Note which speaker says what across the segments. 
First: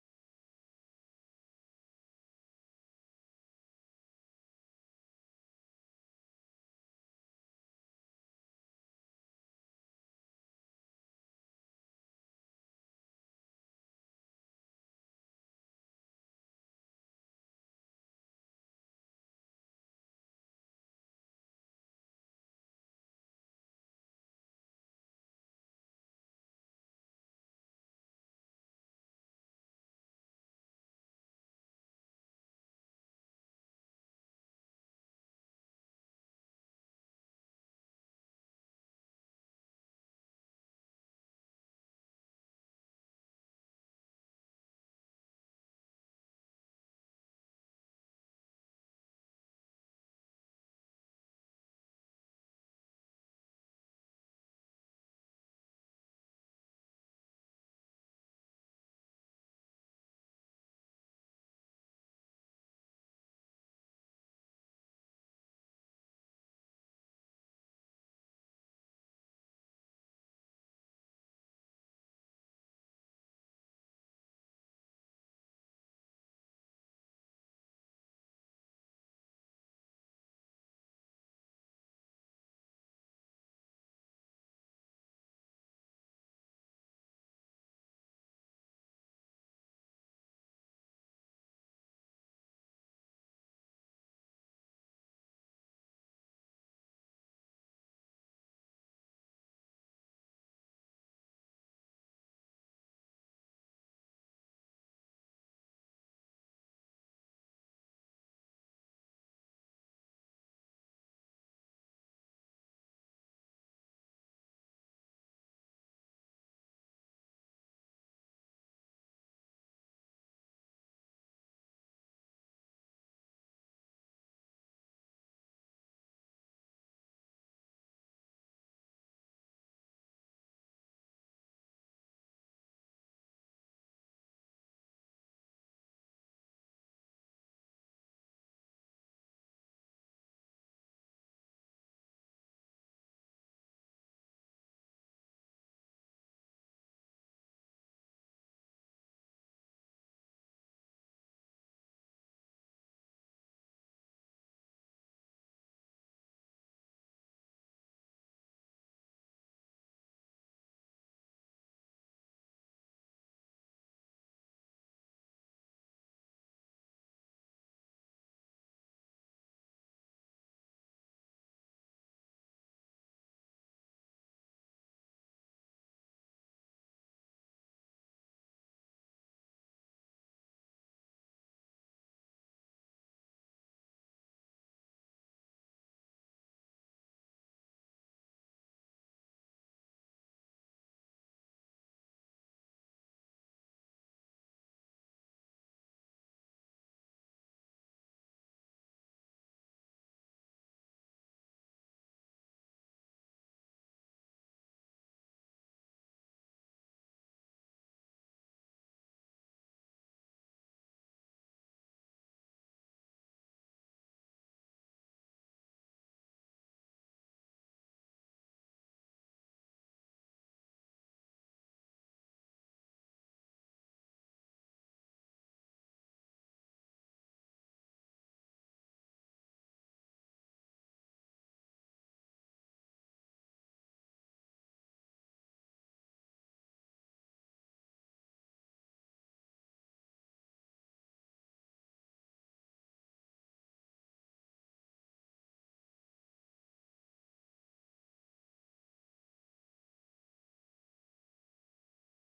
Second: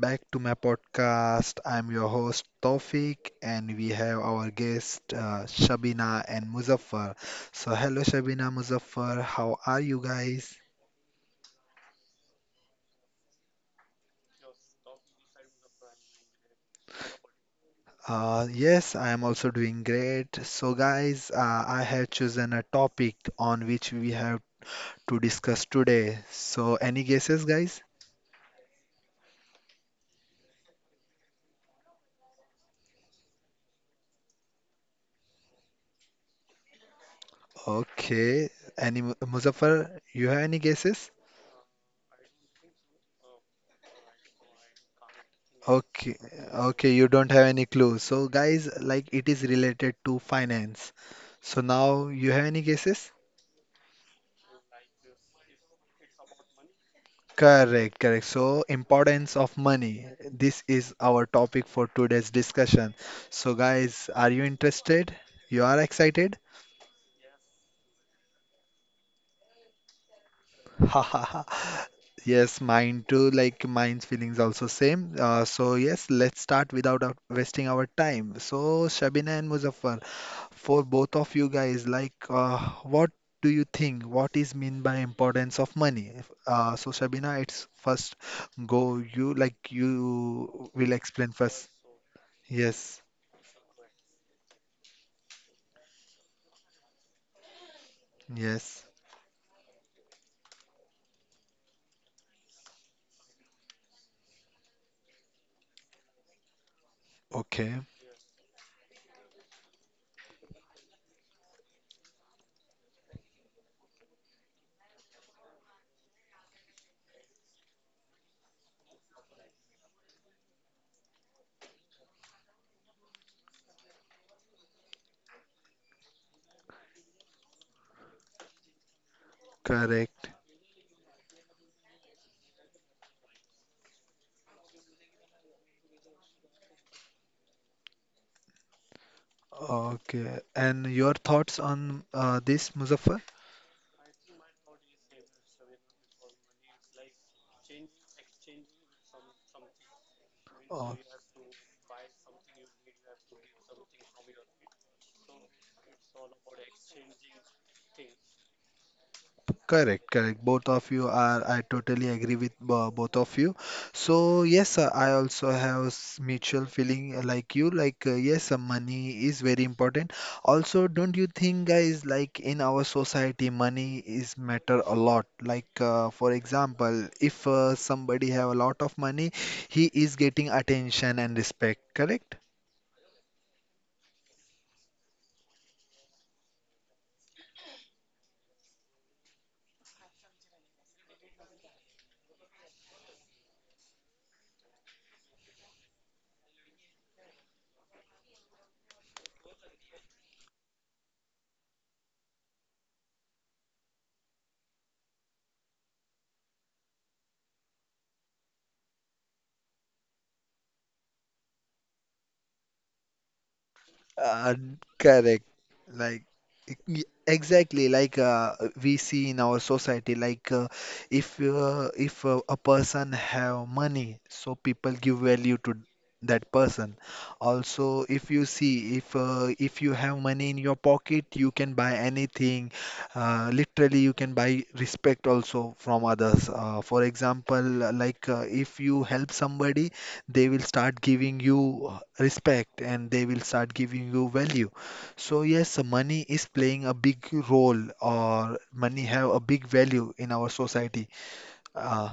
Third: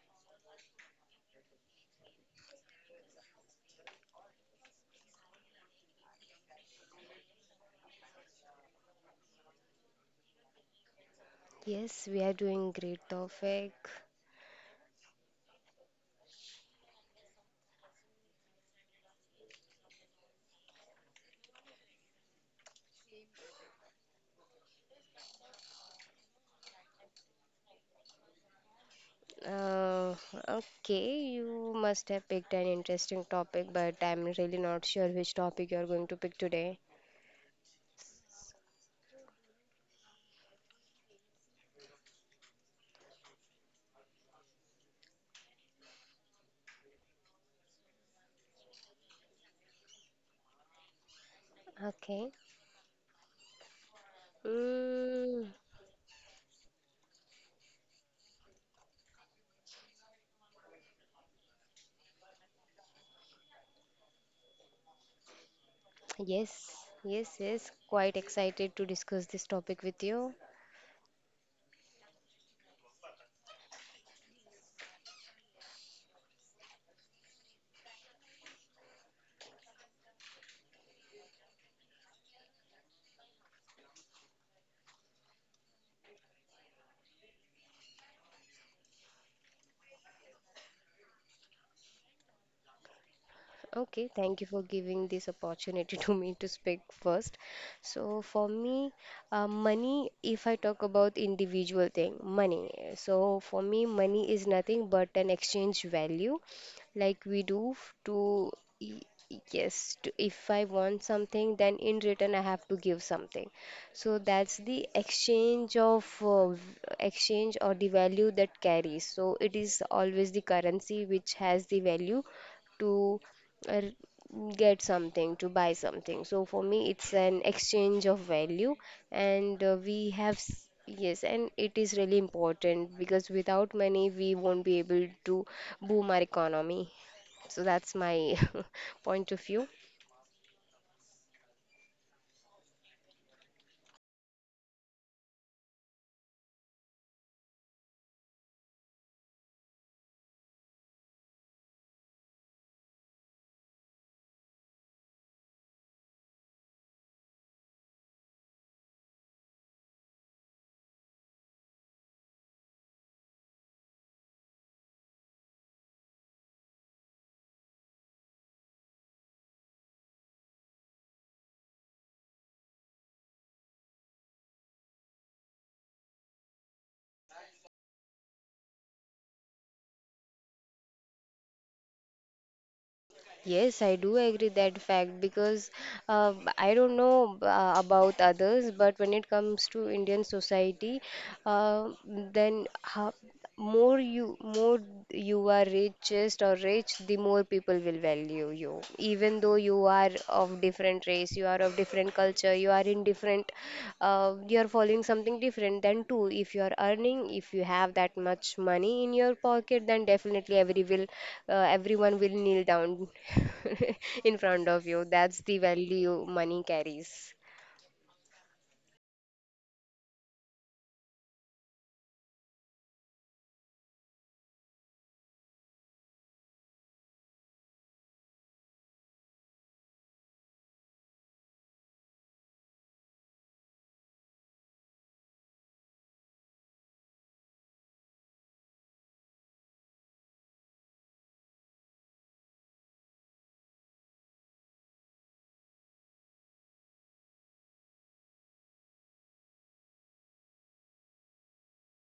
Speaker 1: back to my podcast. I'm your host Tawfiq, and we have our guest Shabina and Muzaffar. So, hello Shabina, Muzaffar, how are you guys?
Speaker 2: Yes, we are doing great topic.
Speaker 1: Yes, I am also doing great. So, guys, I have chosen a topic on which we have to discuss today. So, any guesses, guys?
Speaker 2: Uh, okay, you must have picked an interesting topic, but I'm really not sure which topic you're going to pick today.
Speaker 1: Okay, any Muzaffar, you have any guesses? Okay, okay, you don't have any clue. So, guys, like it is related to finance. So now you
Speaker 2: Okay.
Speaker 1: have any guesses?
Speaker 2: Mm,
Speaker 1: Correct, correct. So, importance of money. This is our topic for today's discussion. So, guys, are you interested? You are excited?
Speaker 2: yes, yes, yes. Quite excited to discuss this topic with you.
Speaker 1: Ha ha ha. Yes, mine too. Like mine's feelings also same. So yes, let's start without wasting our time. So, Shabina and Muzaffar, for both of you guys, like, what do you think, what is mean by importance of money? So Shabina, it's first go, you like, you will explain first. Yes.
Speaker 2: Okay, thank you for giving this opportunity to me to speak first. So for
Speaker 1: Yes.
Speaker 2: me, money, if I talk about individual thing, money. So for me, money is nothing but an exchange value, like we
Speaker 1: Okay.
Speaker 2: do f- to y- yes, to, if I want something, then in return I have to give something. So that's the exchange of exchange or the value that carries. So it is always the currency which has the value to uh, get something to buy something, so for me it's an exchange of value, and
Speaker 1: Correct.
Speaker 2: yes, and it is really important because without money we won't be able to boom our economy, so that's my point of view.
Speaker 1: Okay. And your thoughts on this, Muzaffar? Oh. Correct, correct. Both of you are, I totally agree with both of you. So, yes, I also have mutual feeling like you. Like, yes, money is very important. Also, don't you think, guys, like in our society, money is matter a lot. Like, for example, if somebody have a lot of money, he is getting attention and respect. Correct?
Speaker 2: Yes, I do agree that fact, because I don't know about others, but when it comes to Indian society, uh, then how, more you are richest or rich, the more people will value you. Even though you are of different race, you are different culture, you are following something different. Then too, if you are earning, if you have that much money in your pocket, then definitely everyone will kneel down in
Speaker 1: Uh,
Speaker 2: front of you.
Speaker 1: correct.
Speaker 2: That's the
Speaker 1: Like
Speaker 2: value money carries.
Speaker 1: exactly, like we see in our society. Like if a person have money, so people give value to that person. Also, if you see if you have money in your pocket, you can buy anything. Literally, you can buy respect also from others. For example, like if you help somebody, they will start giving you respect, and they will start giving you value. So yes, money is playing a big role, or money have a big value in our society. Uh,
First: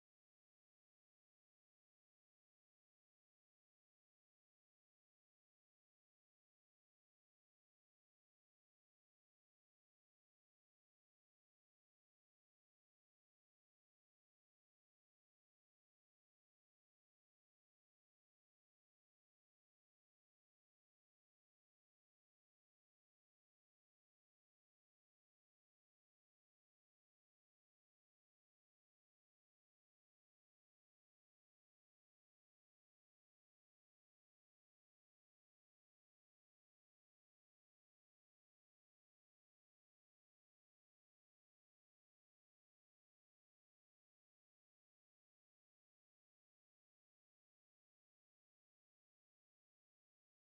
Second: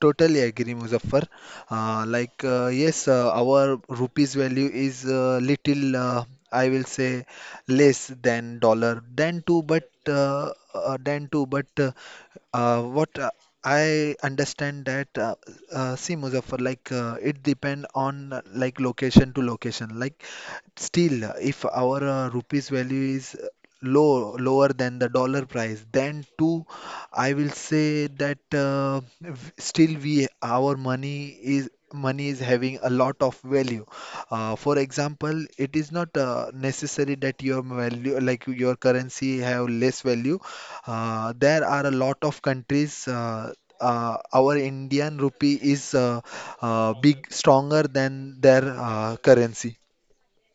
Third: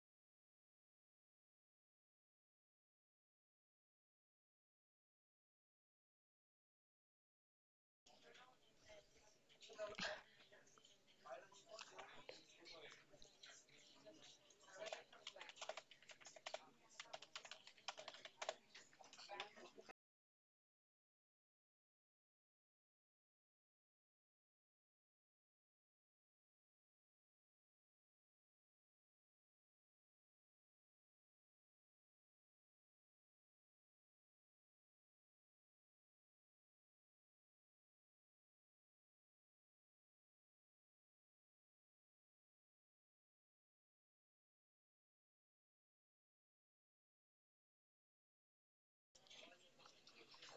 Speaker 1: Totally agree, Muzaffar. Like, yes, our rupees value is little, I will say, less than dollar, than two, but what I understand that see, Muzaffar, like it depend on like location to location. Like, still, if our rupees value is low, lower than the dollar price, then two. I will say that still, we, our money is having a lot of value. For example, it is not necessary that your value, like your currency, have less value. There are a lot of countries. Our Indian rupee is big stronger than their currency.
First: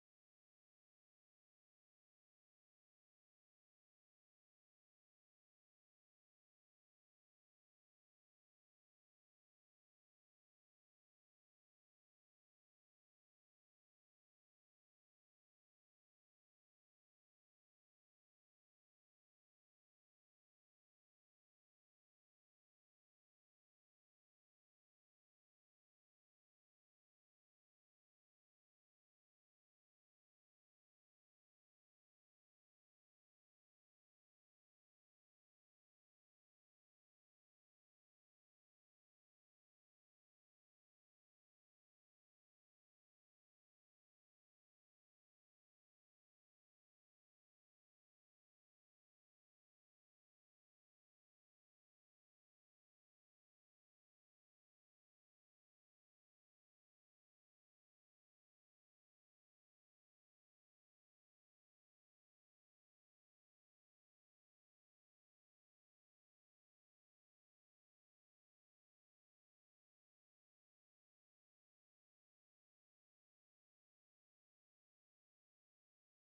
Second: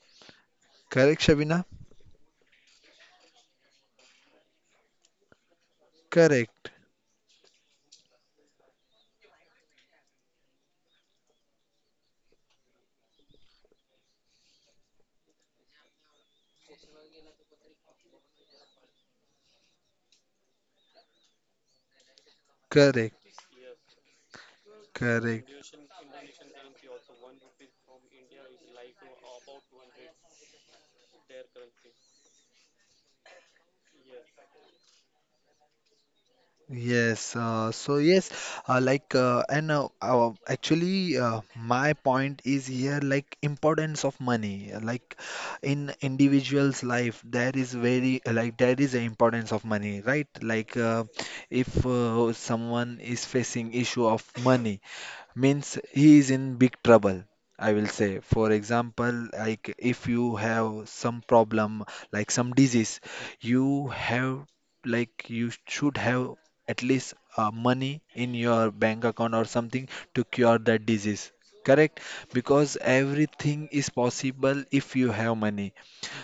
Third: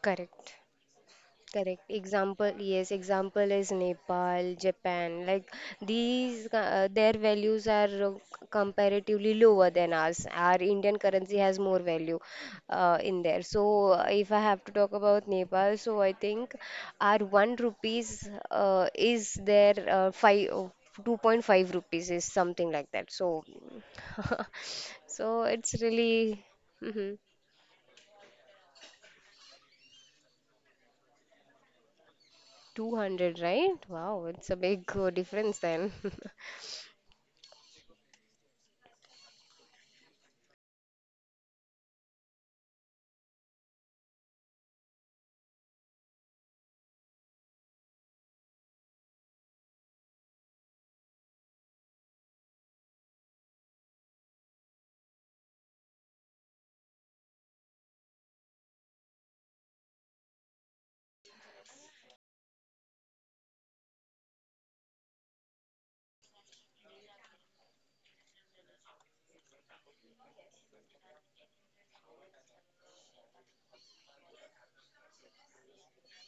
Speaker 2: Correct.
Speaker 1: Correct, Shabina?
Speaker 2: Correct. Example is Nepal, Japan. Like
Speaker 1: Correct.
Speaker 2: their values are comparatively lower than ours. Our Indian currency has more value in there. So, if I have to talk about Nepal, so I think our one rupees is their 2.5 rupees is something like that.
Speaker 1: Correct.
Speaker 2: So, so
Speaker 1: Correct.
Speaker 2: it's really hmm, 200, right? Wow, it's a big difference then.
Speaker 1: Yes, so yes, like and actually my point is here, like importance of money, like in individual's life, there is very, like, there is an importance of money, right? Like if someone is facing issue of money, means he is in big trouble. I will say, for example, like if you have some problem, like some disease, you have, like you should have at least money in your bank account or something to cure that disease. Correct? Because everything is possible if you have money.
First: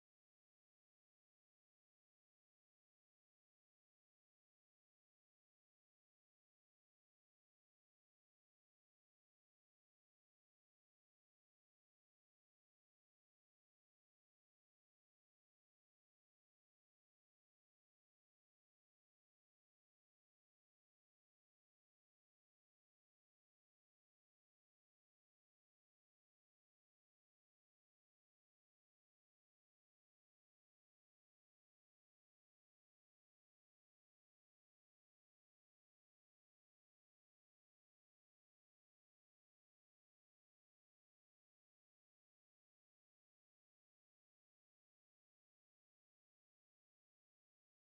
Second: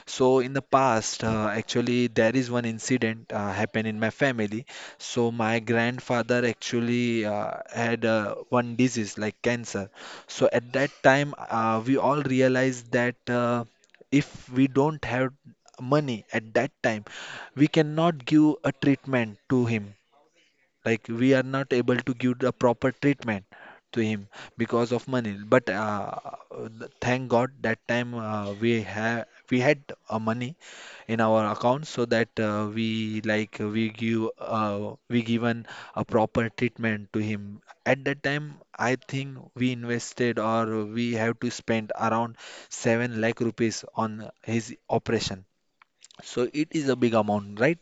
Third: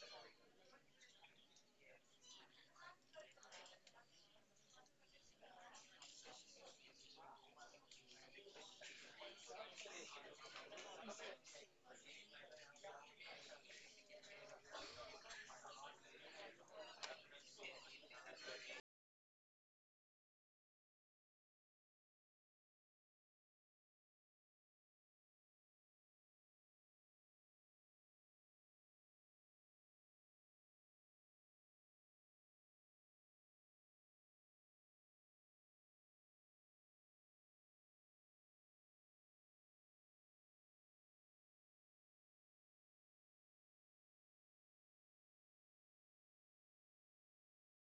Speaker 1: So in the past, actually, there is one incident happened in my family. So my grandfather actually had one disease like cancer. So at that time, we all realized that if we don't have money at that time, we cannot give a treatment to him. Like we are not able to give the proper treatment to him because of money. But thank God, that time we had money in our account, so that we, like, we given a proper treatment to him. At that time, I think we invested, or we have to spend around 7 lakh rupees on his operation. So it is a big amount, right?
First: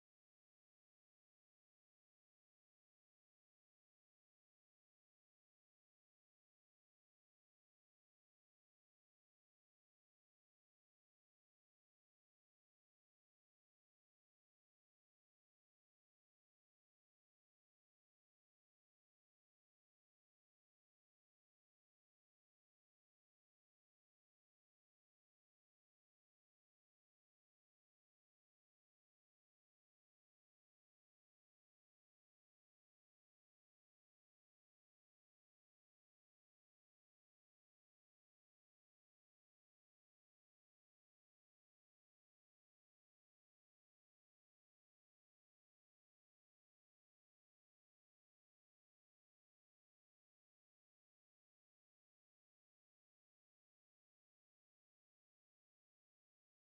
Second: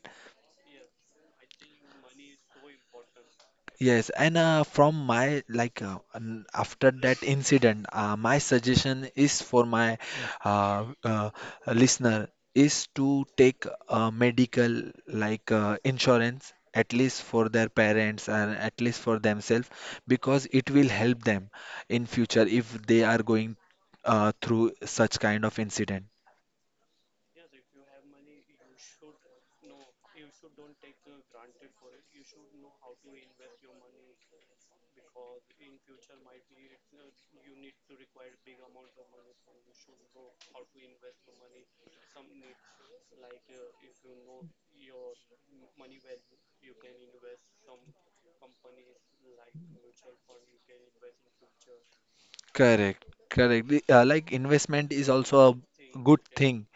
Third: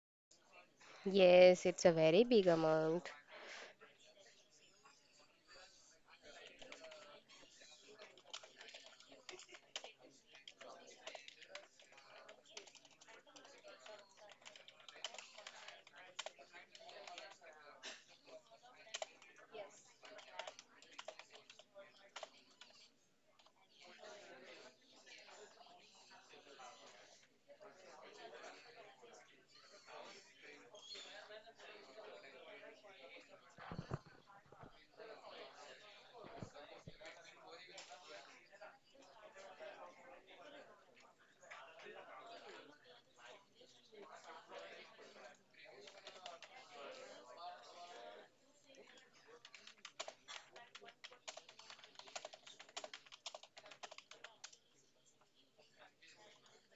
Speaker 2: Yes, it's a very big amount.
Speaker 1: Yes, and from my, like, after that incident, my suggestion is for my uh, uh, listener is to take a medical, like, insurance at least for their parents and at least for themselves, because it will help them in future if they are going through such kind of incident. Correct, correct. Like investment is also a good thing.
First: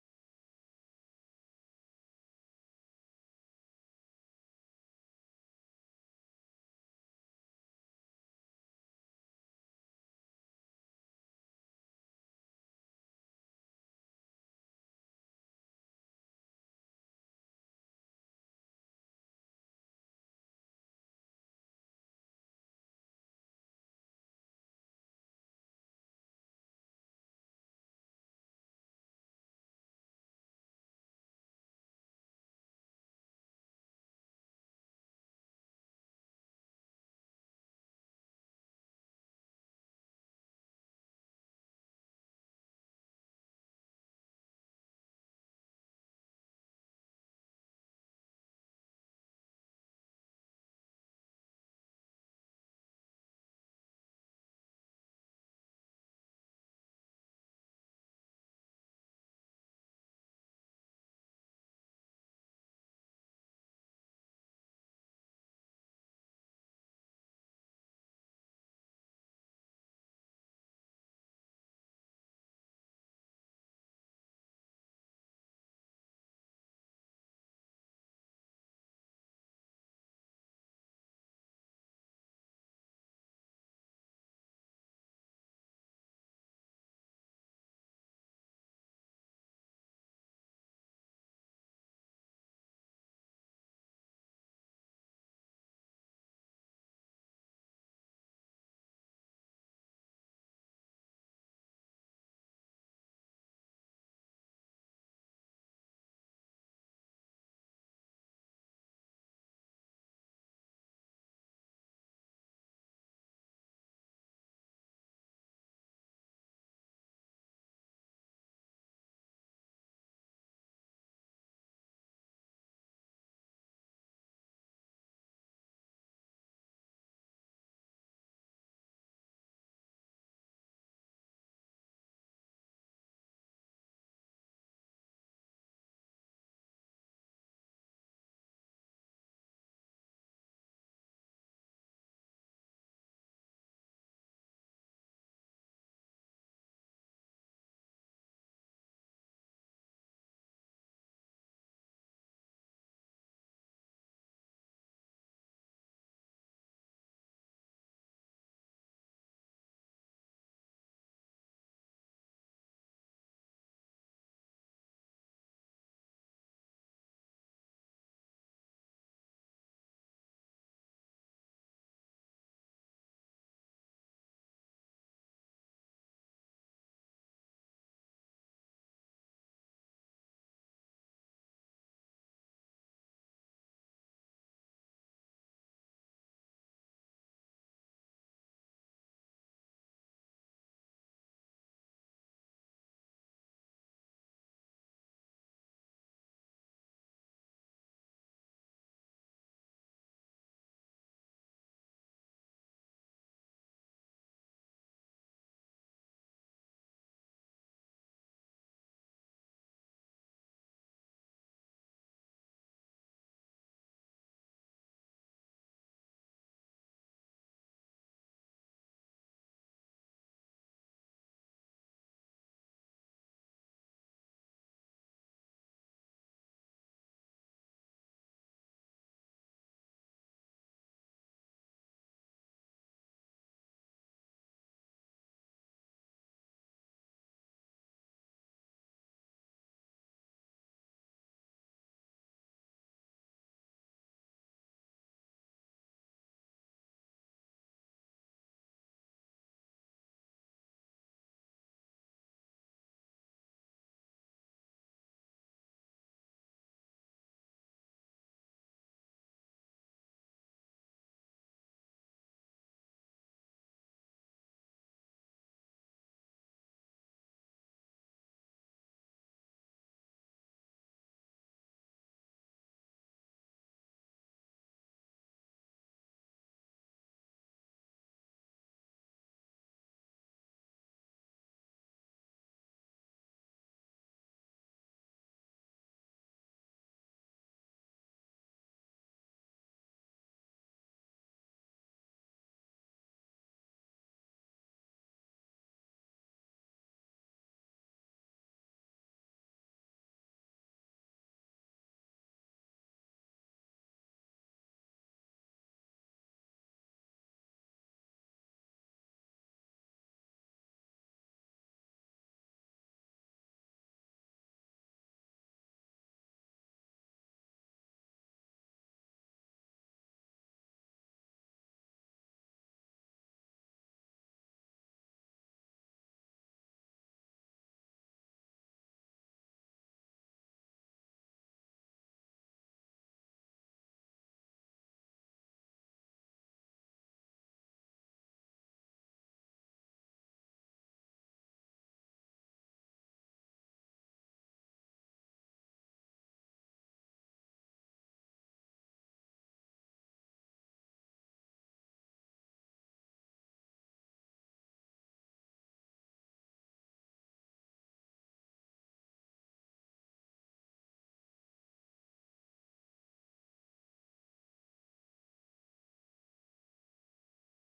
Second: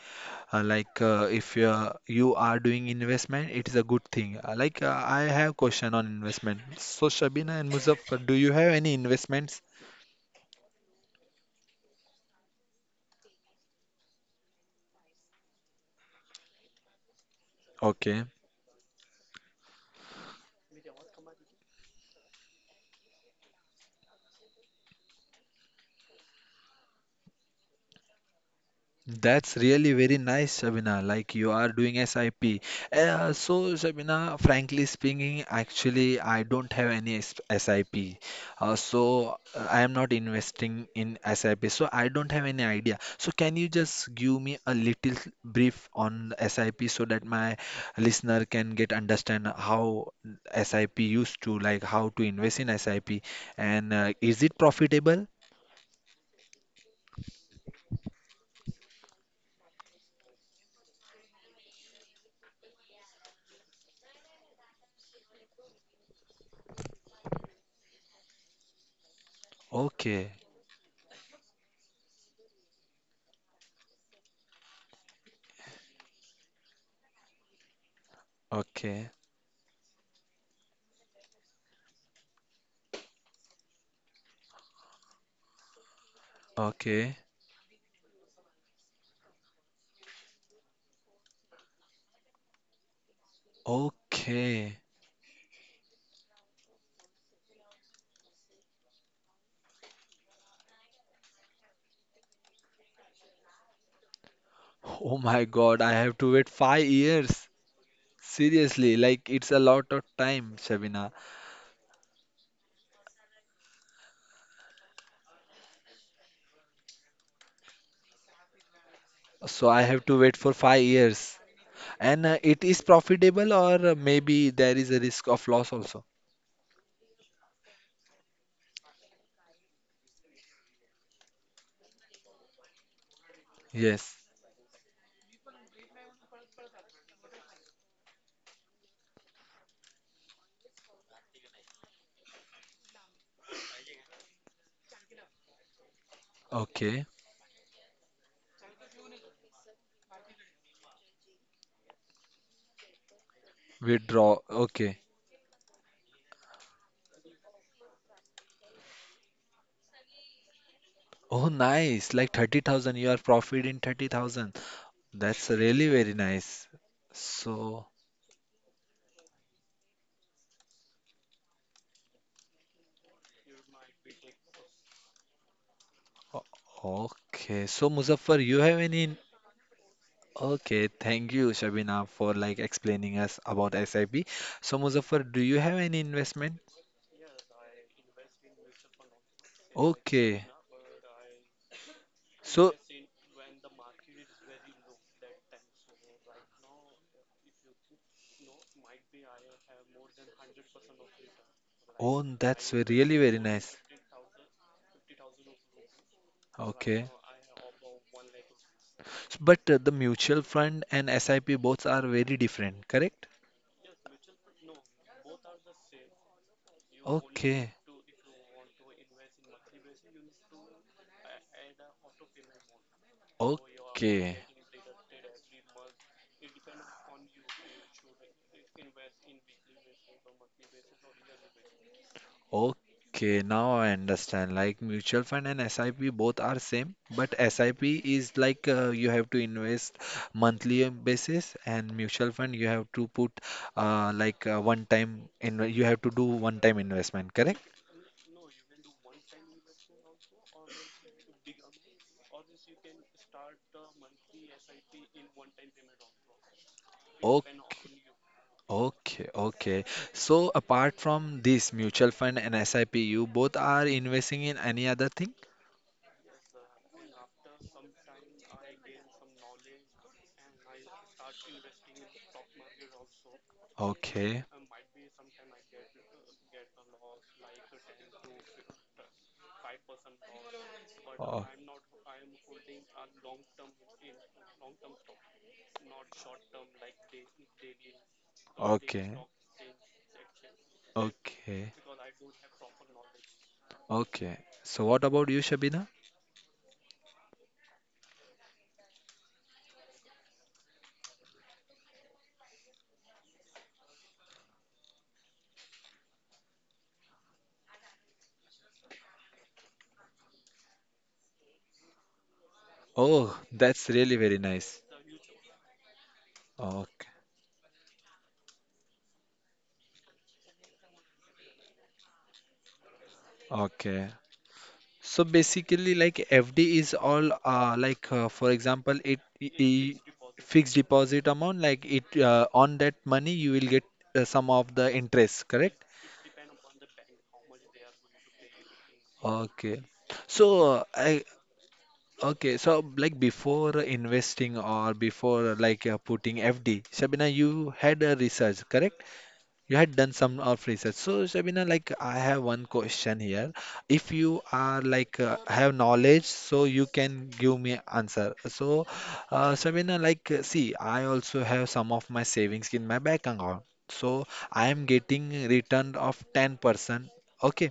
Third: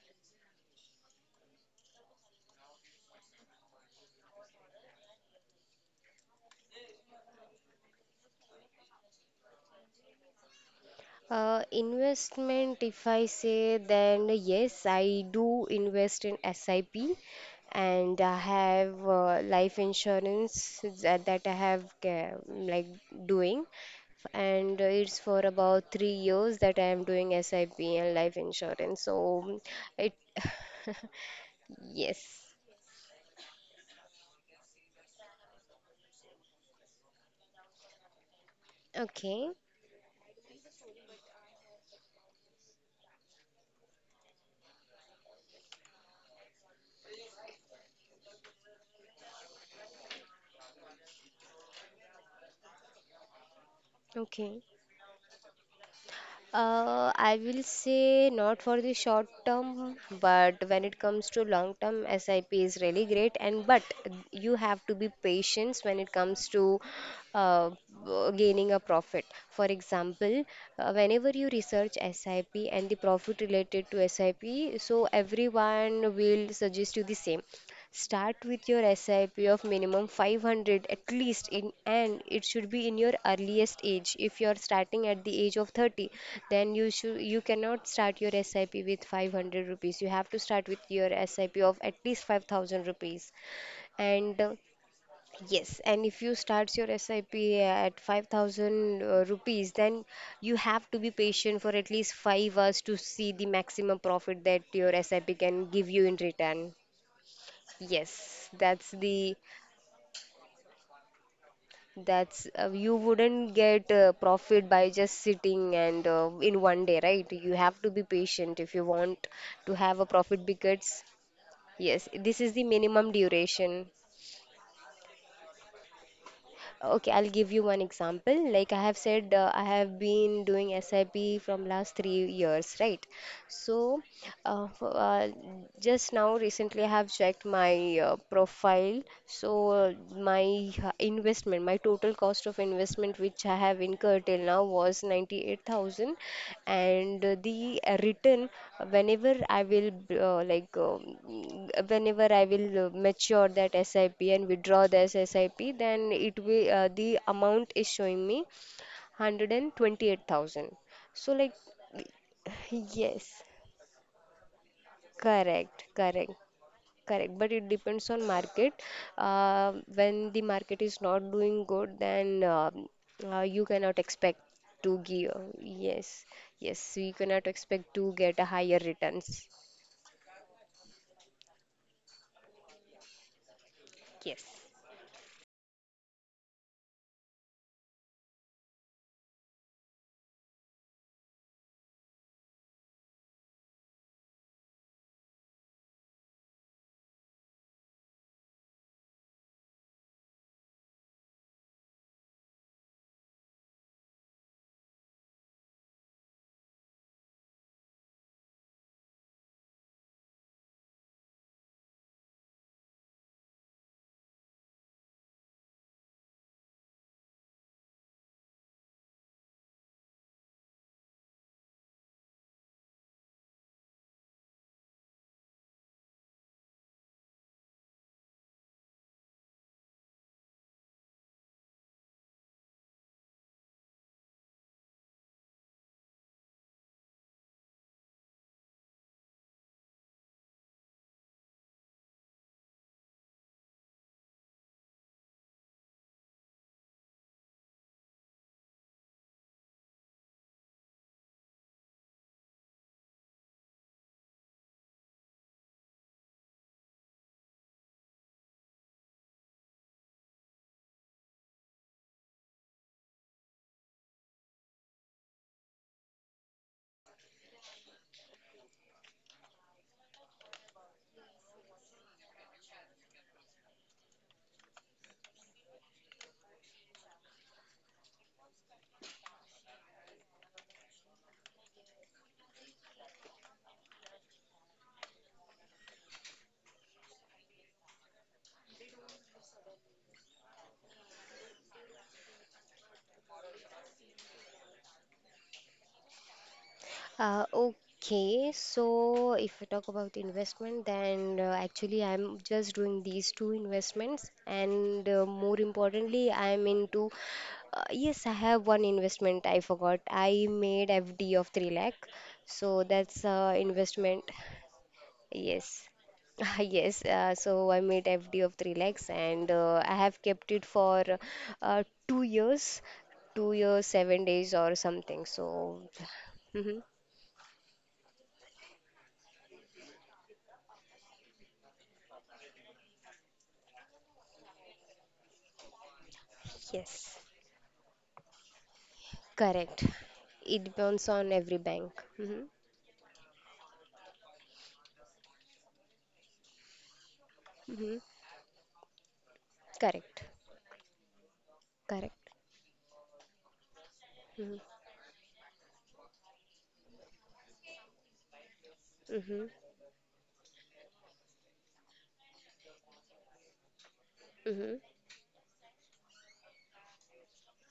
Speaker 1: Like, if you are, you are doing investment, it is a good thing. Like, I have question on investment. So Shabina and Muzaffar, do you have any investments?
Speaker 2: Investment, if I say, then yes, I do invest in SIP, and
Speaker 1: Okay.
Speaker 2: I have life insurance that I have doing, and it's for about 3 years that I am doing SIP and life insurance.
Speaker 1: That's
Speaker 2: So
Speaker 1: really
Speaker 2: it,
Speaker 1: very nice, Shabina. Like you are doing
Speaker 2: yes,
Speaker 1: SIP. So, Shabina, frankly speaking, actually, I don't have any SIP. So,
Speaker 2: okay,
Speaker 1: I am not investing in SIP. So, I don't have any idea. So, can you just give me a little brief on the SIP, so that my listener can get understand how SIP used to, like how to invest in SIP, and is it
Speaker 2: okay.
Speaker 1: profitable?
Speaker 2: I will say not for the short term, but when it comes to long term, SIP is really great. And but you have to be patient when it comes to uh, gaining a profit. For
Speaker 1: Okay,
Speaker 2: example, whenever you research SIP and the profit related to SIP, so everyone will suggest you the same. Start with your
Speaker 1: okay,
Speaker 2: SIP of minimum 500 at least in, and it should be in your earliest age. If you are starting at the age of 30, then
Speaker 1: okay.
Speaker 2: you cannot start your SIP with 500 rupees. You have to start with your SIP of at least 5,000 rupees. And uh,
Speaker 1: Okay.
Speaker 2: yes, and if you start your SIP at 5,000 rupees, then you have to be patient for at least 5 hours to see the maximum profit that your
Speaker 1: Oh
Speaker 2: SIP
Speaker 1: my
Speaker 2: can
Speaker 1: God, I
Speaker 2: give you in
Speaker 1: have to wait
Speaker 2: return.
Speaker 1: 5 years.
Speaker 2: Yes, that's
Speaker 1: Seriously, like
Speaker 2: the
Speaker 1: it's a lot of time, Shabina.
Speaker 2: that's you wouldn't get profit by just sitting and in one day, right? You have to be patient if you want
Speaker 1: So
Speaker 2: to
Speaker 1: I
Speaker 2: have a
Speaker 1: have to wait
Speaker 2: profit,
Speaker 1: for five
Speaker 2: because
Speaker 1: years.
Speaker 2: yes,
Speaker 1: And
Speaker 2: this is the
Speaker 1: it is
Speaker 2: minimum
Speaker 1: profitable, or
Speaker 2: duration.
Speaker 1: maybe there is a risk of loss also.
Speaker 2: Okay, I'll give you one example. Like I have said, I have been doing SIP from last 3 years, right? So,
Speaker 1: Yes.
Speaker 2: uh, f- uh, just now recently I have checked my profile. So, my total cost of investment which I have incurred till now was 98,000,
Speaker 1: Okay.
Speaker 2: and the return, uh, whenever I will uh, like um, whenever I will mature that SIP
Speaker 1: Withdraw.
Speaker 2: and withdraw
Speaker 1: Okay.
Speaker 2: this SIP, then it will the amount is showing me 128,000, so
Speaker 1: Oh,
Speaker 2: like
Speaker 1: nice. Like 30,000, you are
Speaker 2: yes,
Speaker 1: profit in 30,000. That's
Speaker 2: correct,
Speaker 1: really very
Speaker 2: correct.
Speaker 1: nice.
Speaker 2: Correct, but it
Speaker 1: So,
Speaker 2: depends on market. When the market is not doing good, then you cannot expect to give. Yes, yes,
Speaker 1: o-
Speaker 2: you cannot
Speaker 1: okay. So,
Speaker 2: expect to get
Speaker 1: Muzaffar,
Speaker 2: a
Speaker 1: you have
Speaker 2: higher
Speaker 1: any
Speaker 2: returns.
Speaker 1: Okay, thank you, Shabina, for like explaining us about SIP.
Speaker 2: Yes.
Speaker 1: So, Muzaffar, do you have any investment? Okay. So, oh, that's really very nice. Okay. But the mutual fund and SIP both are very different, correct? Okay. Okay. Okay, now I understand. Like mutual fund and SIP both are same, but SIP is like you have to invest monthly basis, and mutual fund you have to put like one time in, you have to do one time investment, correct? Okay. Okay, okay. So apart from this mutual fund and SIP, you both are investing in any other thing? Okay. Oh, okay. Okay. Okay. So what about you, Shabina?
Speaker 2: Okay, so if we talk about investment, then actually I'm just doing these two investments, and more importantly, I'm into yes, I have one investment I forgot. I made FD of 3 lakh, so that's
Speaker 1: Oh, that's really
Speaker 2: investment.
Speaker 1: very nice.
Speaker 2: Yes. Yes,
Speaker 1: Okay.
Speaker 2: so I made FD of 3 lakhs, and I have kept it for uh, two years, two years,
Speaker 1: Okay.
Speaker 2: 7 days or
Speaker 1: So
Speaker 2: something. So,
Speaker 1: basically, like FD
Speaker 2: mhm.
Speaker 1: is all, like, for example, it's fixed deposit. Fixed deposit amount. Like it, on that money, you will get some of the interest, correct?
Speaker 2: Yes,
Speaker 1: Okay.
Speaker 2: correct.
Speaker 1: So
Speaker 2: It depends
Speaker 1: I...
Speaker 2: on every bank. Hmm.
Speaker 1: Okay, so like before investing or before, like, putting FD, Shabina, you
Speaker 2: Hmm.
Speaker 1: had a research, correct? You had done
Speaker 2: Correct,
Speaker 1: some of research. So Shabina, like I
Speaker 2: correct.
Speaker 1: have one question here. If you
Speaker 2: Hmm.
Speaker 1: are, like, have knowledge, so you can give me answer. So
Speaker 2: Hmm.
Speaker 1: Shabina, like, see, I also have some of my savings in my bank account. So I
Speaker 2: Hmm.
Speaker 1: am getting return of 10%. Okay,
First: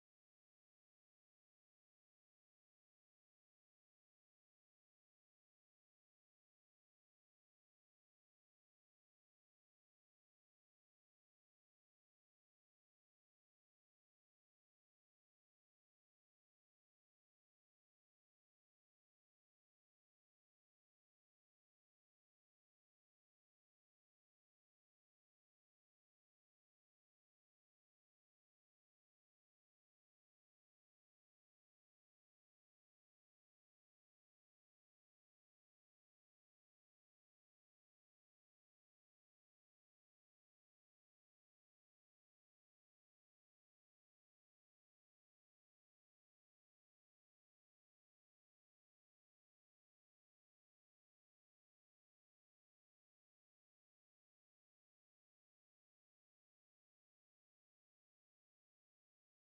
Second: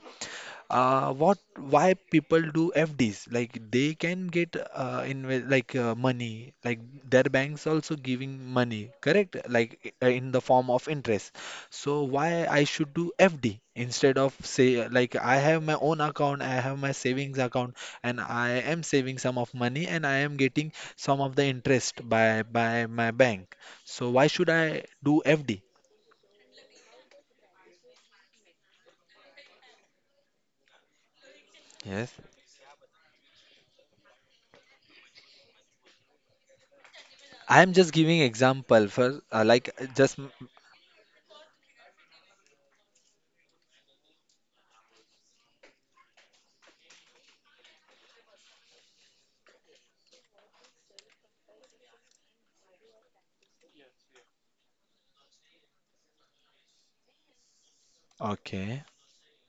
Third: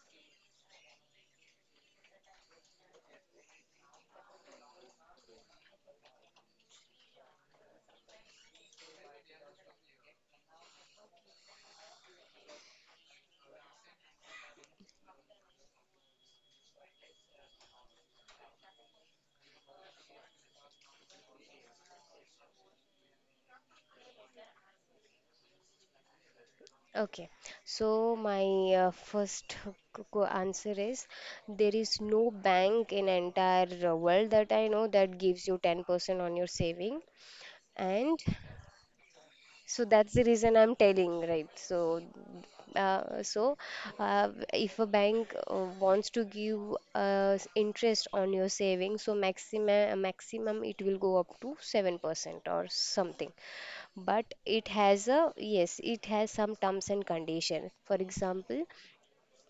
Speaker 1: what, why people do FDs, like they can get inve like money, like their banks also giving money, correct? Like in the form of interest. So why I should do FD instead of, say, like I have my own account, I have my savings account, and I am saving some of money, and I am getting some of the interest by my bank. So why should I do FD?
Speaker 2: Okay. So my first answer is there is
Speaker 1: Yes.
Speaker 2: no bank in entire world that I know that gives you 10% on your saving,
Speaker 1: I am just
Speaker 2: and
Speaker 1: giving example for like,
Speaker 2: so that's
Speaker 1: just
Speaker 2: the reason I'm telling, right? So, if a bank wants to give interest on your savings, so maximum it will go up to 7% or something. But it has a yes, it has some terms and condition. For example,
Speaker 1: okay.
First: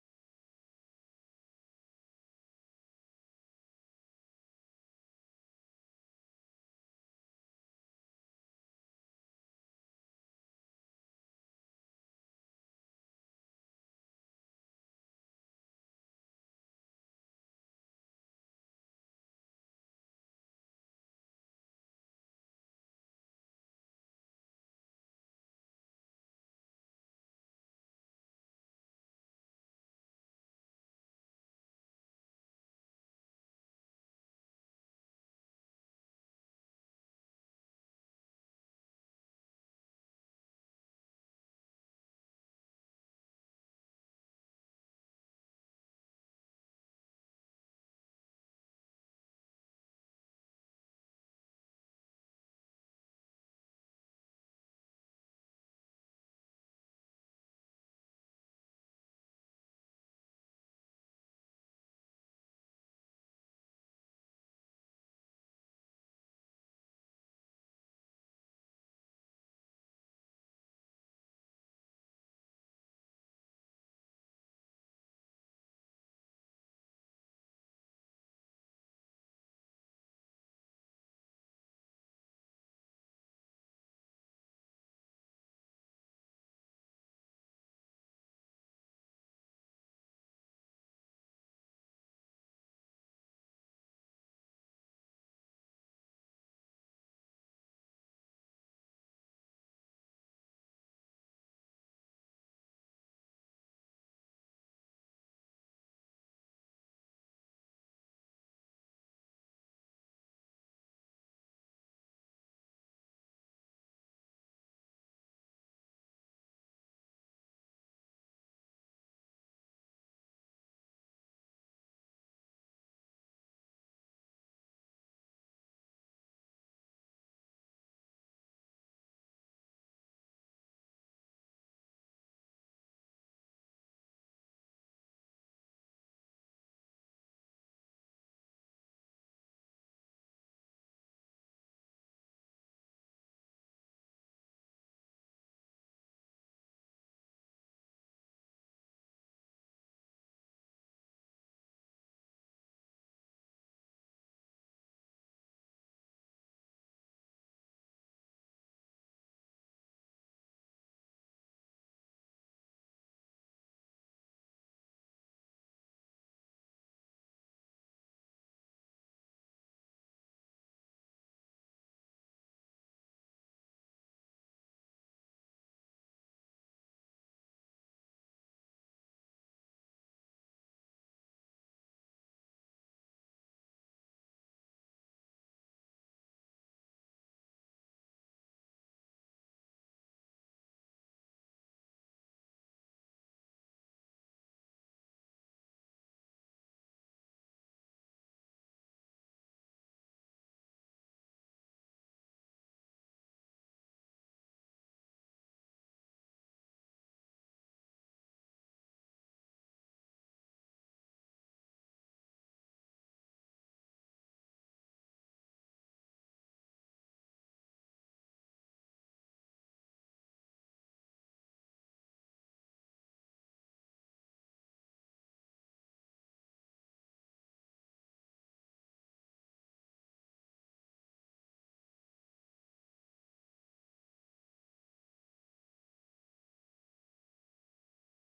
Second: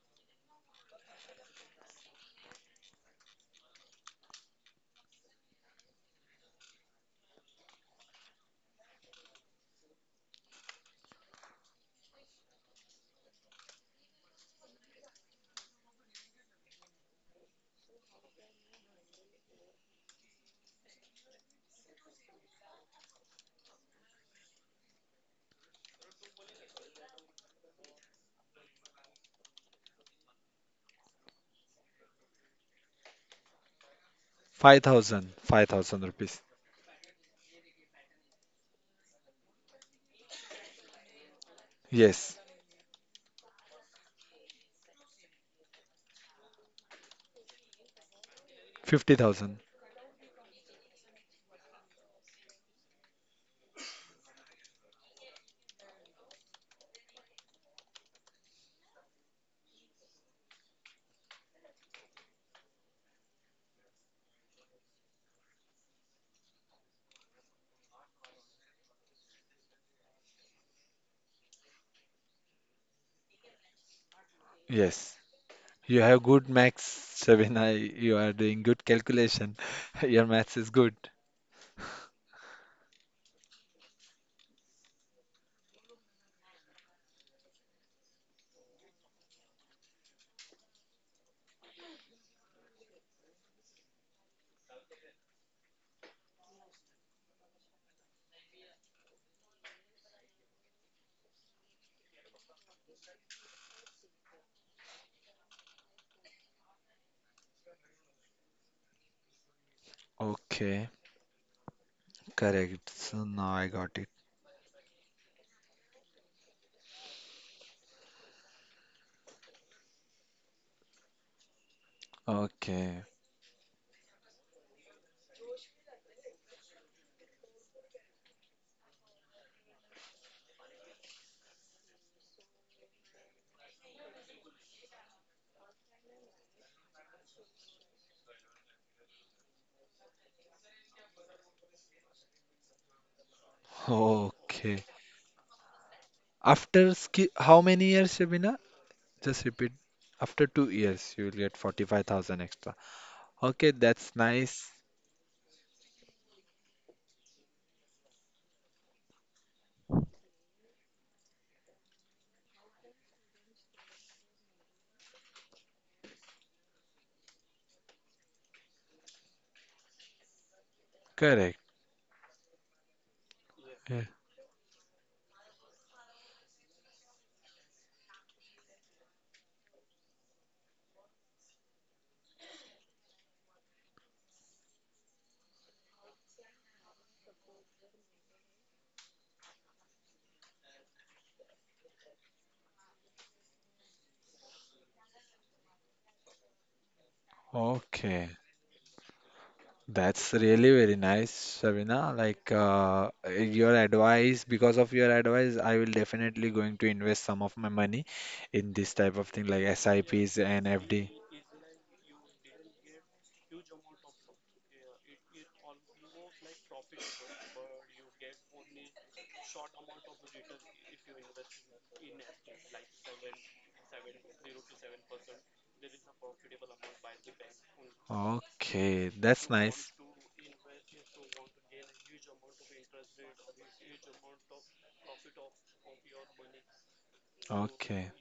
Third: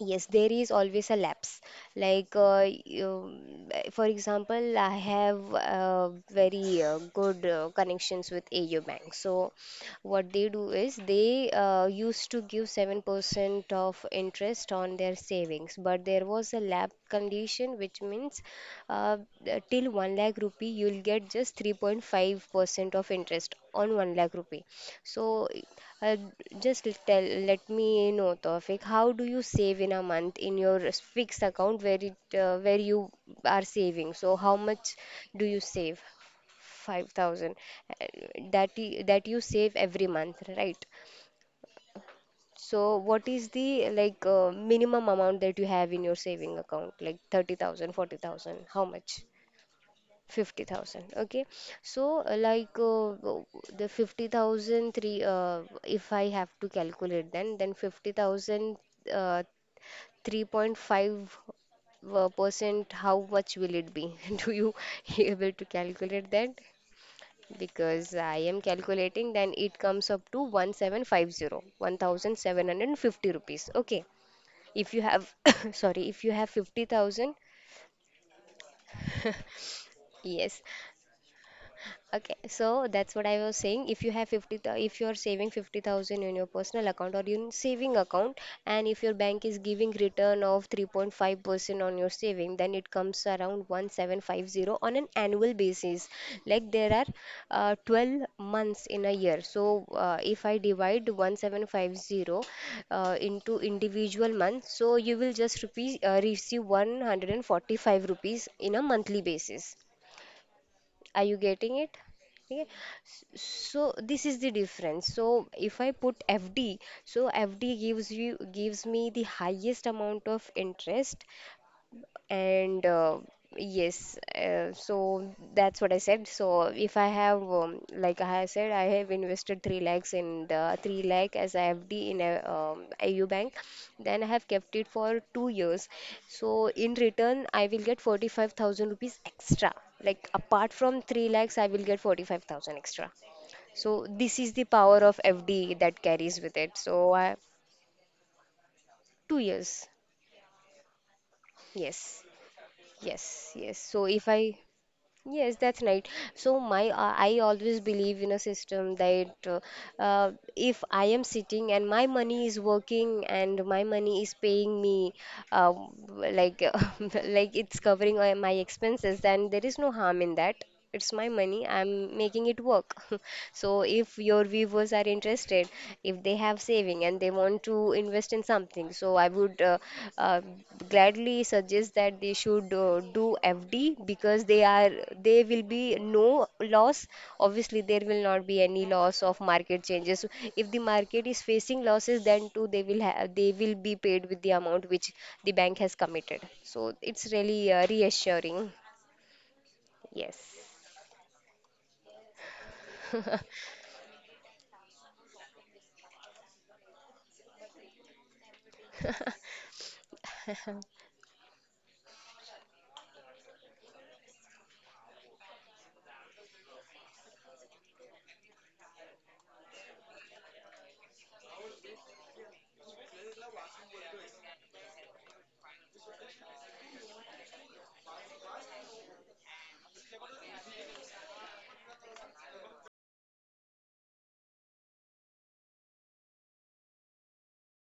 Speaker 2: yes, there is always a lapse. For example, I have very good connections with AU Bank. So, what they do is they used to give 7% of interest on their savings, but there was a lap condition, which means uh, till 1 lakh rupee, you'll get just 3.5% of interest on 1 lakh rupee. So, uh, just tell, let me know, Tawfiq, how do you save in a month in your fixed account where you are saving? So, how much
Speaker 1: 5,000,
Speaker 2: do you save?
Speaker 1: 5,000 rupees.
Speaker 2: 5,000. Uh, that y- that you save every month, right?
Speaker 1: Yes.
Speaker 2: So, what is the minimum amount that you have in your saving account? Like 30,000, 40,000? How much?
Speaker 1: 50,000.
Speaker 2: 50,000. Okay. So the fifty thousand three. If I have to calculate, then 50,000 uh, 3.5 percent, how much will it be? Do you able to calculate that? Because I am calculating, then it comes up to 1750 rupees. Okay. If you
Speaker 1: Yes.
Speaker 2: have
Speaker 1: You
Speaker 2: sorry,
Speaker 1: have
Speaker 2: if you
Speaker 1: good
Speaker 2: have
Speaker 1: maths,
Speaker 2: 50,000.
Speaker 1: Shabina. You are doing good calculation. Your maths
Speaker 2: Yes.
Speaker 1: is good.
Speaker 2: Okay, so that's what I was saying. If you have if you are saving 50,000 in your personal account or in saving account, and if your bank is giving return of 3.5% on your saving, then it comes around 1750 on an annual basis. Like there are 12 months in a year. So if I divide 1750 into individual months, so you will just receive 145 rupees in a monthly basis.
Speaker 1: Okay.
Speaker 2: Are you getting it? Okay.
Speaker 1: Correct. So now I
Speaker 2: So
Speaker 1: got it.
Speaker 2: this is the difference. So if I put FD, so FD gives me the highest amount of interest, and
Speaker 1: Okay.
Speaker 2: yes, so that's what I said. So if I have, like I said, I have invested 3 lakhs in the 3 lakh as IFD in a IU bank, then I have kept it for 2 years. So in return, I will get 45,000 rupees extra. Like apart from 3 lakhs, I will get 45,000 extra. So this is the
Speaker 1: Okay.
Speaker 2: power of FD that carries with it.
Speaker 1: After
Speaker 2: So
Speaker 1: ski,
Speaker 2: I,
Speaker 1: how many years, Shabina?
Speaker 2: two
Speaker 1: Just repeat.
Speaker 2: years.
Speaker 1: After 2 years, you will get
Speaker 2: Yes,
Speaker 1: 45,000 extra.
Speaker 2: yes,
Speaker 1: Okay,
Speaker 2: yes. So
Speaker 1: that's
Speaker 2: if I
Speaker 1: nice.
Speaker 2: Yes, that's right. So my I always believe in a system that if I am sitting and my money is working, and my money is paying me uh, like like it's covering my expenses, then there is no harm in that. It's my
Speaker 1: Correct.
Speaker 2: money. I'm making it work. So
Speaker 1: Yeah.
Speaker 2: if your viewers are interested, if they have saving and they want to invest in something, so I would uh, gladly suggest that they should do FD, because they will be no loss. Obviously, there will not be any loss of market changes. If the market is facing losses, then too they will be paid with the amount which the bank has committed. So it's really
Speaker 1: Okay.
Speaker 2: reassuring.
Speaker 1: That's really very
Speaker 2: Yes.
Speaker 1: nice, Sabina. Like, your advice, because of your advice, I will definitely going to invest some of my money in this type of thing like SIPs and FD. Okay, that's nice. Okay.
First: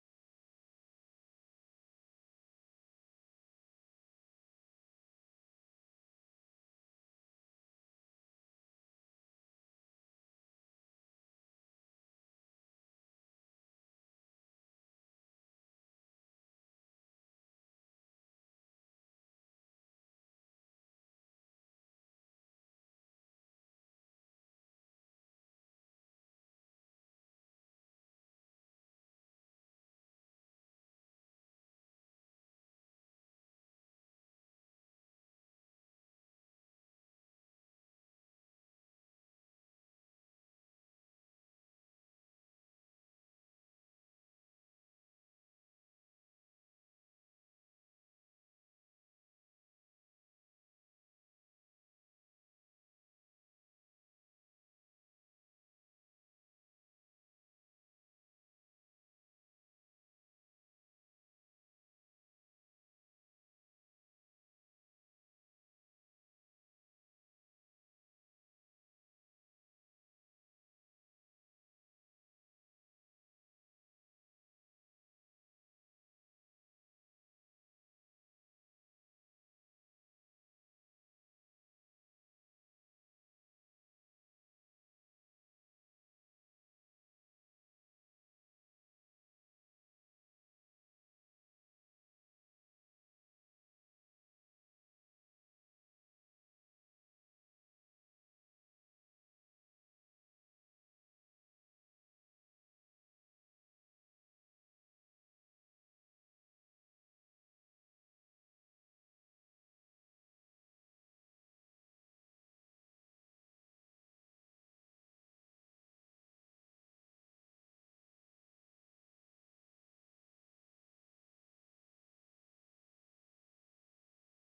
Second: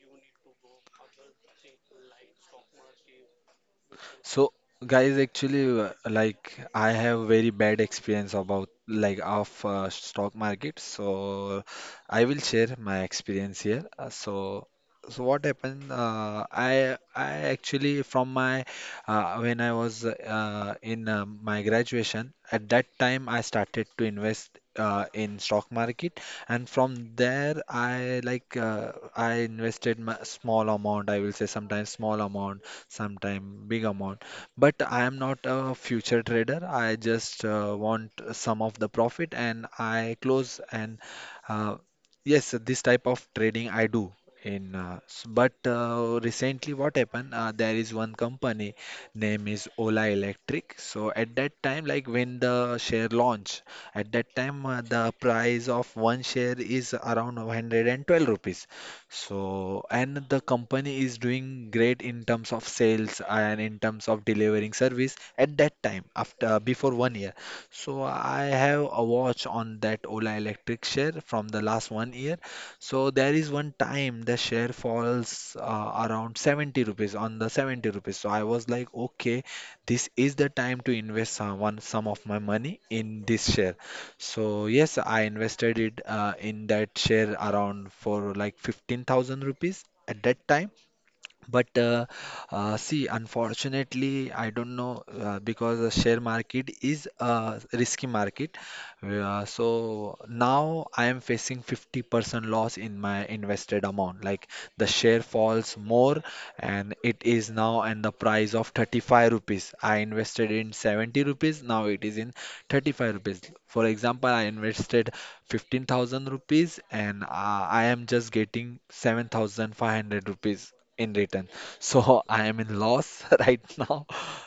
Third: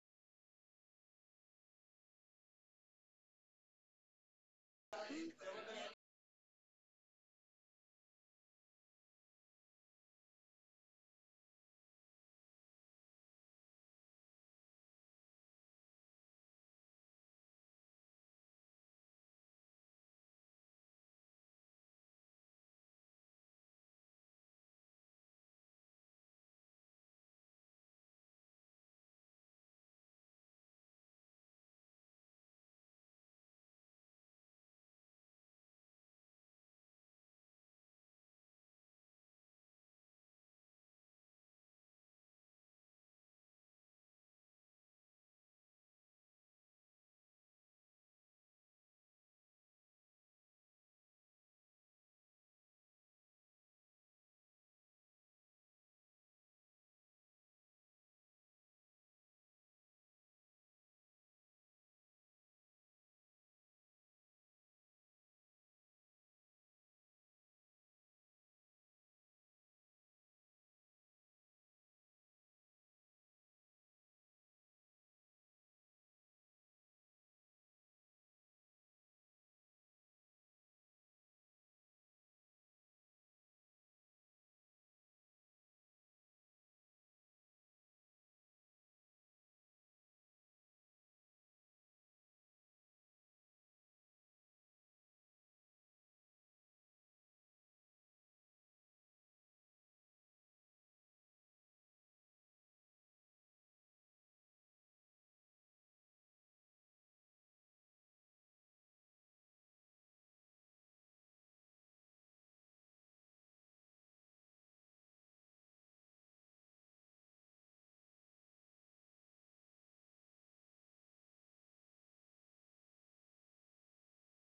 Speaker 1: So, guys, actually, like I have very bad experience about, like, of stock market. So, I will share my experience here. So what happened? I actually from my, when I was in my graduation, at that time I started to invest in stock market. And from there I, like, I invested my small amount. I will say sometimes small amount, sometime big amount. But I am not a future trader. I just want some of the profit and I close, and uh, yes, this type of trading I do. But recently, what happened? There is one company, name is Ola Electric. So at that time, like when the share launch, at that time the price of one share is around 112 rupees. So, and the company is doing great in terms of sales and in terms of delivering service at that time after before one year. So, I have a watch on that Ola Electric share from the last one year. So, there is one time the share falls around 70 rupees on the 70 rupees. So, I was like, okay, this is the time to invest some of my money in this share. So yes, I invested it in that share around for like 15,000 rupees at that time. But see, unfortunately, I don't know because the share market is a risky market. So now I am facing 50% loss in my invested amount. Like the share falls more, and it is now and the price of 35 rupees. I invested in 70 rupees, now it is in 35 rupees. For example, I invested 15,000 rupees and I am just getting 7,500 rupees in return. So I am in loss right now.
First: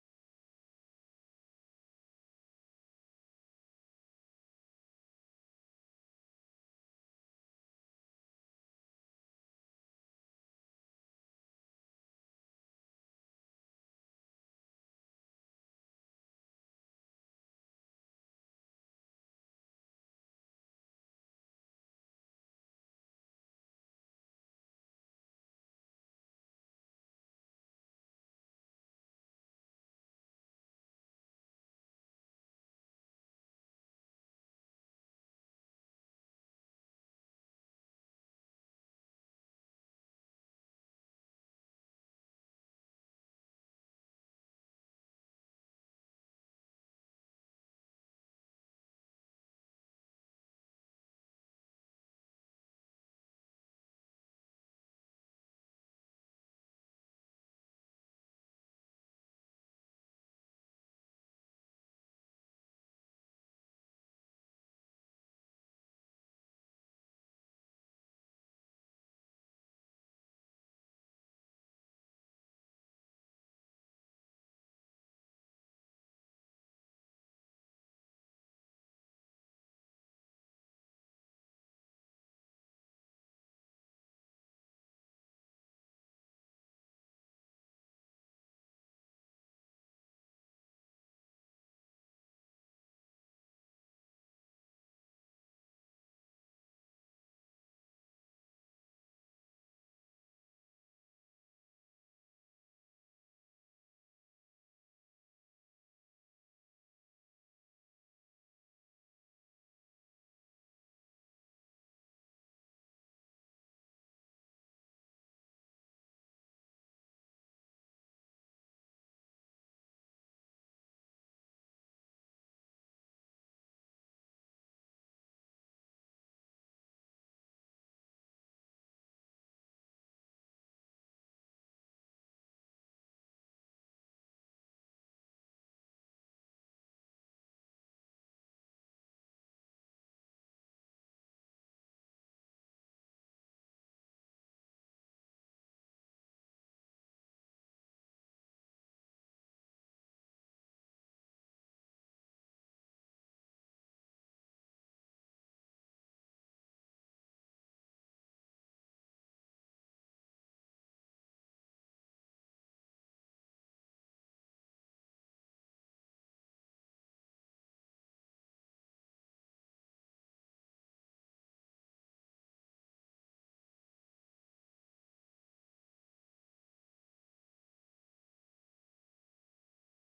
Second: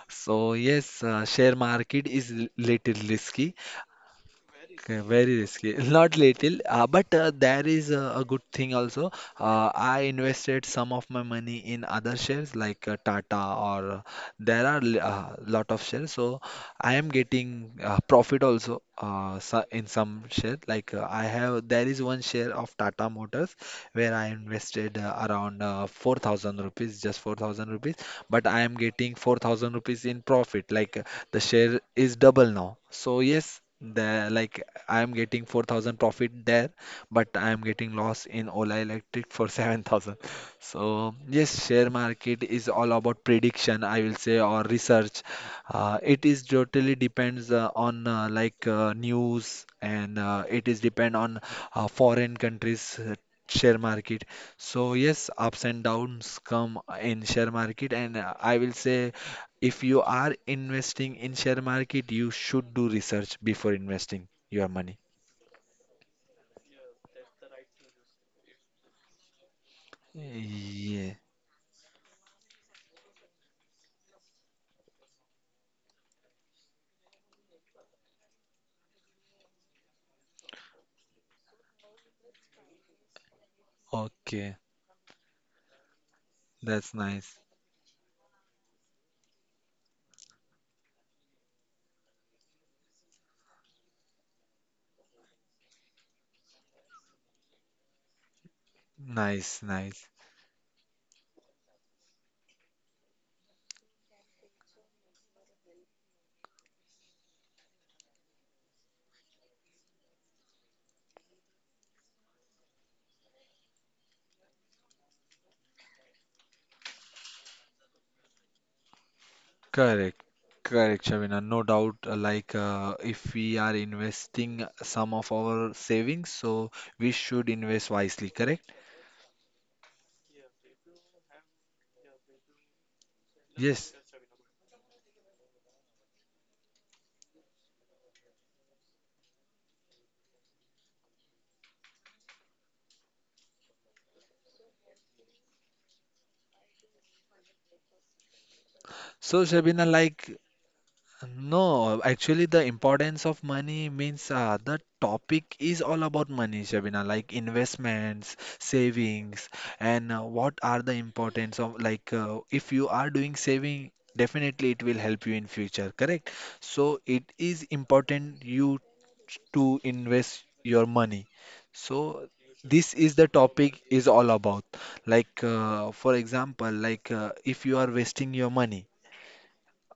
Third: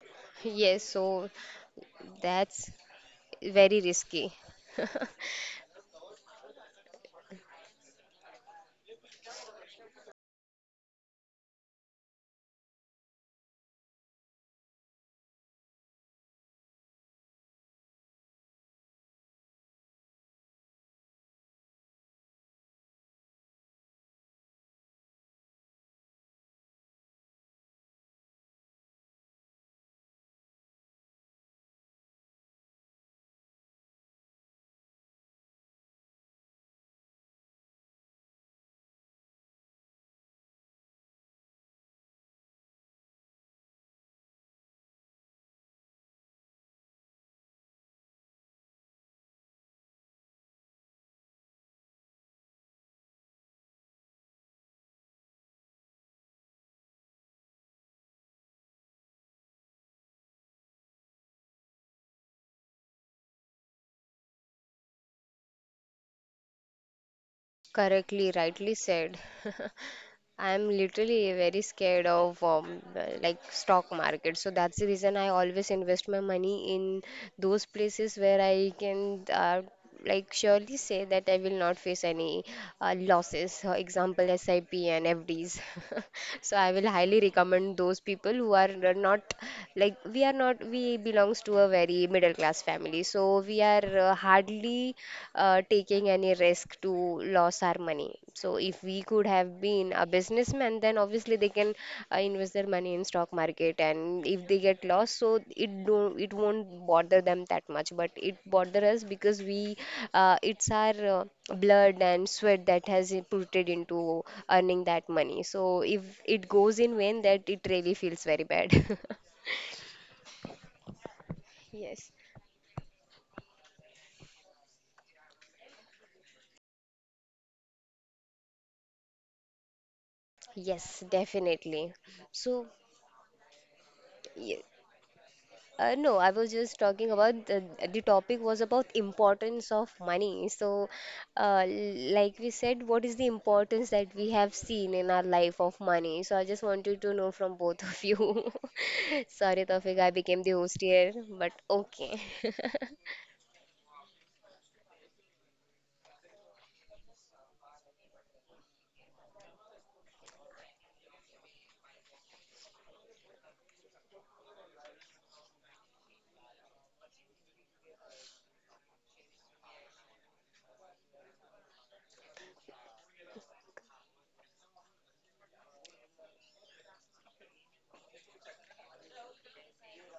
Speaker 1: So
Speaker 2: Yes,
Speaker 1: yes,
Speaker 2: so
Speaker 1: share market is
Speaker 2: that's
Speaker 1: little risky.
Speaker 2: very risky.
Speaker 1: Okay, very risky. Not little, but there is a good thing also. I invested some of my money in other shares like Tata or there are lot of shares. So I am getting profit also, so in some share. Like there is one share of Tata Motors where I invested around 4,000 rupees, just 4,000 rupees. But I am getting 4,000 rupees in profit. Like the share is double now. So yes, the like I'm getting 4,000 profit there, but I'm getting loss in Ola Electric for 7,000. So yes, share market is all about prediction, I will say, or research. It is totally depends on, like, news, and it is depend on foreign countries' share market. So yes, ups and downs come in share market, and I will say if you are investing in share market, you should do research before investing your money.
Speaker 2: Correctly, rightly said. I'm
Speaker 1: Yeah,
Speaker 2: literally very scared of stock market. So that's the reason I always invest my money in those places where I can surely say that I will not face any losses. For example, SIP
Speaker 1: okay,
Speaker 2: and FDs. So I will
Speaker 1: that's
Speaker 2: highly
Speaker 1: nice,
Speaker 2: recommend those people who are not, like, we are not we belongs to a very middle class family. So we are hardly taking any risk to lose our money. So if we could have
Speaker 1: nice,
Speaker 2: been a
Speaker 1: nice.
Speaker 2: businessman, then obviously they can invest their money in stock market, and if they get lost, so it won't bother them that much. But it bother us because we it's our blood and sweat that has inputted into earning that money. So if it goes in vain, that it really feels very bad.
Speaker 1: Correct, correct, Shabina. No
Speaker 2: Yes.
Speaker 1: doubt, like, if we are investing some of our savings, so we should invest wisely, correct?
Speaker 2: Yes, definitely. So,
Speaker 1: Yes.
Speaker 2: yes. No, I was just talking about the topic was about importance of money. So, like we said, what is the importance that we have seen in our life of money? So I just wanted to know from both of you. Sorry,
Speaker 1: So,
Speaker 2: Tawfiq, I
Speaker 1: Shabina,
Speaker 2: became the
Speaker 1: like,
Speaker 2: host here, but okay.
Speaker 1: no, actually, the importance of money means, the topic is all about money, Shabina, like investments, savings, and, what are the importance of, like, if you are doing saving, definitely it will help you in future, correct? So it is important you to invest your money. So this is the topic is all about. Like, for example, like, if you are wasting your money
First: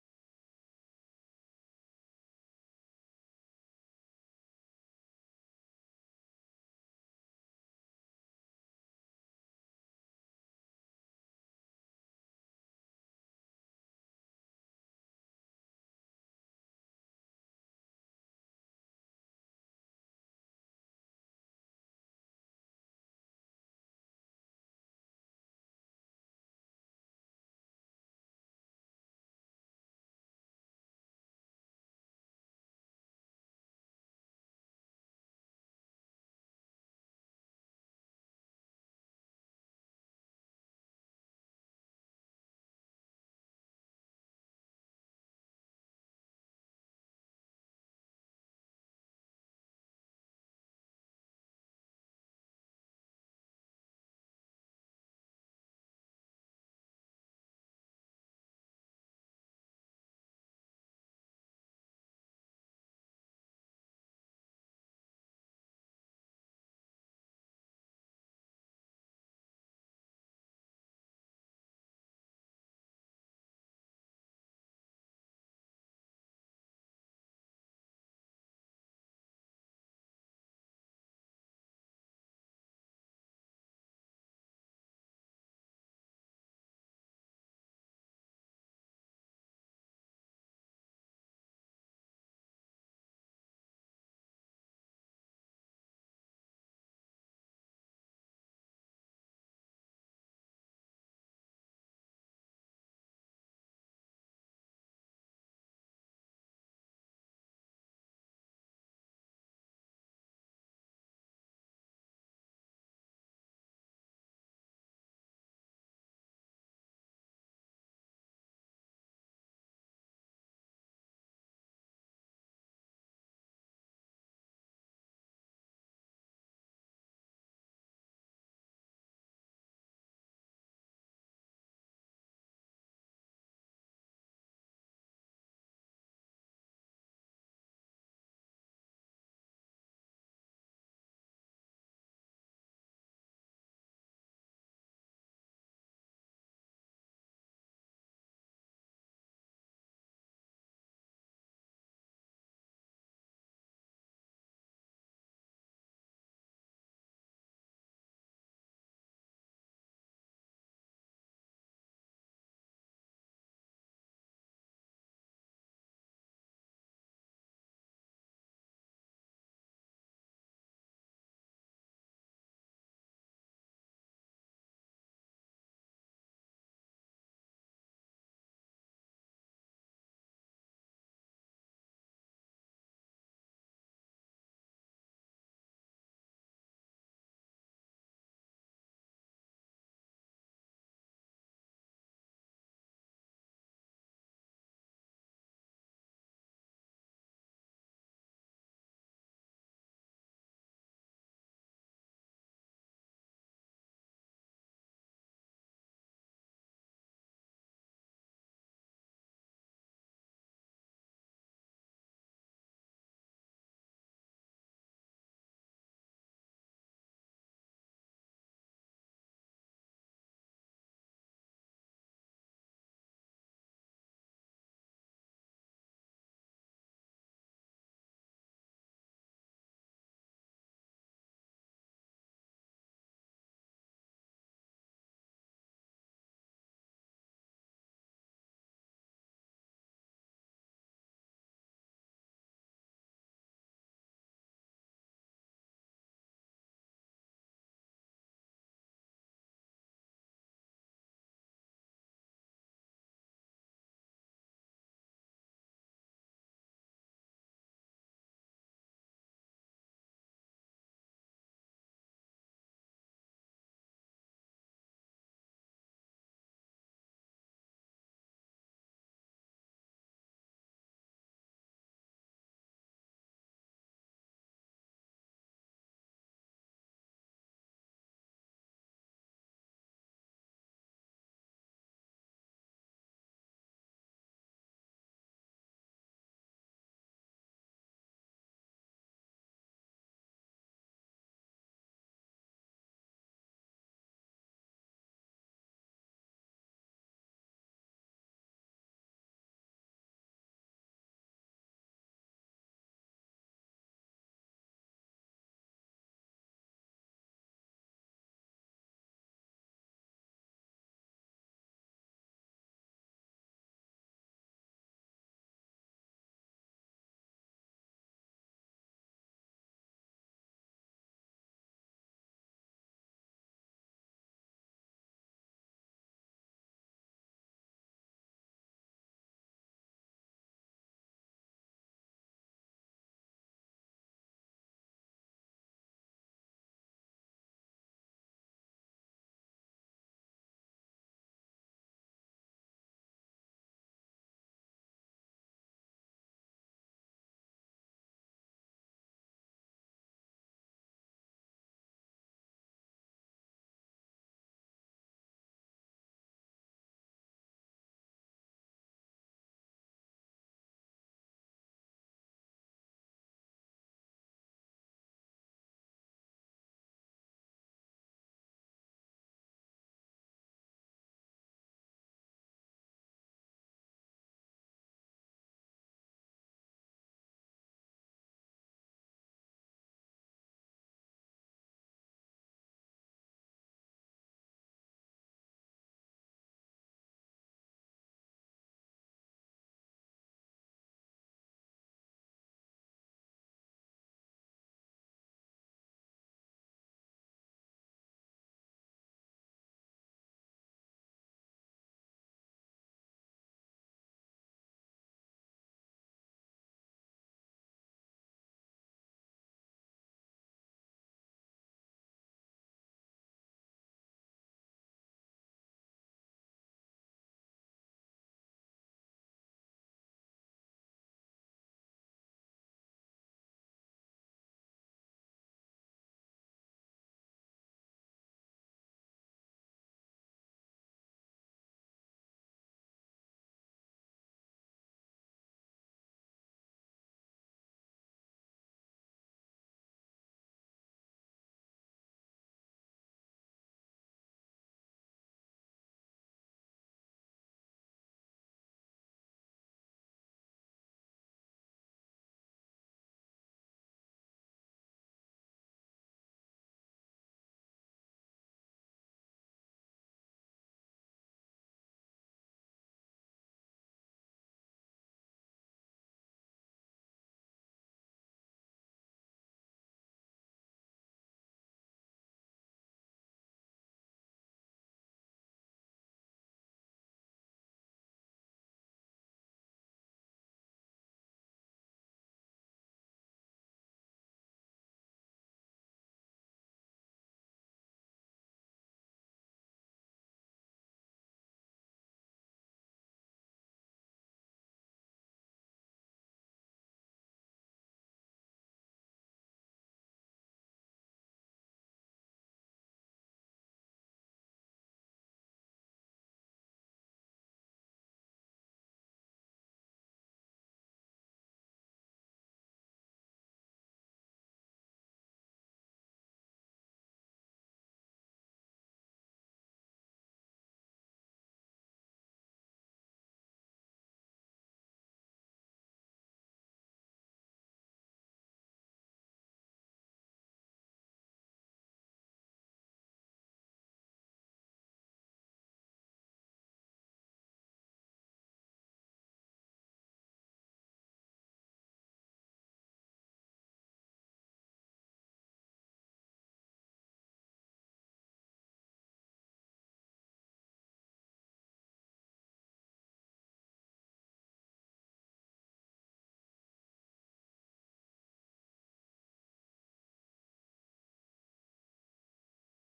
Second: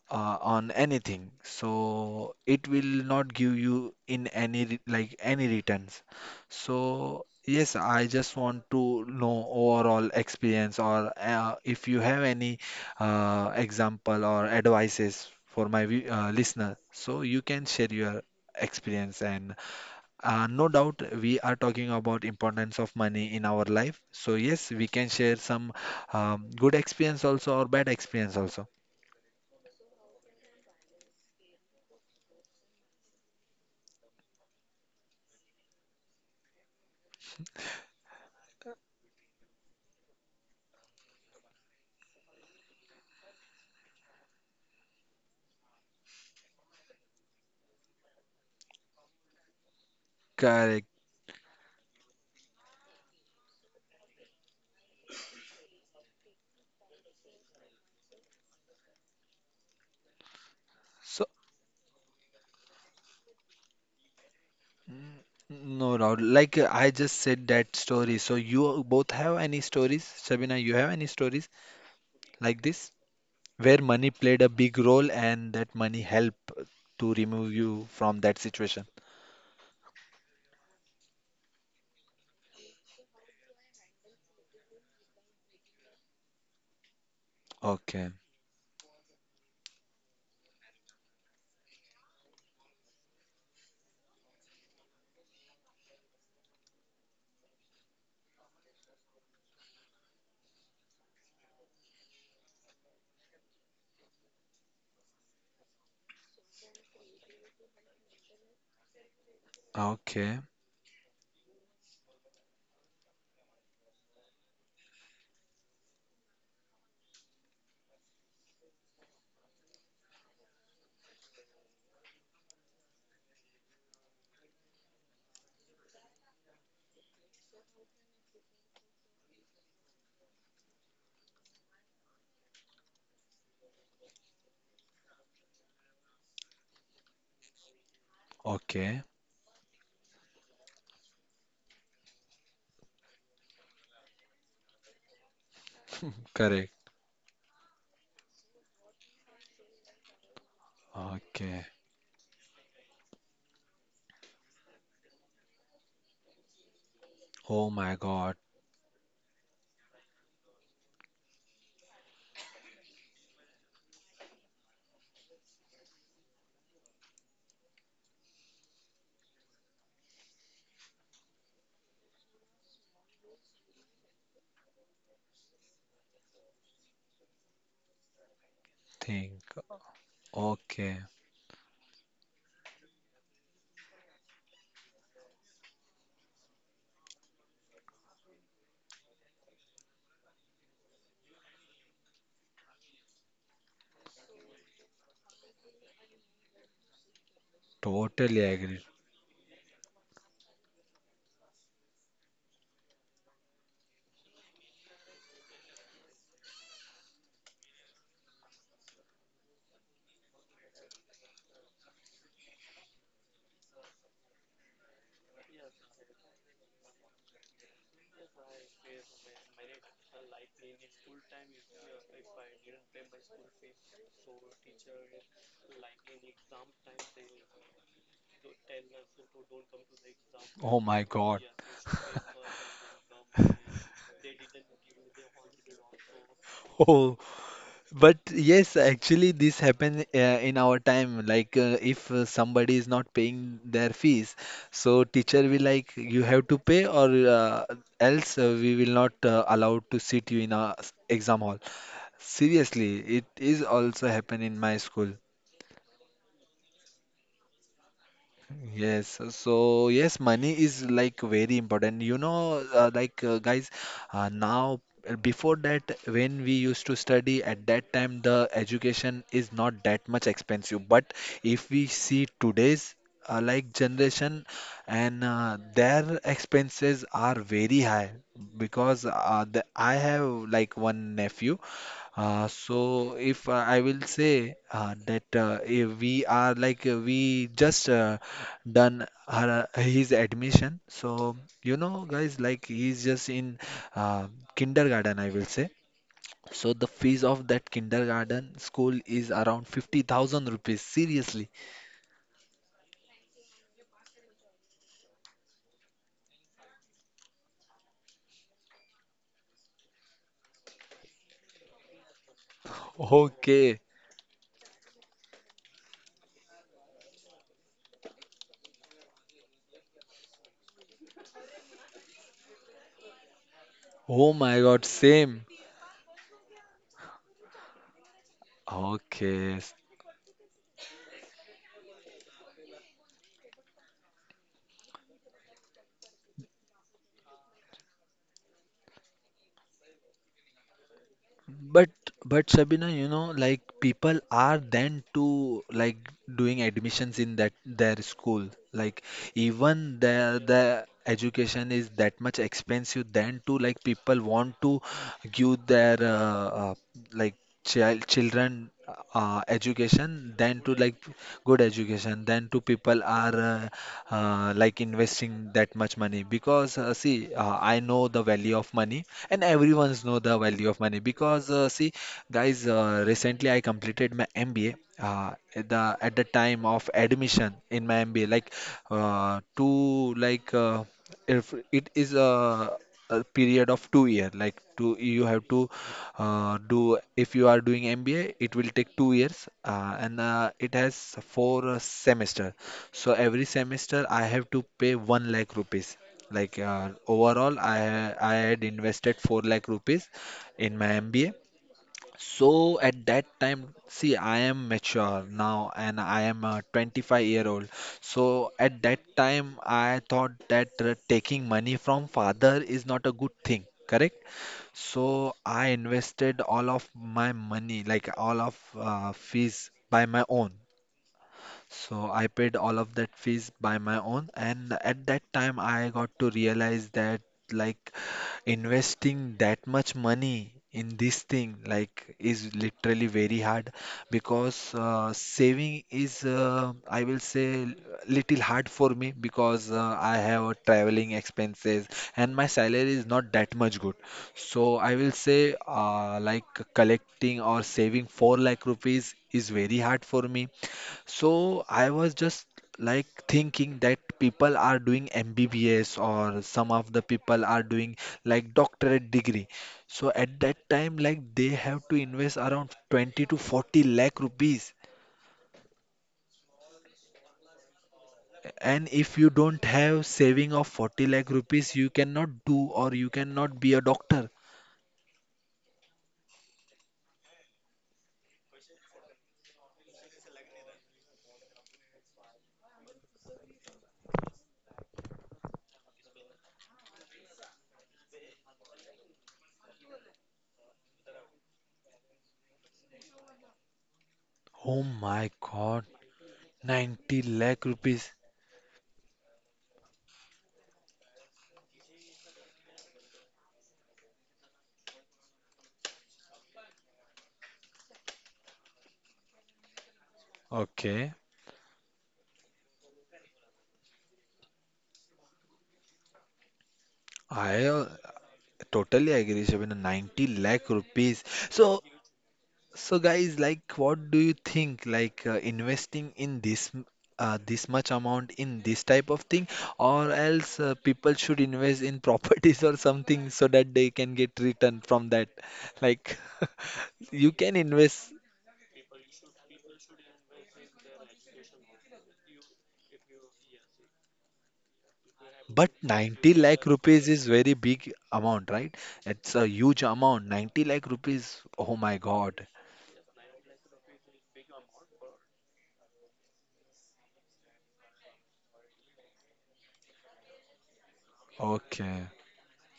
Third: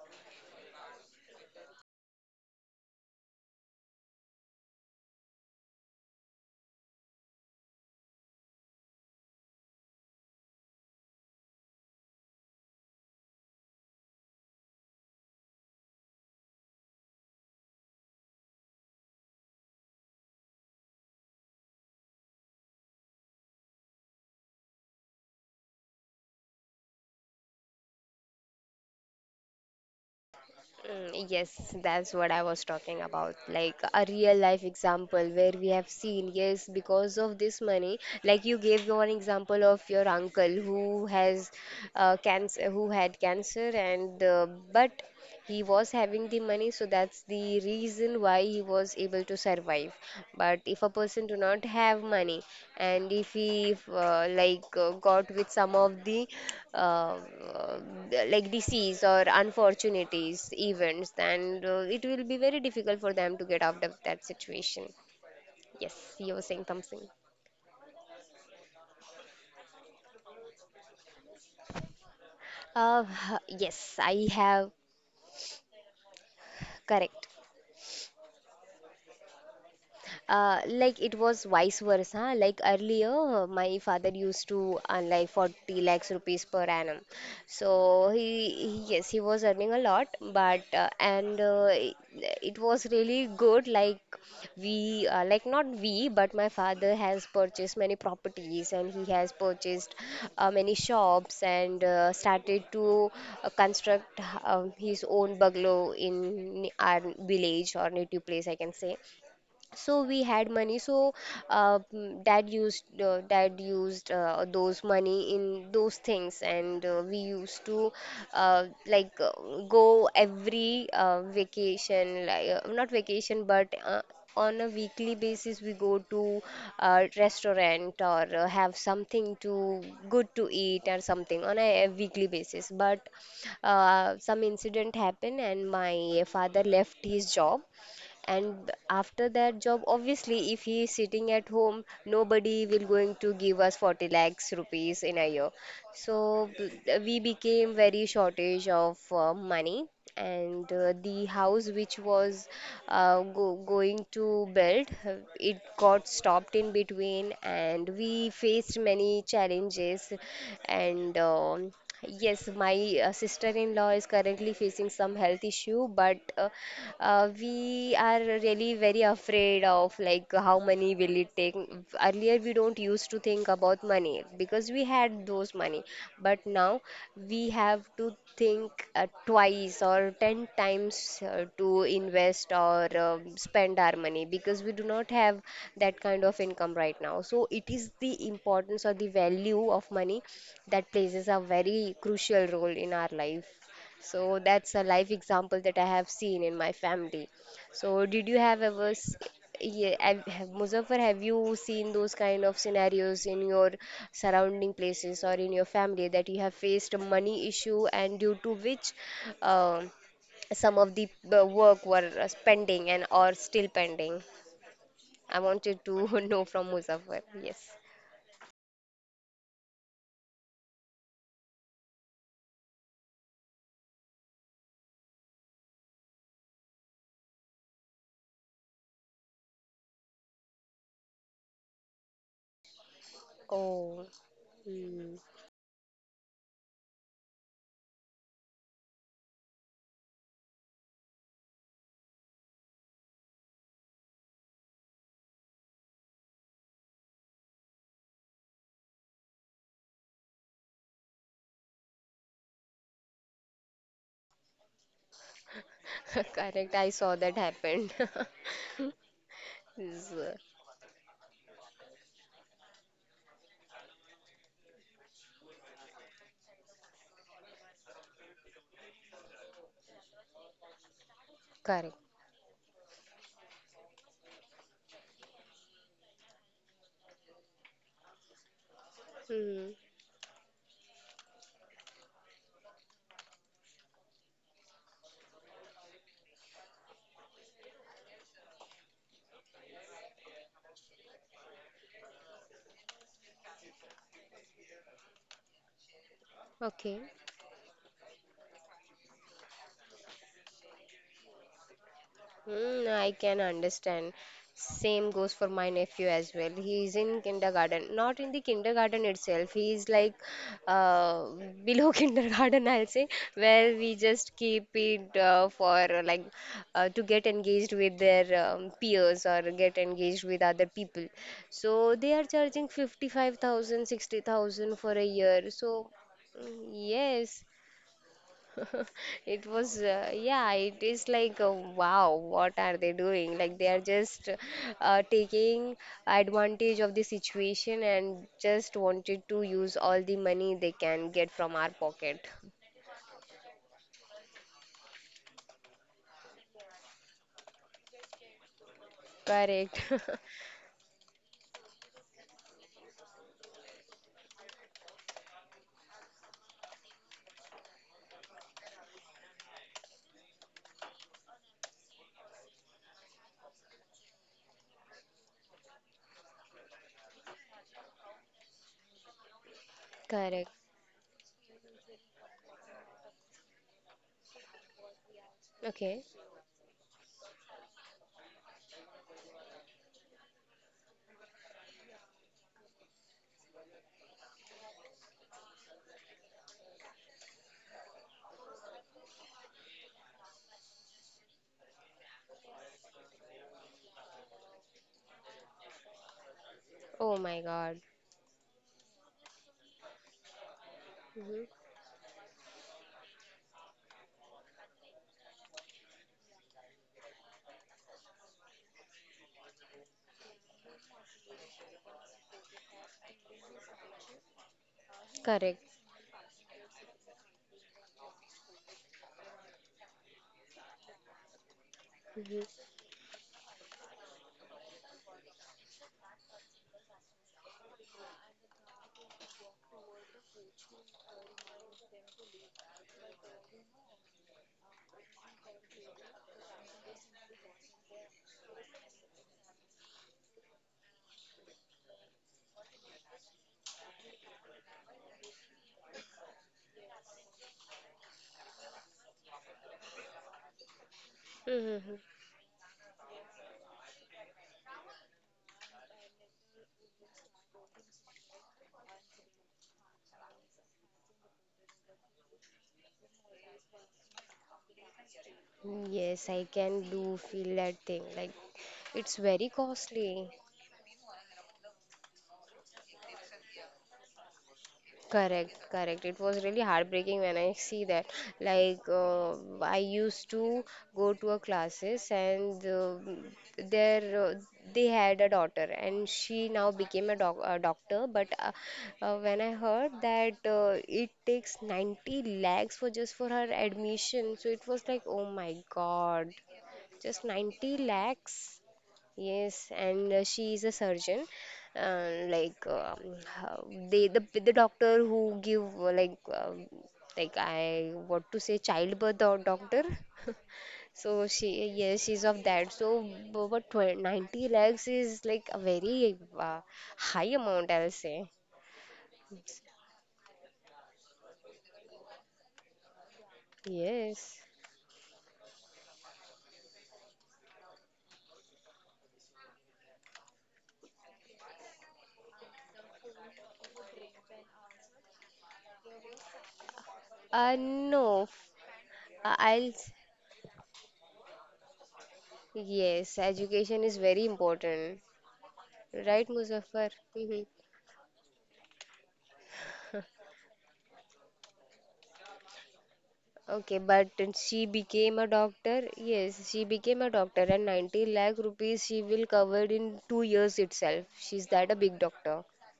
Speaker 1: on anything, so it will not give you in any like any returns. So yes, I just want to know overall experience, or if you have any example or advices for my listener, so you can share your experience, and no doubt we are talking about importance of money in our life, so yes, we can share some good experience also or bad experience also,
Speaker 2: Mm, yes, that's what I was talking about. Like a real life example where we have seen, yes, because of this money, like you gave one example of your uncle who has cancer, who had cancer, and but he was having the money, so that's the reason why he was able to survive. But
Speaker 1: correct,
Speaker 2: if a person do not have money and if he like got with some of the uh, uh, like disease or unfortunities events,
Speaker 1: so,
Speaker 2: then it will be very difficult for them to get out of that situation.
Speaker 1: mm, no, no.
Speaker 2: Yes, you were
Speaker 1: Like,
Speaker 2: saying
Speaker 1: I
Speaker 2: something.
Speaker 1: just said that story. So you both have any stories, Sabina? You have any stories like this
Speaker 2: Uh,
Speaker 1: where
Speaker 2: yes,
Speaker 1: money
Speaker 2: I
Speaker 1: played a
Speaker 2: have
Speaker 1: big role and that money helped to
Speaker 2: correct.
Speaker 1: remove you from that situation?
Speaker 2: Like it was vice versa. Like earlier, my father used to earn like 40 lakhs rupees per annum. So
Speaker 1: Okay,
Speaker 2: yes, he was earning a lot, but and it was really good. Like we, like not we, but my father has purchased many properties and he has purchased many shops and started to construct his own bungalow in our village or native place, I can say so we
Speaker 1: okay,
Speaker 2: had money, so dad used those money in those things, and we used to like go every vacation, like not vacation but on a weekly basis, we go to a restaurant or have something to good to eat or something on a weekly basis. But some incident happened, and my father left his job, and
Speaker 1: okay.
Speaker 2: after that job obviously if he is sitting at home nobody will going to give us 40 lakhs rupees in a year. So
Speaker 1: Correct.
Speaker 2: we became very shortage of money, and the
Speaker 1: Okay.
Speaker 2: house which was go going to build, it got stopped in between,
Speaker 1: Oh
Speaker 2: and
Speaker 1: my
Speaker 2: we
Speaker 1: God.
Speaker 2: faced many challenges. And yes, my sister-in-law is currently facing some health issue, but we are really very afraid of like how money will it take. Earlier, we don't used to think about money because we had those money, but now we have to think
Speaker 1: Think.
Speaker 2: twice or 10
Speaker 1: Okay.
Speaker 2: times to invest or spend our money because we do not have that kind of income right now. So it is the importance or the value of money that plays a very crucial role in our life. So that's a life example that I have seen in my family. So
Speaker 1: Totally
Speaker 2: did you have
Speaker 1: agree.
Speaker 2: ever, yeah, have, Muzaffar, have you seen those kind of scenarios in your surrounding places or in your family, that you have faced a money issue and due to which uh, some of the work were pending and or still pending? I wanted to know from Muzaffar. Yes.
Speaker 1: Oh my God.
Speaker 2: Oh.
Speaker 1: Oh, but yes, actually, this happened in our time. Like, if somebody is not paying their fees, so teacher will like, you have to pay, or else we will not allow to sit you in a exam hall. Seriously, it is also happen in my school.
Speaker 2: Correct, I saw that happened.
Speaker 1: Yes, so yes,
Speaker 2: Is, uh,
Speaker 1: money is like very important. You know, like, guys, now, before that, when we used to study at that time, the education is not that much expensive. But if we
Speaker 2: Correct.
Speaker 1: see today's like generation, and their expenses are very high, because
Speaker 2: Hmm.
Speaker 1: I have like one nephew. So if, I will say, that, if we are, like, we just done her, his admission, so, you know guys, like he's just in uh, kindergarten, I will say. So the
Speaker 2: Okay.
Speaker 1: fees of that kindergarten school is around 50,000 rupees, seriously.
Speaker 2: Hmm, I can understand. Same goes for my nephew as well. He is in kindergarten, not in the kindergarten itself. He is like uh, below kindergarten, I'll say,
Speaker 1: Okay.
Speaker 2: where we just keep it for like to get engaged with their peers or get engaged with other people. So they are charging 55,000, sixty
Speaker 1: Oh my
Speaker 2: thousand
Speaker 1: God,
Speaker 2: for a
Speaker 1: same.
Speaker 2: year. So mm, yes. It
Speaker 1: Okay.
Speaker 2: was, yeah, it is like, wow, what are they doing? Like, they are just taking advantage of the situation and just wanted to use all the money they can get from our
Speaker 1: But
Speaker 2: pocket.
Speaker 1: but Sabina, you know, like people are then to like doing admissions in that their school. Like
Speaker 2: Correct.
Speaker 1: even the education is that much expensive, then to like people want to give their like children education, then to like good education, then to people are like investing that much money, because see, I know the value of money and everyone's know the
Speaker 2: Correct.
Speaker 1: value of money, because see, guys, recently I completed my MBA. uh, at the
Speaker 2: Okay.
Speaker 1: at the time of admission in my MBA, like, two, like, if it is a period of 2 year, like two you have to do, if you are doing MBA it will take 2 years, and it has four semester. So every semester I have to pay 1 lakh rupees, like,
Speaker 2: Oh my
Speaker 1: overall,
Speaker 2: God.
Speaker 1: I had invested 4 lakh rupees in my MBA.
Speaker 2: Mhm.
Speaker 1: So at that time, see, I am mature now and I am a 25-year-old. So at that time, I thought that taking money from father is not a good thing, correct? So
Speaker 2: Correct.
Speaker 1: I invested all of my money, like all of fees by my own. So I
Speaker 2: Mhm.
Speaker 1: paid all of that fees by my own, and at that time I got to realize that, like, investing that much money in this thing, like, is literally very hard, because saving is, I will say, little hard for me, because I have a traveling expenses and my salary is not that much good. So I will say, like collecting or saving 4 lakh rupees is very hard for me, so I
Speaker 2: Mhm.
Speaker 1: was just like thinking that people are doing MBBS or some of the people are doing like doctorate degree. So at that time, like they have to invest around 20 to 40 lakh rupees.
Speaker 2: Yes, I can do feel that thing. Like,
Speaker 1: And
Speaker 2: it's
Speaker 1: if you
Speaker 2: very
Speaker 1: don't have
Speaker 2: costly.
Speaker 1: saving of 40 lakh rupees, you cannot do or you cannot be a doctor.
Speaker 2: Correct, correct. It was really heartbreaking when I see that. Like, I used to go to a classes, and there they had a daughter and she now became a doctor. But when I heard that it takes 90 lakhs for just for her admission, so it
Speaker 1: Oh
Speaker 2: was like, oh
Speaker 1: my
Speaker 2: my
Speaker 1: God,
Speaker 2: God,
Speaker 1: 90
Speaker 2: just
Speaker 1: lakh
Speaker 2: 90
Speaker 1: rupees.
Speaker 2: lakhs. Yes, and she is a surgeon. Like they the doctor who give like I what to say childbirth or doctor. So
Speaker 1: Okay,
Speaker 2: she, yes, she's of that. So bu- but tw 90 lakhs is like a very high
Speaker 1: I
Speaker 2: amount, I'll say.
Speaker 1: totally agree, Shabina. 90 lakh rupees. So So guys, like what do you
Speaker 2: Yes.
Speaker 1: think, like investing in this this much amount in this type of thing, or else people should invest in properties or something, so that they can get return from that. Like you can invest,
Speaker 2: No, I'll yes, education is very important,
Speaker 1: but
Speaker 2: right,
Speaker 1: 90 lakh
Speaker 2: Muzaffar?
Speaker 1: rupees is
Speaker 2: Hmm.
Speaker 1: very big amount, right? It's a huge amount. 90 lakh rupees. Oh my God.
Speaker 2: Okay, but she became a doctor. Yes, she became a doctor, and 90 lakh rupees she will covered in 2 years itself. She's that a big
Speaker 1: Okay,
Speaker 2: doctor.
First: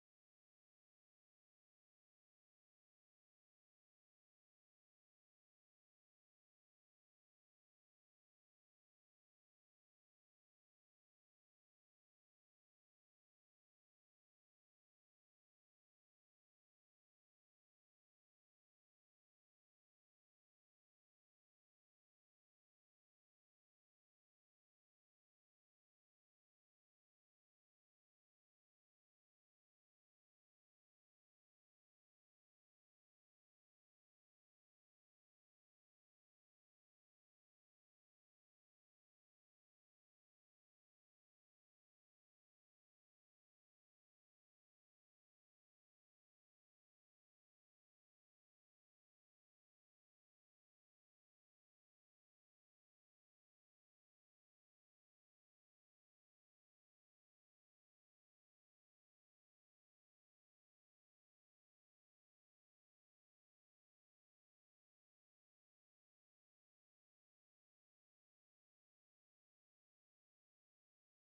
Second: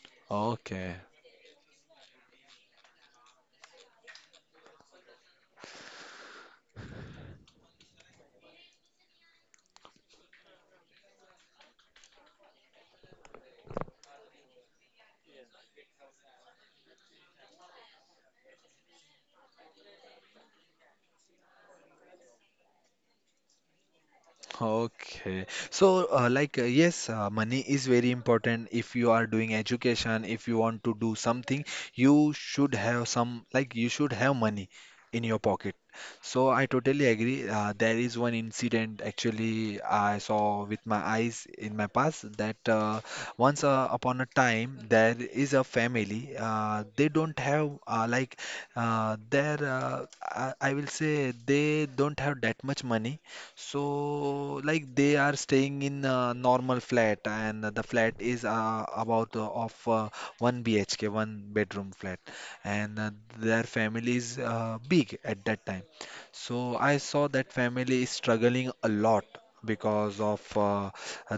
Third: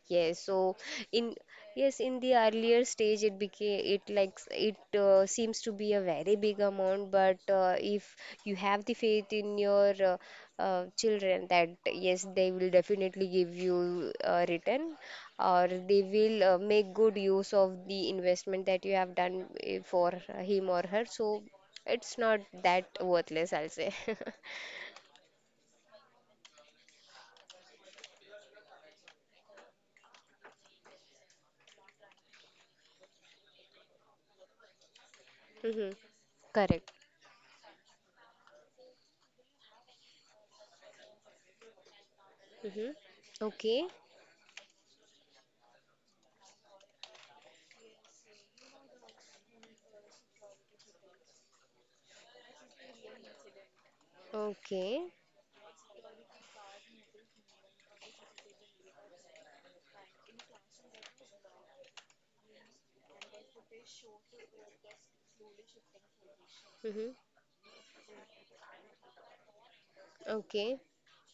Speaker 2: Yes, so
Speaker 1: okay.
Speaker 2: in, yes, in the earlier stage, it became it like it seems to be a very big amount. But if you have the faith in your children that yes, they will definitely give you a return, or they will make good use of the investment that you have done for him or her. So it's not that worthless, I'll say.
Speaker 1: Okay. So, like, yes, money is very important. If you are doing education, if you want to do something, you should have some, like, you should have money in your pocket.
Speaker 2: Hmm.
Speaker 1: So, I
Speaker 2: Correct.
Speaker 1: totally agree. There is one incident actually I saw with my eyes in my past, that
Speaker 2: Hmm.
Speaker 1: once
Speaker 2: Okay.
Speaker 1: upon a time there is a family. They don't have, like, their, I will say, they don't have that much money, so, like, they
Speaker 2: Okay.
Speaker 1: are staying in a normal flat, and the flat is about, of, one BHK, one bedroom flat, and their family is big at that time. So I
Speaker 2: Hmm.
Speaker 1: saw that family is struggling a lot because of
Speaker 2: Okay.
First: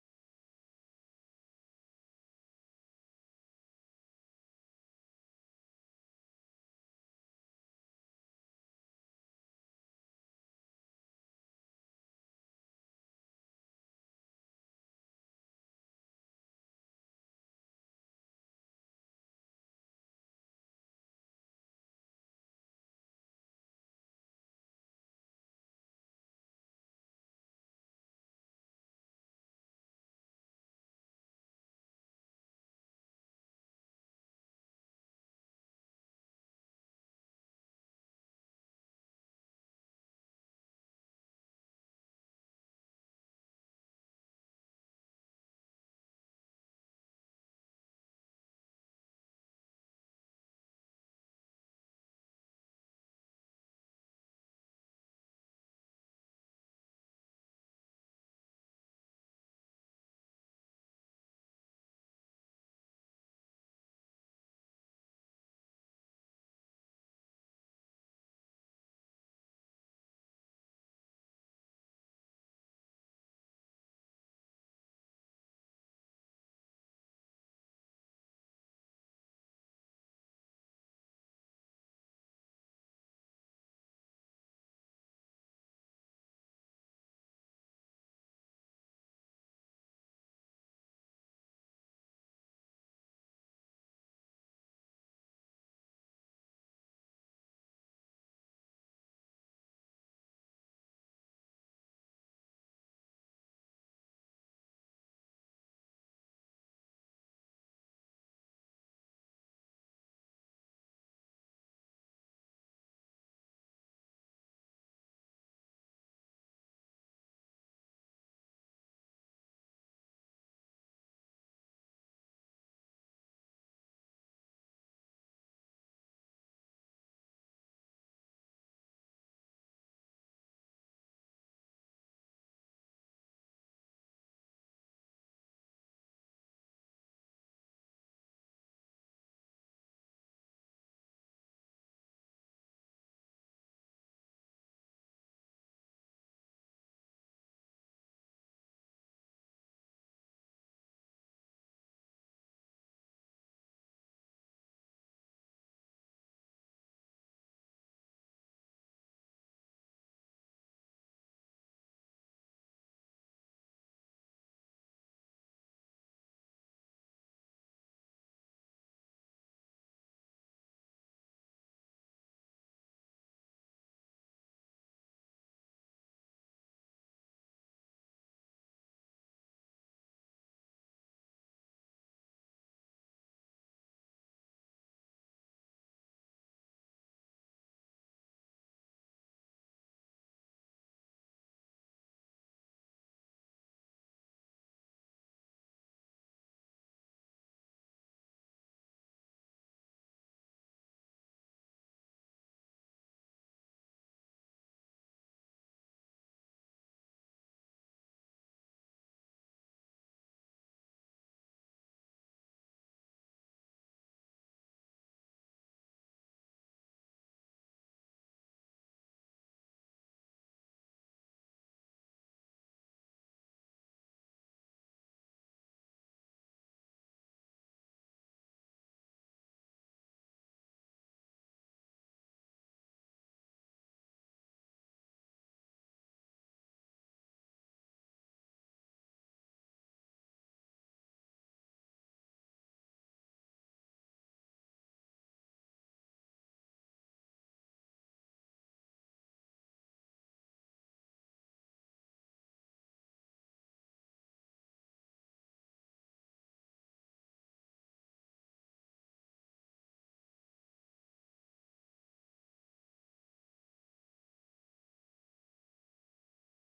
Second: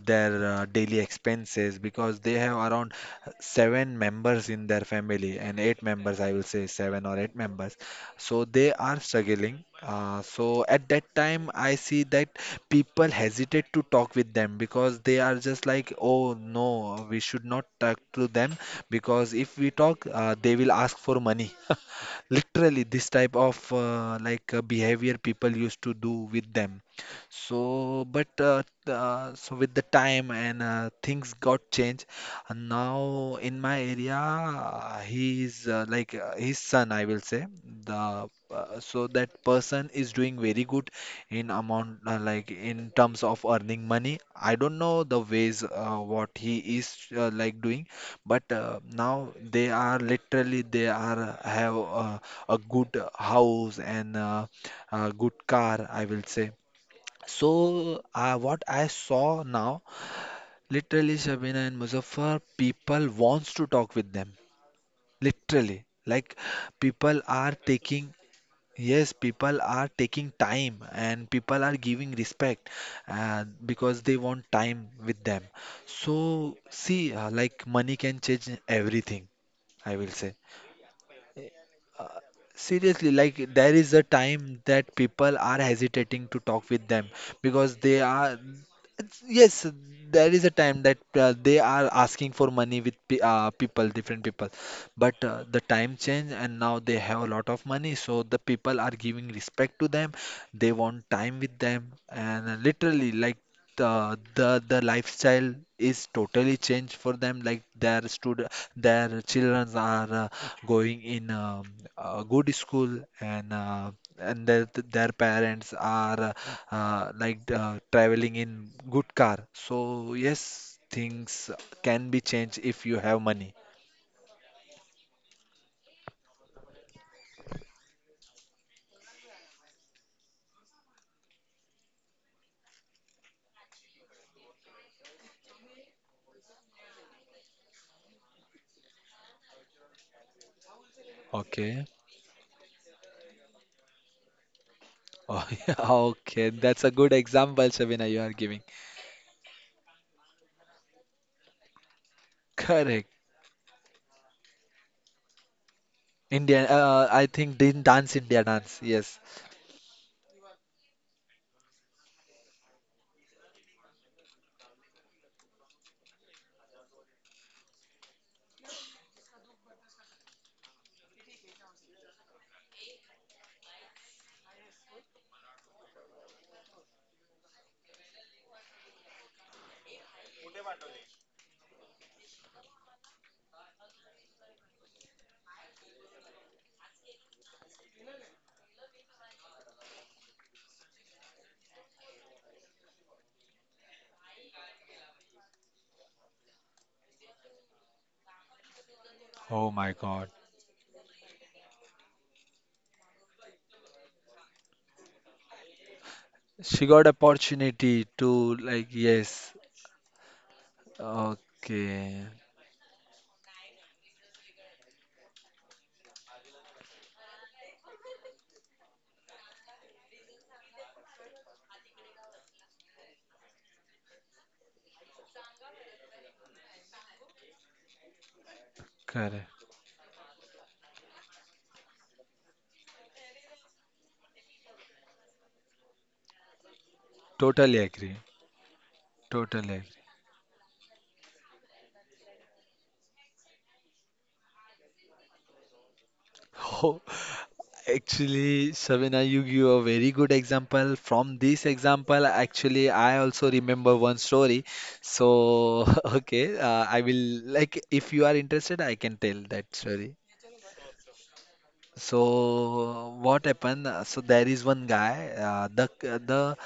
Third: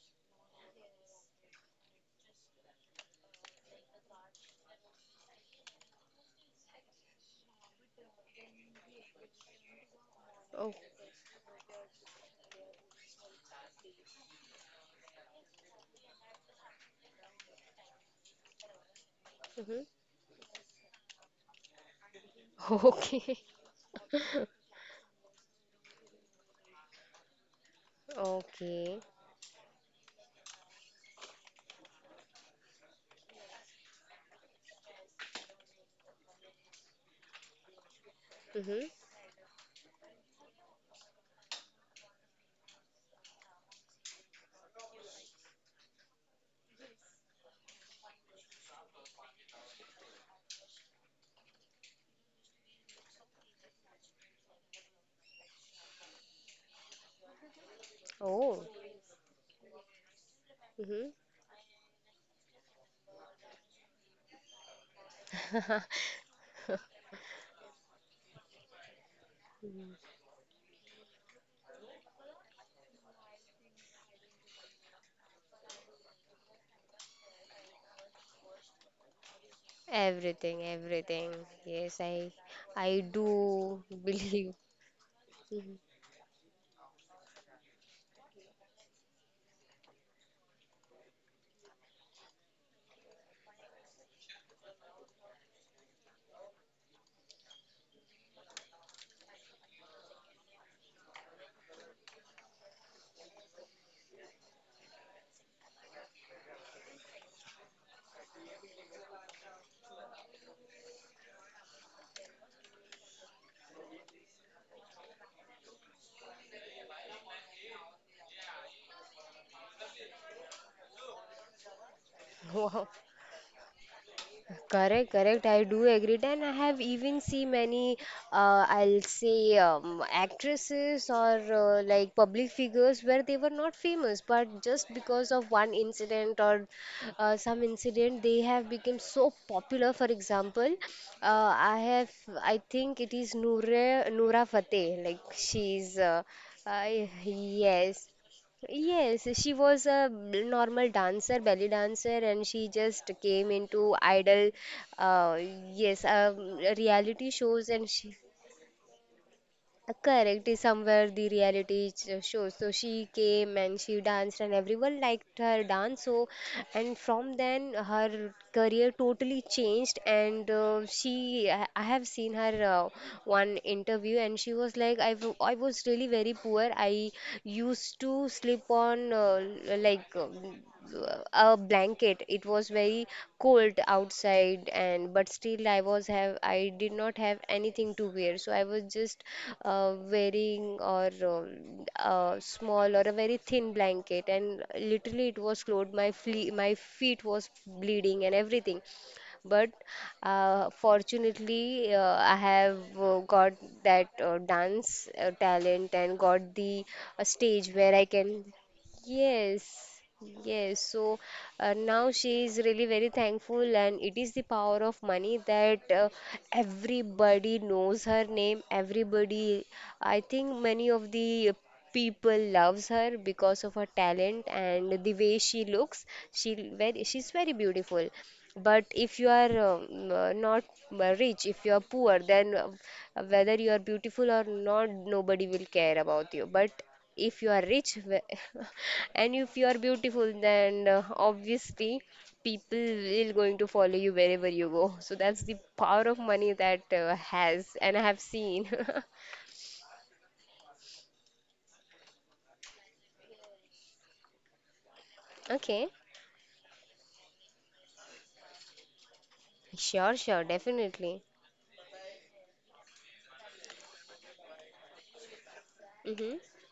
Speaker 1: their daily expenses, because they have around seven members in their family and eight members, I will say seven or eight members, so they are struggling, so
Speaker 2: Oh.
Speaker 1: at that time I see that people hesitate to talk with them, because they are just like, oh no, we should not talk to them, because if we
Speaker 2: Mhm.
Speaker 1: talk they will ask for money. Literally this type
Speaker 2: Okay.
Speaker 1: of like behavior people used to do with them. So but
Speaker 2: Okay.
Speaker 1: so with the time, and things got changed, and now in my area, he is, like, his son, I will say. The
Speaker 2: Mhm.
Speaker 1: so that person is doing very good in amount, like in terms of earning money. I don't know the ways what he is like doing, but now they are literally they are have a good house and a good car, I will say. So, what
Speaker 2: Oh.
Speaker 1: I saw now.
Speaker 2: Mhm.
Speaker 1: Literally, Shabina and Muzaffar, people wants to talk with them. Literally, like people are taking, yes, people are
Speaker 2: Mhm.
Speaker 1: taking time and people are giving respect, because they want time with them. So see, like money can change everything, I will say.
Speaker 2: Everything, everything. Yes,
Speaker 1: Uh,
Speaker 2: I
Speaker 1: seriously, like there
Speaker 2: do
Speaker 1: is a
Speaker 2: believe.
Speaker 1: time that people are
Speaker 2: Mhm.
Speaker 1: hesitating to talk with them, because they are. It's, yes, there is a time that they are asking for money with pe people, different people. But the time change and now they have a lot of money, so the people are giving respect to them. They want time with them, and literally, like the lifestyle is totally changed for them. Like their children are going in a good school and and their parents are traveling in good car. So yes, things can be changed if
Speaker 2: Wow.
Speaker 1: you have money.
Speaker 2: Correct, correct. I do agree, and I have even seen many, I'll say, actresses or like public figures where they were not famous, but just because of one incident or some incident, they have become so popular. For example, I
Speaker 1: Okay.
Speaker 2: have, I think it is Noura Fateh. Like
Speaker 1: Oh, yeah,
Speaker 2: she's,
Speaker 1: okay. That's a
Speaker 2: I,
Speaker 1: good example,
Speaker 2: yes.
Speaker 1: Shabina, you are giving.
Speaker 2: Yes, she was a normal dancer, belly dancer, and she
Speaker 1: Correct.
Speaker 2: just came into idol, uh, yes,
Speaker 1: Indian, I
Speaker 2: reality
Speaker 1: think
Speaker 2: shows, and
Speaker 1: Dance
Speaker 2: she,
Speaker 1: India Dance. Yes.
Speaker 2: correct, is somewhere the reality show. So she came and she danced, and everyone liked her dance. So, and from then her career totally changed. And she, I have seen her one interview, and she was like, "I was really very poor. I used to sleep on like." A blanket. It was very cold outside, and but still I was have I did not have anything to wear. So I was just wearing or a small or a very thin blanket, and literally it was cold. My feet was bleeding and everything,
Speaker 1: Oh
Speaker 2: but
Speaker 1: my God.
Speaker 2: fortunately I have got that dance talent and got
Speaker 1: She
Speaker 2: the
Speaker 1: got
Speaker 2: stage where
Speaker 1: opportunity
Speaker 2: I can.
Speaker 1: to like, yes.
Speaker 2: Yes, yes. So now
Speaker 1: Okay.
Speaker 2: she is really very thankful, and it is the power of money that everybody knows her name. Everybody, I think many of the people loves her because of her talent and the way she looks. She's very beautiful. But if you are
Speaker 1: Correct.
Speaker 2: not rich, if you are poor, then whether you are beautiful or not, nobody will care about you. But if you are
Speaker 1: Totally
Speaker 2: rich,
Speaker 1: agree.
Speaker 2: and if you are
Speaker 1: Totally agree.
Speaker 2: beautiful, then obviously people will going to follow you wherever you go, so that's the power of money that
Speaker 1: Oh,
Speaker 2: has, and I have seen.
Speaker 1: actually, Shavina, you give a very good example. From this example, actually, I also remember one story.
Speaker 2: Okay,
Speaker 1: So, okay, I will, like, if you are interested, I can tell that
Speaker 2: sure,
Speaker 1: story.
Speaker 2: sure, definitely.
Speaker 1: So what happened? So there is one guy. The
Speaker 2: Mm-hmm.
Speaker 1: the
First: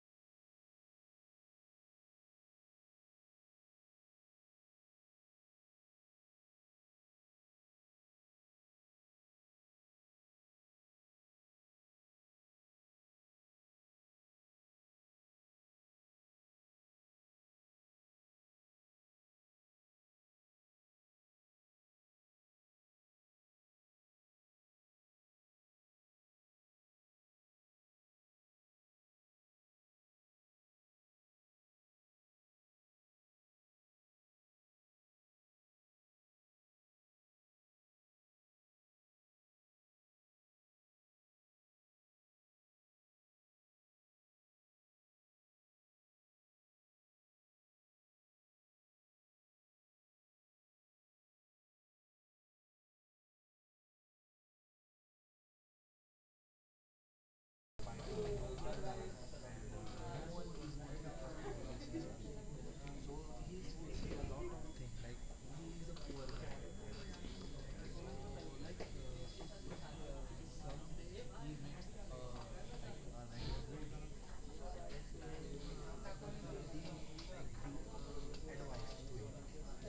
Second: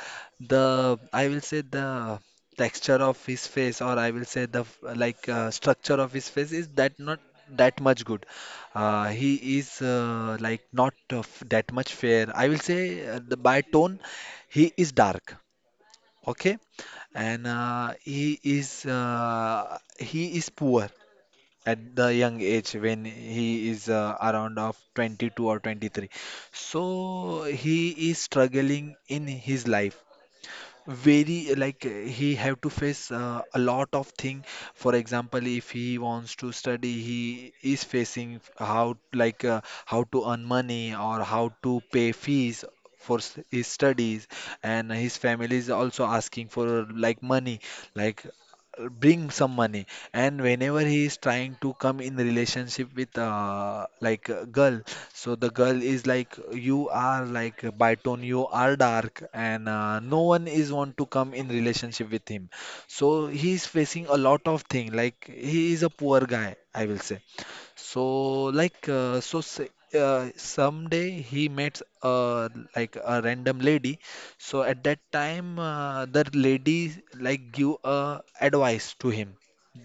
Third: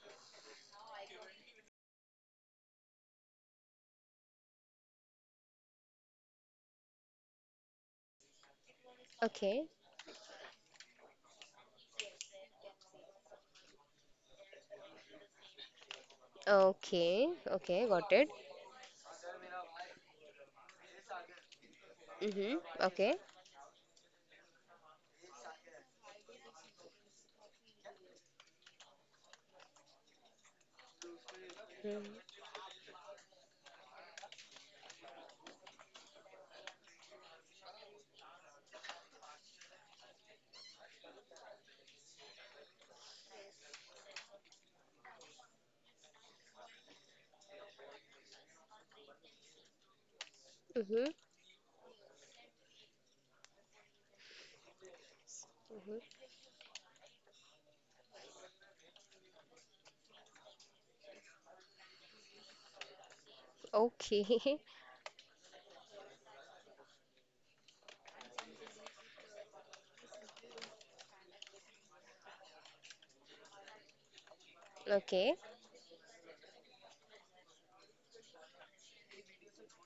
Speaker 1: the I will say the texture of his face, or I will say the like structure of his face is that not that much good. He
Speaker 2: Okay,
Speaker 1: is like not that much fair. I will say the, by tone, he is dark. Okay,
Speaker 2: okay,
Speaker 1: and
Speaker 2: okay, got it.
Speaker 1: he is poor at the young
Speaker 2: Mm-hmm.
Speaker 1: age when
Speaker 2: Okay.
Speaker 1: he is around of 22 or 23, so he is struggling in his life very, like, he
Speaker 2: Mm-hmm.
Speaker 1: have to face a lot of thing. For example, if he wants to study, he is facing how, like, how to earn money or how to pay fees for his studies, and his family is also asking for, like, money, like, bring some money. And whenever he
Speaker 2: Mm-hmm.
Speaker 1: is trying to come in relationship with like a girl, so the girl is
Speaker 2: Mm-hmm.
Speaker 1: like, you are like by tone you are dark, and no one is want to come in relationship with him. So he is facing a lot
Speaker 2: Okay.
Speaker 1: of thing, like he is a poor guy, I will say. So, like, so say, someday he met like a random lady. So at that
Speaker 2: Okay.
Speaker 1: time, the lady like give a advice to him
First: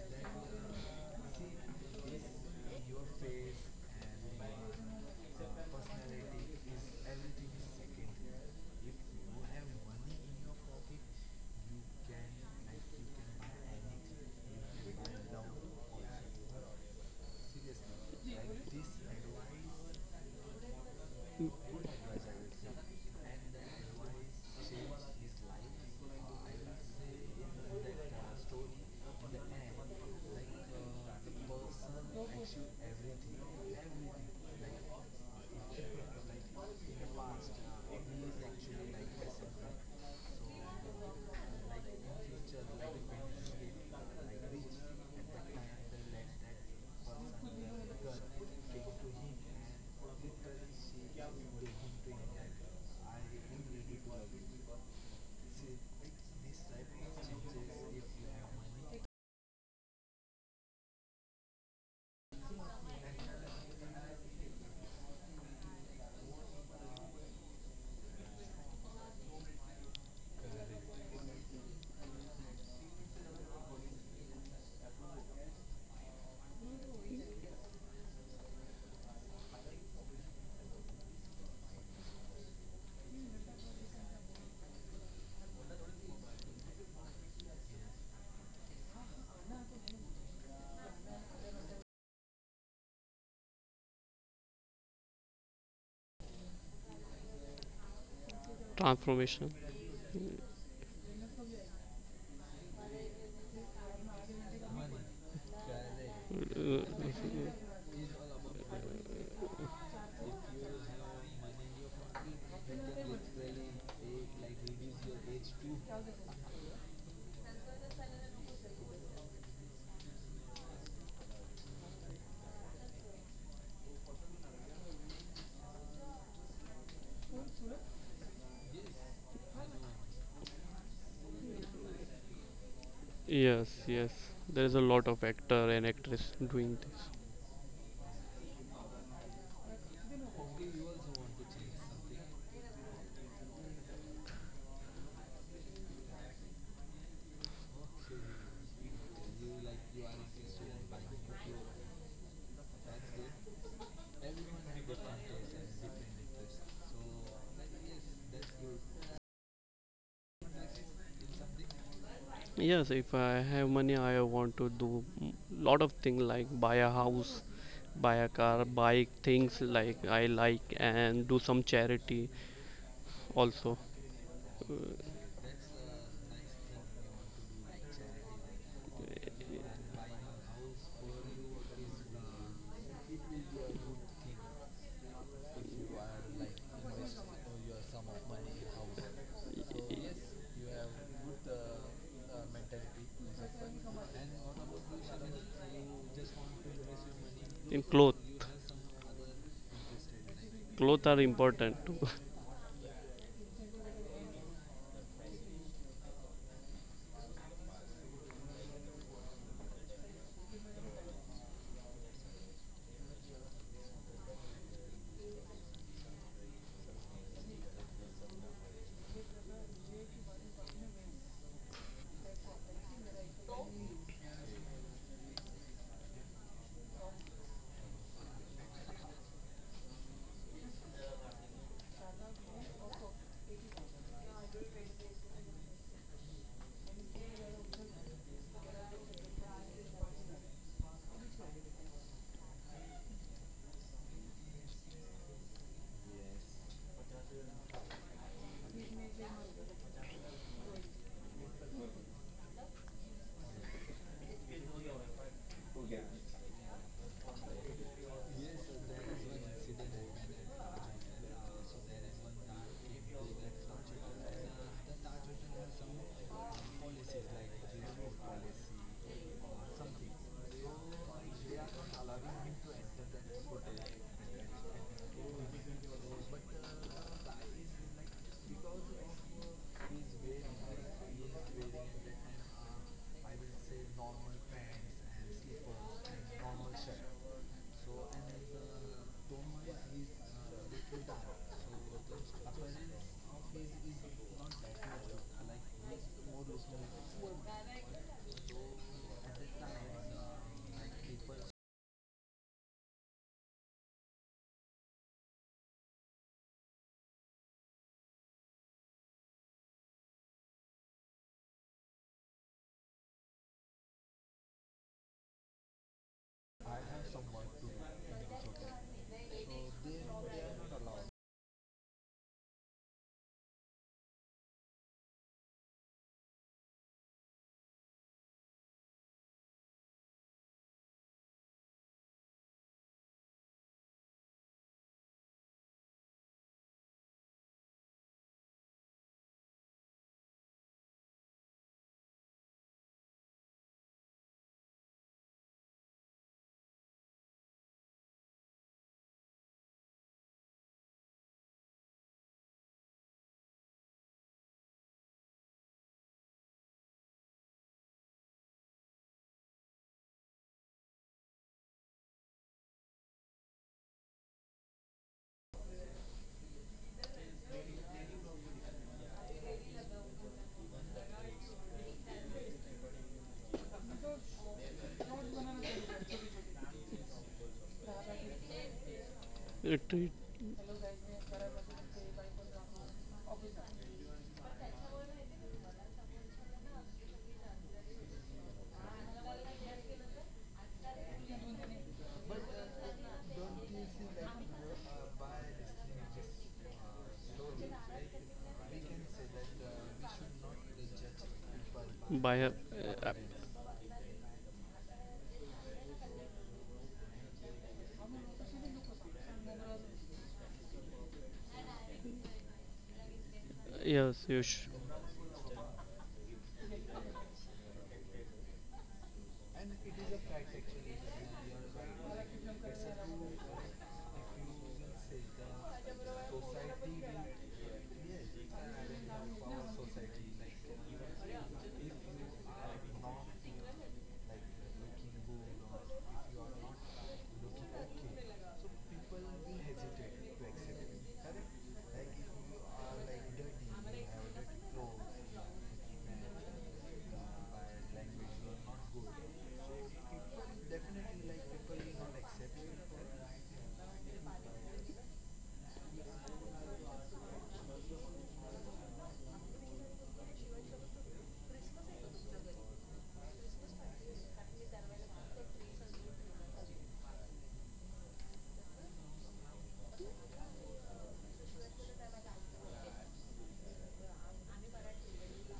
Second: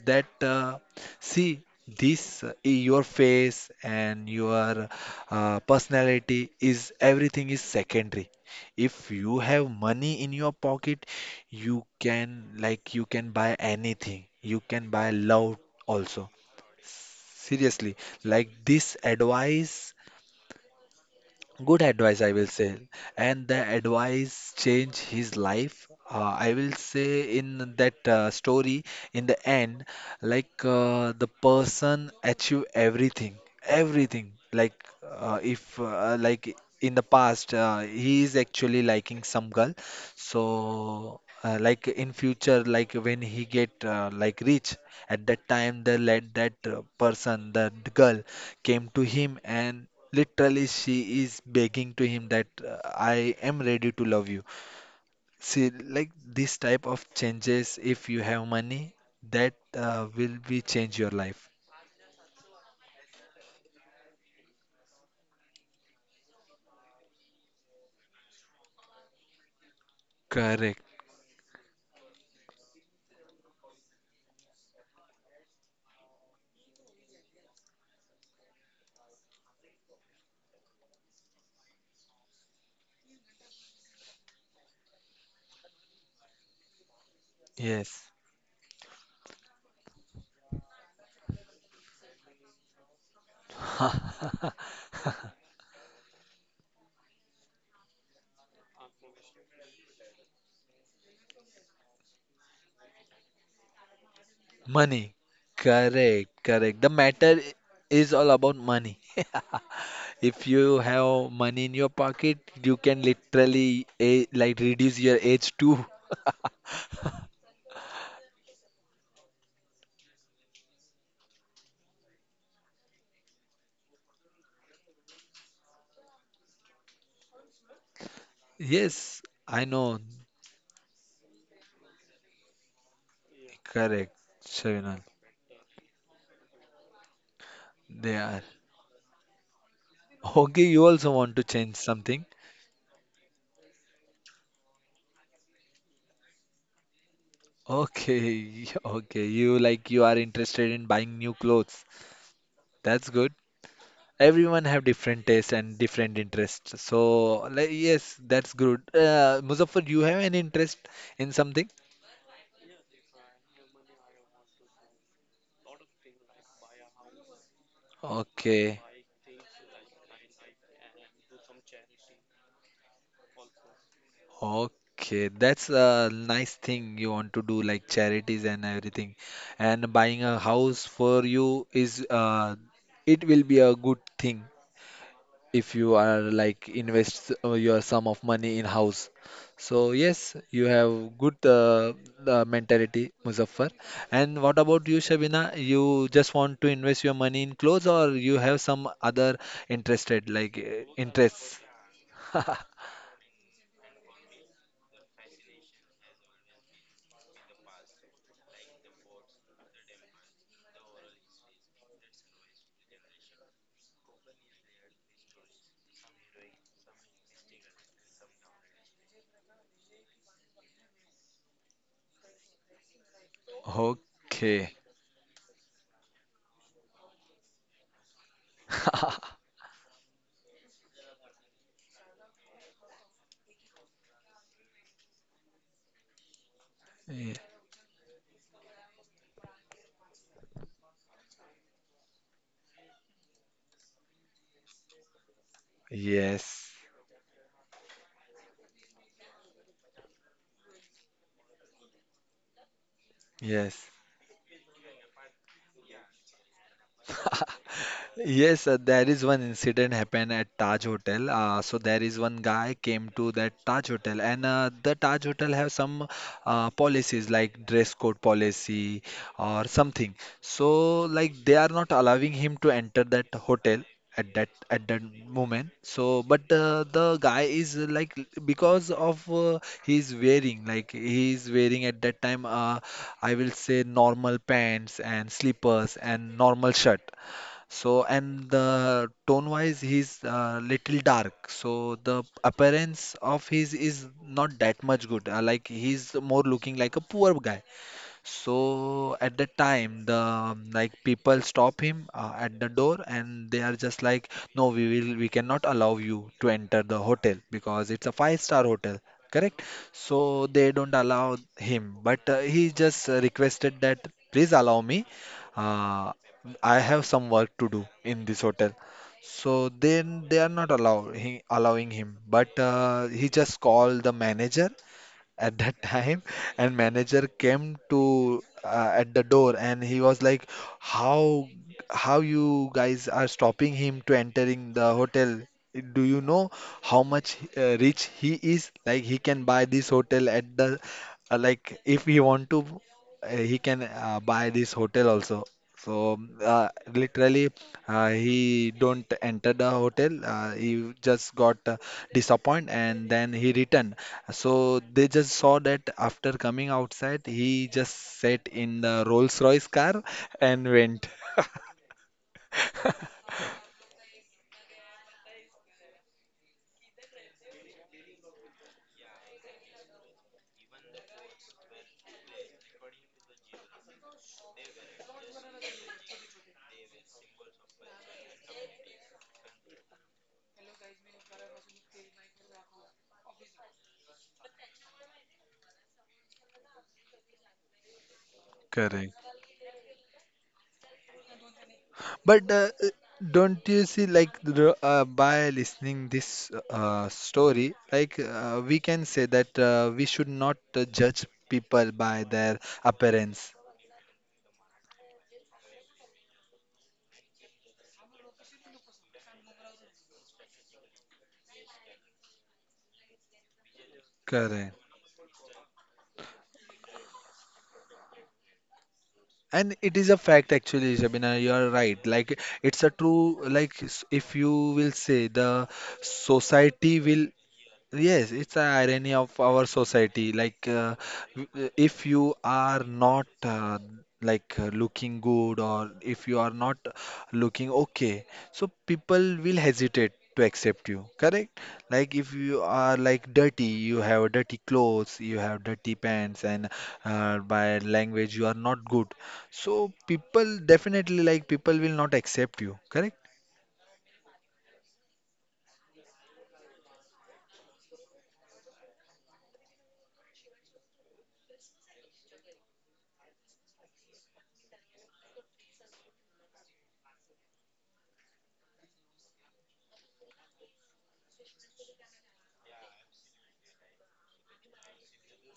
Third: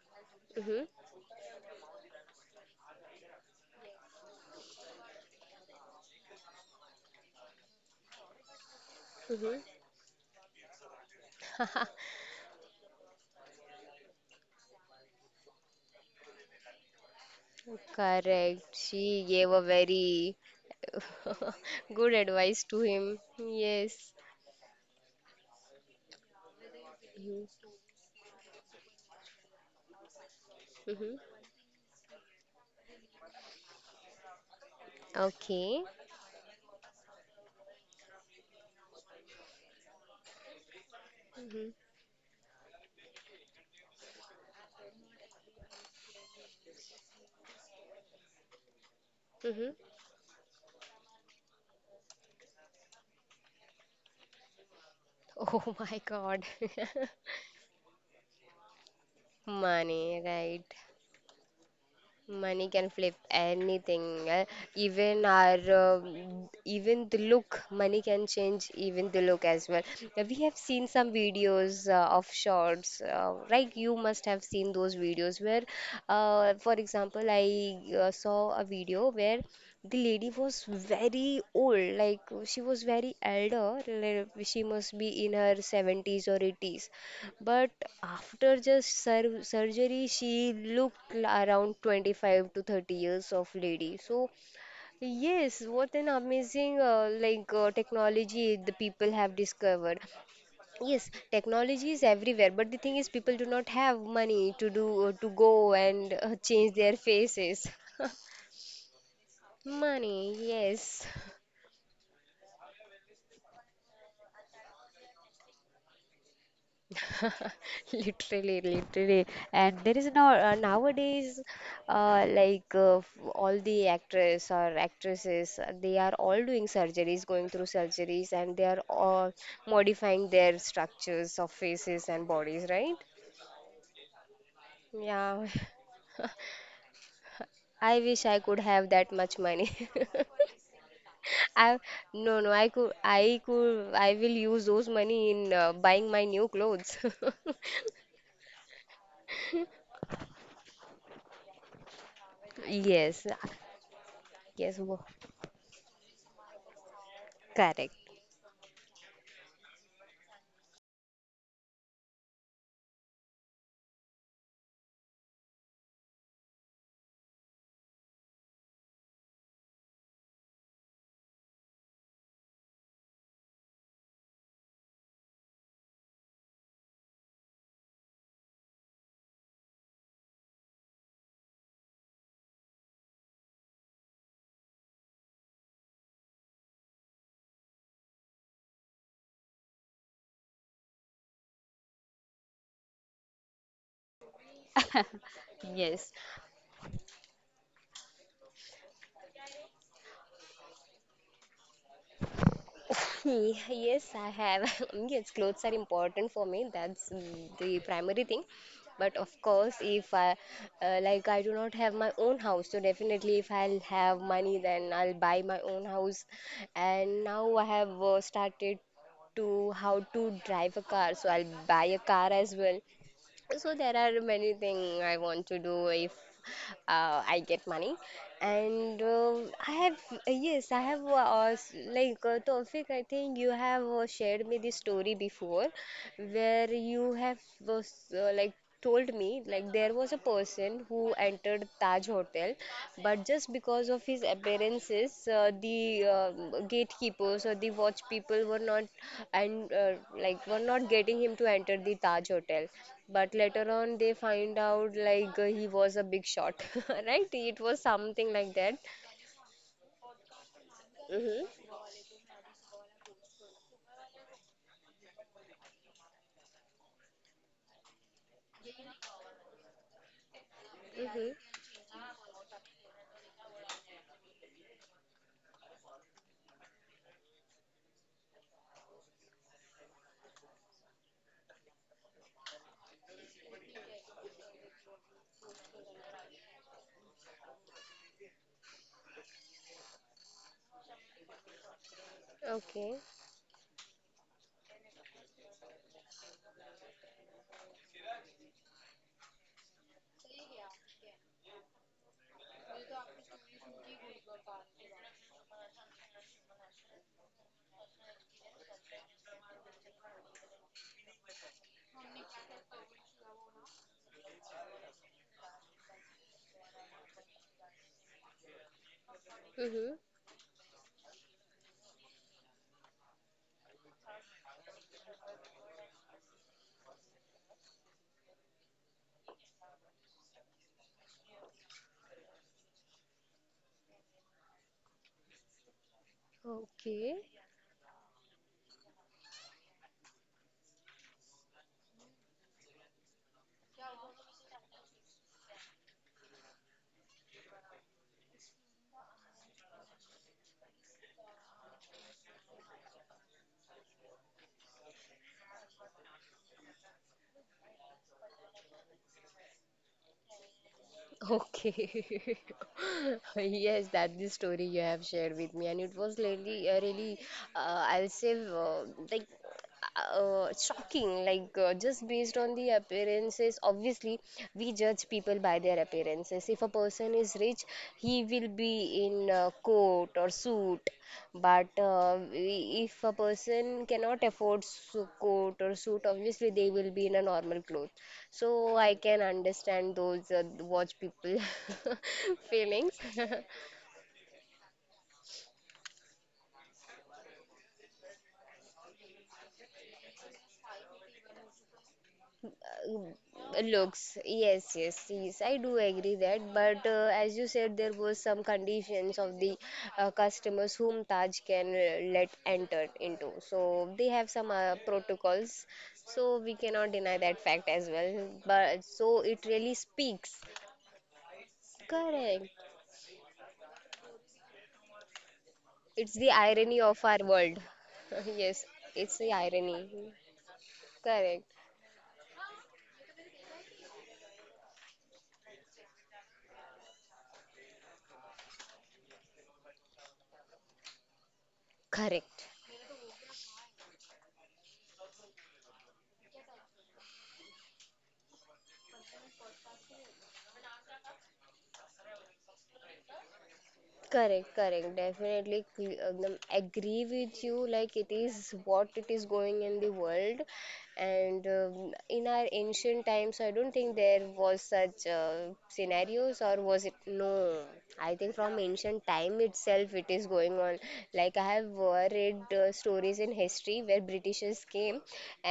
Speaker 1: that
Speaker 2: Mm-hmm.
Speaker 1: see, this your face and your personality is everything is secondary. If you
Speaker 2: Mm-hmm.
Speaker 1: have money in your pocket, you can, like, you can buy anything. You can buy love also. Seriously, like
Speaker 2: Correct.
Speaker 1: this
Speaker 2: She gave a
Speaker 1: advice,
Speaker 2: very
Speaker 1: good
Speaker 2: good
Speaker 1: advice, I will
Speaker 2: advice
Speaker 1: say.
Speaker 2: to him.
Speaker 1: And the
Speaker 2: Yes.
Speaker 1: advice changed his life. I will say
Speaker 2: Mhm.
Speaker 1: in that story, in the end, like,
Speaker 2: Mhm.
Speaker 1: the person achieve everything, everything. Like, if
Speaker 2: Okay.
Speaker 1: like, in the past, he is actually liking some girl. So
Speaker 2: Mhm.
Speaker 1: like in future, like when he get like rich, at that time they let that person, that girl, came to him,
Speaker 2: Mhm.
Speaker 1: and literally, she is begging to him that I am ready to love you. See,
Speaker 2: Oh my
Speaker 1: like
Speaker 2: God.
Speaker 1: this type of changes, if you have money, that
Speaker 2: Money,
Speaker 1: will be
Speaker 2: right?
Speaker 1: change your life.
Speaker 2: Money can flip anything, even our, even the look. Money can change even the look as well. We have
Speaker 1: Correct.
Speaker 2: seen some videos of shorts, right? You must have seen those videos where, for example, I saw a video where the lady was very old, like she was very elder. Like, she must be in her 70s or 80s, but
Speaker 1: Yes.
Speaker 2: after just surgery, she looked around 25 to 30 years of lady. So yes, what an amazing like technology the people have
Speaker 3: Transformation.
Speaker 2: discovered. Yes, technology is everywhere, but the thing is, people do not have money to do,
Speaker 1: Money.
Speaker 2: to go and
Speaker 1: Correct.
Speaker 2: change
Speaker 1: Correct. The
Speaker 2: their
Speaker 3: uh,
Speaker 1: matter
Speaker 2: faces.
Speaker 1: is all about money.
Speaker 2: Money,
Speaker 1: If you
Speaker 2: yes.
Speaker 1: have money in your pocket, you can literally a like reduce your age too.
Speaker 2: Literally, literally, and there is now, nowadays, like all the actors or actresses, they are all doing surgeries, going through surgeries, and they are
Speaker 1: Yes,
Speaker 2: all
Speaker 1: I know.
Speaker 2: modifying their structures of faces and bodies, right?
Speaker 3: yes, yes,
Speaker 1: Correct,
Speaker 3: there is a
Speaker 1: Shavina.
Speaker 3: lot of
Speaker 2: Yeah,
Speaker 3: actor and actress doing this.
Speaker 2: I
Speaker 1: They
Speaker 2: wish I
Speaker 1: are.
Speaker 2: could have that much money.
Speaker 1: Okay, you also want to
Speaker 2: I
Speaker 1: change something.
Speaker 2: No, no, I will use those money in buying my new clothes.
Speaker 1: Okay, okay. You, like, you are interested in buying new clothes. That's
Speaker 2: Yes,
Speaker 1: good. Everyone
Speaker 2: yes,
Speaker 1: have different tastes and different interests. So, like,
Speaker 2: correct.
Speaker 1: yes, that's good. Muzaffar, you have an interest in something?
Speaker 3: Yes, if I have money, I want to do m- lot of things like buy a house, buy a car,
Speaker 1: Okay.
Speaker 3: buy things like I like, and do some charity also.
Speaker 1: Okay, that's a nice thing you want to do, like charities and everything. And buying a house for you is it will be a good thing if you are like invest your sum of money in house. So yes, you have good mentality, Muzaffar. And what about you, Shabina? You
Speaker 2: Yes.
Speaker 1: just want to invest your money in clothes, or you have some other interested like
Speaker 3: Clothes are
Speaker 1: interests?
Speaker 3: important too.
Speaker 2: Yes, I have. Yes, clothes are important for me. That's the primary thing. But of course, if I like, I do not have my own house. So definitely, if I'll have money, then I'll buy my own house. And now I have started to how to drive a car. So I'll buy a car as well. So there are
Speaker 1: Okay.
Speaker 2: many things I want to do if I get money. And I have, yes, I have, Tawfiq, I think you have shared me this story before where
Speaker 1: Yes.
Speaker 2: you have, uh, s- uh, like, told me, like, there was a person who entered Taj Hotel but just because of his appearances, the
Speaker 1: Yes.
Speaker 2: gatekeepers or the watch people were not and like were not getting him to enter the Taj Hotel. But later
Speaker 1: Yes.
Speaker 2: on, they find out like he was a big shot, right? It was something like
Speaker 1: Yes,
Speaker 2: that.
Speaker 1: there is one incident happened at Taj Hotel. So
Speaker 2: Mm-hmm.
Speaker 1: there is one guy came to that Taj Hotel, and the Taj Hotel have some policies like dress code policy or something. So like
Speaker 2: Mm-hmm.
Speaker 1: they are not allowing him to enter that hotel at that moment. So but the guy is like, because of he is wearing at that time I will say normal pants and slippers and normal shirt. So, and the tone-wise, he's little dark. So the
Speaker 2: Okay.
Speaker 1: appearance of his is not that much good. Like he's more looking like a poor guy. So at that time, the like, people stop him at the door, and they are just like, no, we cannot allow you to enter the hotel because it's a five-star hotel, correct? So they don't allow him, but he just requested that please allow me. Uh, I have some work to do in this hotel. So
Speaker 2: Mm-hmm.
Speaker 1: then they are not allow, he, allowing him, but he just called the manager at that time, and manager came to at the door, and he was like, how how you guys are stopping him to entering the hotel? Do you know how
Speaker 2: Okay.
Speaker 1: much rich he is? Like, he can buy this hotel at the like, if he want to, he can buy this hotel also. So literally, he don't enter the hotel. He just got disappointed, and then he returned. So they just saw that after coming outside, he just sat in the Rolls-Royce car and went.
Speaker 2: Okay. Yes, that the story you have shared with me, and it was really, really, I'll say, like, shocking. Like, just based on the appearances, obviously, we judge people by their appearances. If a person is rich, he will be in a
Speaker 3: It, don't you
Speaker 2: coat or
Speaker 3: see,
Speaker 2: suit. But if a person cannot afford su coat or suit, obviously, they will be in a normal clothes. So I
Speaker 1: Correct.
Speaker 2: can understand those watch people
Speaker 1: But
Speaker 2: feelings.
Speaker 1: don't you see, like, by listening this story, like, we can say that we should not judge people
Speaker 3: by
Speaker 1: by
Speaker 3: by a,
Speaker 1: their
Speaker 3: their appearance.
Speaker 1: appearance.
Speaker 2: Looks, yes, yes, yes, I do agree that. But as you said, there was some conditions of the customers whom Taj can let enter into. So
Speaker 3: Yes,
Speaker 2: they have some
Speaker 1: Correct.
Speaker 2: protocols. So we cannot deny that fact as well. But so it
Speaker 1: And
Speaker 2: really
Speaker 1: it is a fact
Speaker 2: speaks.
Speaker 1: actually, Shabina, you are right. Like,
Speaker 2: Correct.
Speaker 1: it's a true, like, if you will say the
Speaker 2: It's the irony
Speaker 1: society
Speaker 2: of our
Speaker 1: will,
Speaker 2: world.
Speaker 1: yes, it's a
Speaker 2: Yes,
Speaker 1: irony
Speaker 2: it's the
Speaker 1: of our
Speaker 2: irony.
Speaker 1: society. Like,
Speaker 2: Correct.
Speaker 1: if you are not like, looking good, or if you are not looking okay, so people will hesitate to accept you. Correct? Like, if
Speaker 2: Correct.
Speaker 1: you are like dirty, you have dirty clothes, you have dirty pants, and by language you are not good. So people definitely like people will not accept you. Correct?
Speaker 2: Correct, correct. Definitely agree with you. Like it is what it is going in the world, and in our ancient times, I don't think there was such scenarios, or was it? No, I think from ancient time itself, it is going on. Like I have read stories in history where Britishers came,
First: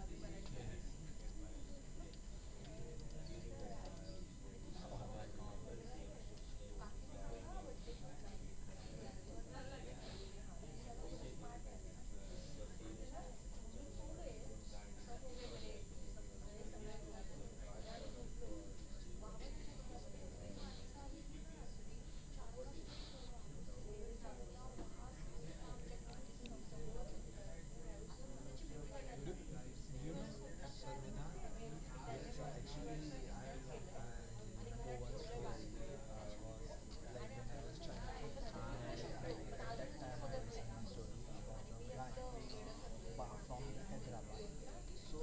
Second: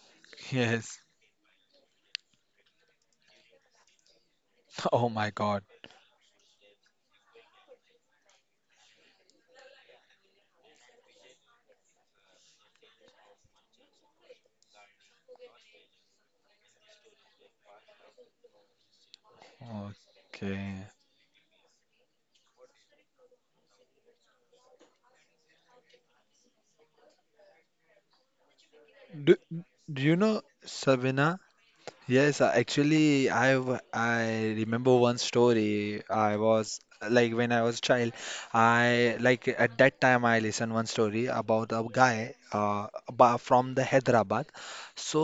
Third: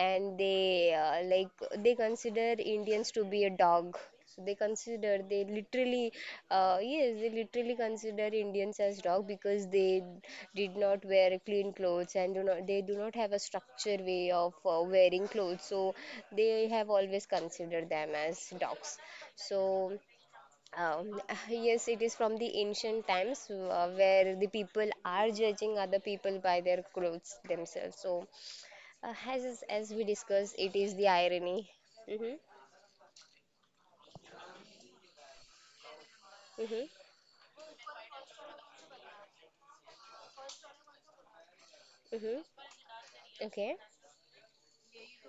Speaker 2: and they
Speaker 1: Yes.
Speaker 2: uh, like they consider Indians to be a dog. So they
Speaker 1: Oh
Speaker 2: consider
Speaker 1: my
Speaker 2: they
Speaker 1: God.
Speaker 2: literally yes they literally consider Indians as dog because they did not wear clean clothes and do not have a structured way of wearing clothes. So they have always considered them as dogs. So.
Speaker 1: Okay.
Speaker 2: Um, yes, it is from the ancient times where the people are judging other people by their clothes themselves. So, uh,
Speaker 1: Do,
Speaker 2: as as we
Speaker 1: do you know,
Speaker 2: discussed, it is the
Speaker 1: Sabina?
Speaker 2: irony. Mm-hmm,
Speaker 1: Yes, actually, I remember one story. I was,
Speaker 2: mm-hmm,
Speaker 1: like, when I was child, I like at that time I listened one story about a guy
Speaker 2: mm-hmm. Okay.
Speaker 1: from the Hyderabad. So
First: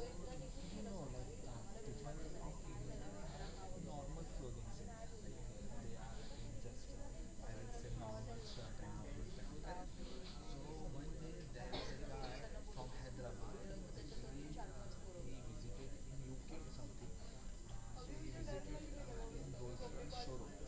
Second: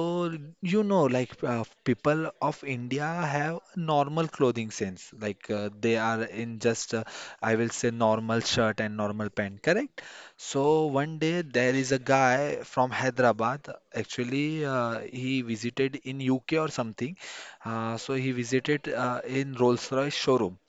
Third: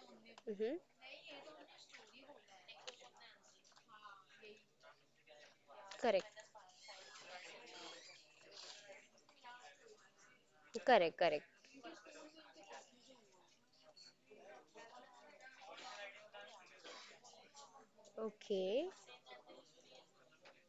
Speaker 2: Mm-hmm.
Speaker 1: you know, like, people of India have normal clothing sense. Like, they are
Speaker 2: Correct.
Speaker 1: in just I will say normal shirt and normal pant, correct? So one
Speaker 2: Correct,
Speaker 1: day
Speaker 2: correct.
Speaker 1: there is a guy from Hyderabad. Actually, he visited in UK or something. So he visited
Speaker 2: Okay.
Speaker 1: in Rolls-Royce showroom.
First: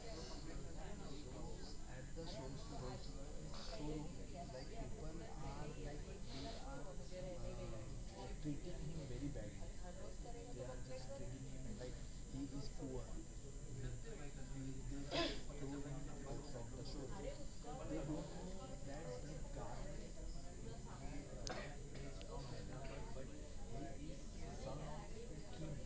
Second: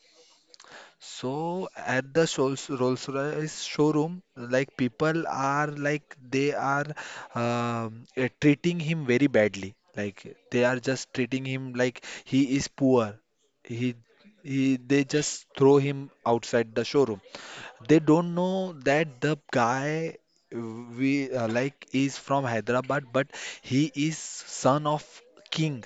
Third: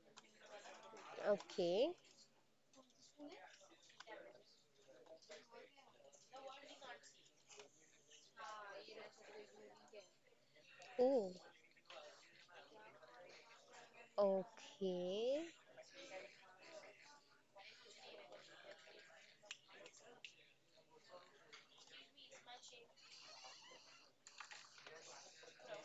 Speaker 1: So
Speaker 2: Okay.
Speaker 1: at the Rolls-Royce showroom, like people are like they are treating him very badly. Like, they are just
Speaker 2: Oh,
Speaker 1: treating him like he is poor. He he they
Speaker 2: okay.
Speaker 1: just throw him outside the showroom. They don't know that the guy we like is from Hyderabad, but he is son of king.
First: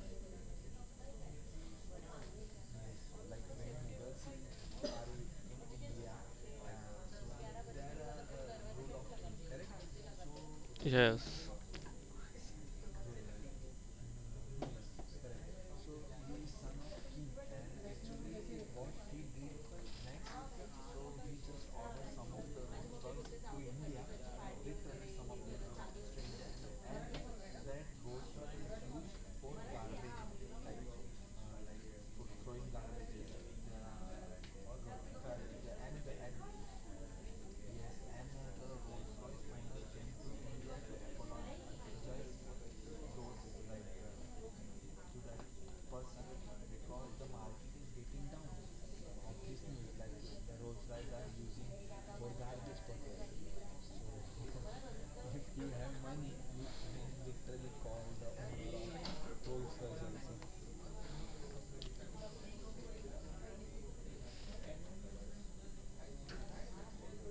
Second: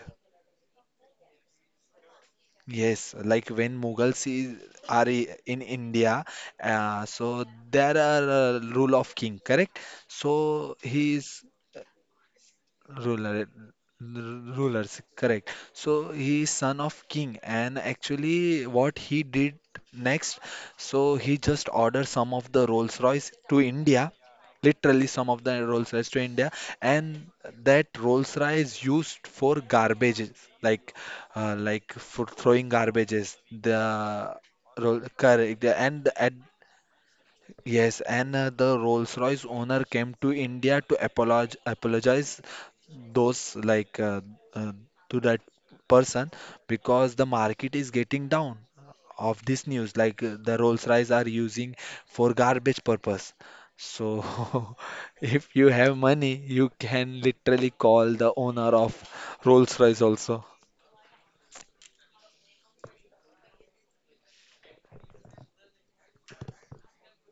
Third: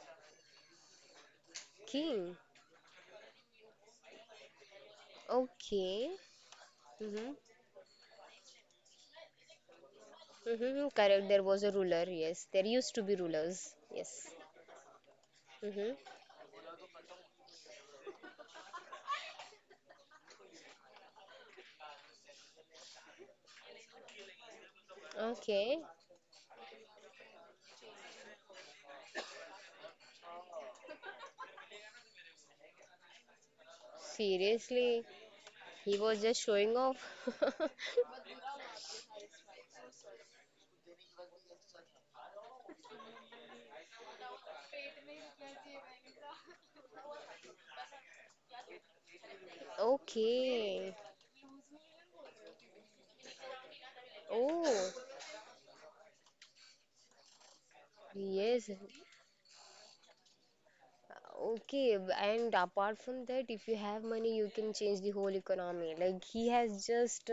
Speaker 2: King.
Speaker 1: Yes, like when are in
Speaker 2: Okay.
Speaker 1: India,
Speaker 2: Mm-hmm.
Speaker 1: so there are rule of king, correct? So
Speaker 2: Mm-hmm.
Speaker 1: he
Speaker 2: Correct.
Speaker 1: is,
Speaker 2: There
Speaker 3: yes,
Speaker 2: was a ruler. Yes. There used to be
Speaker 1: Ruler,
Speaker 2: rulers. Yes.
Speaker 1: rulers, correct.
Speaker 2: Mm-hmm.
Speaker 1: So he is son of king, and actually, what he did next, so he just ordered some of the Rolls Royce to India, literally some of the
Speaker 2: Okay.
Speaker 1: Rolls Royce to India, and that Rolls Royce used for garbages, like, like, for throwing garbages. The
Speaker 2: Seriously.
Speaker 1: Roll, correct.
Speaker 2: He
Speaker 1: And
Speaker 2: was
Speaker 1: at,
Speaker 2: just showing off.
Speaker 1: yes, and the Rolls-Royce owner came to India to apologize those uh, to that person, because the market is getting down of this news. Like, the
Speaker 2: Okay.
Speaker 1: Rolls-Royce are using for garbage purpose. So
Speaker 2: Oh,
Speaker 1: if you have money, you can literally call the
Speaker 2: yes.
Speaker 1: owner of Rolls-Royce also.
Speaker 2: And apart from that, if you have money, you can change the whole economy. Like he has just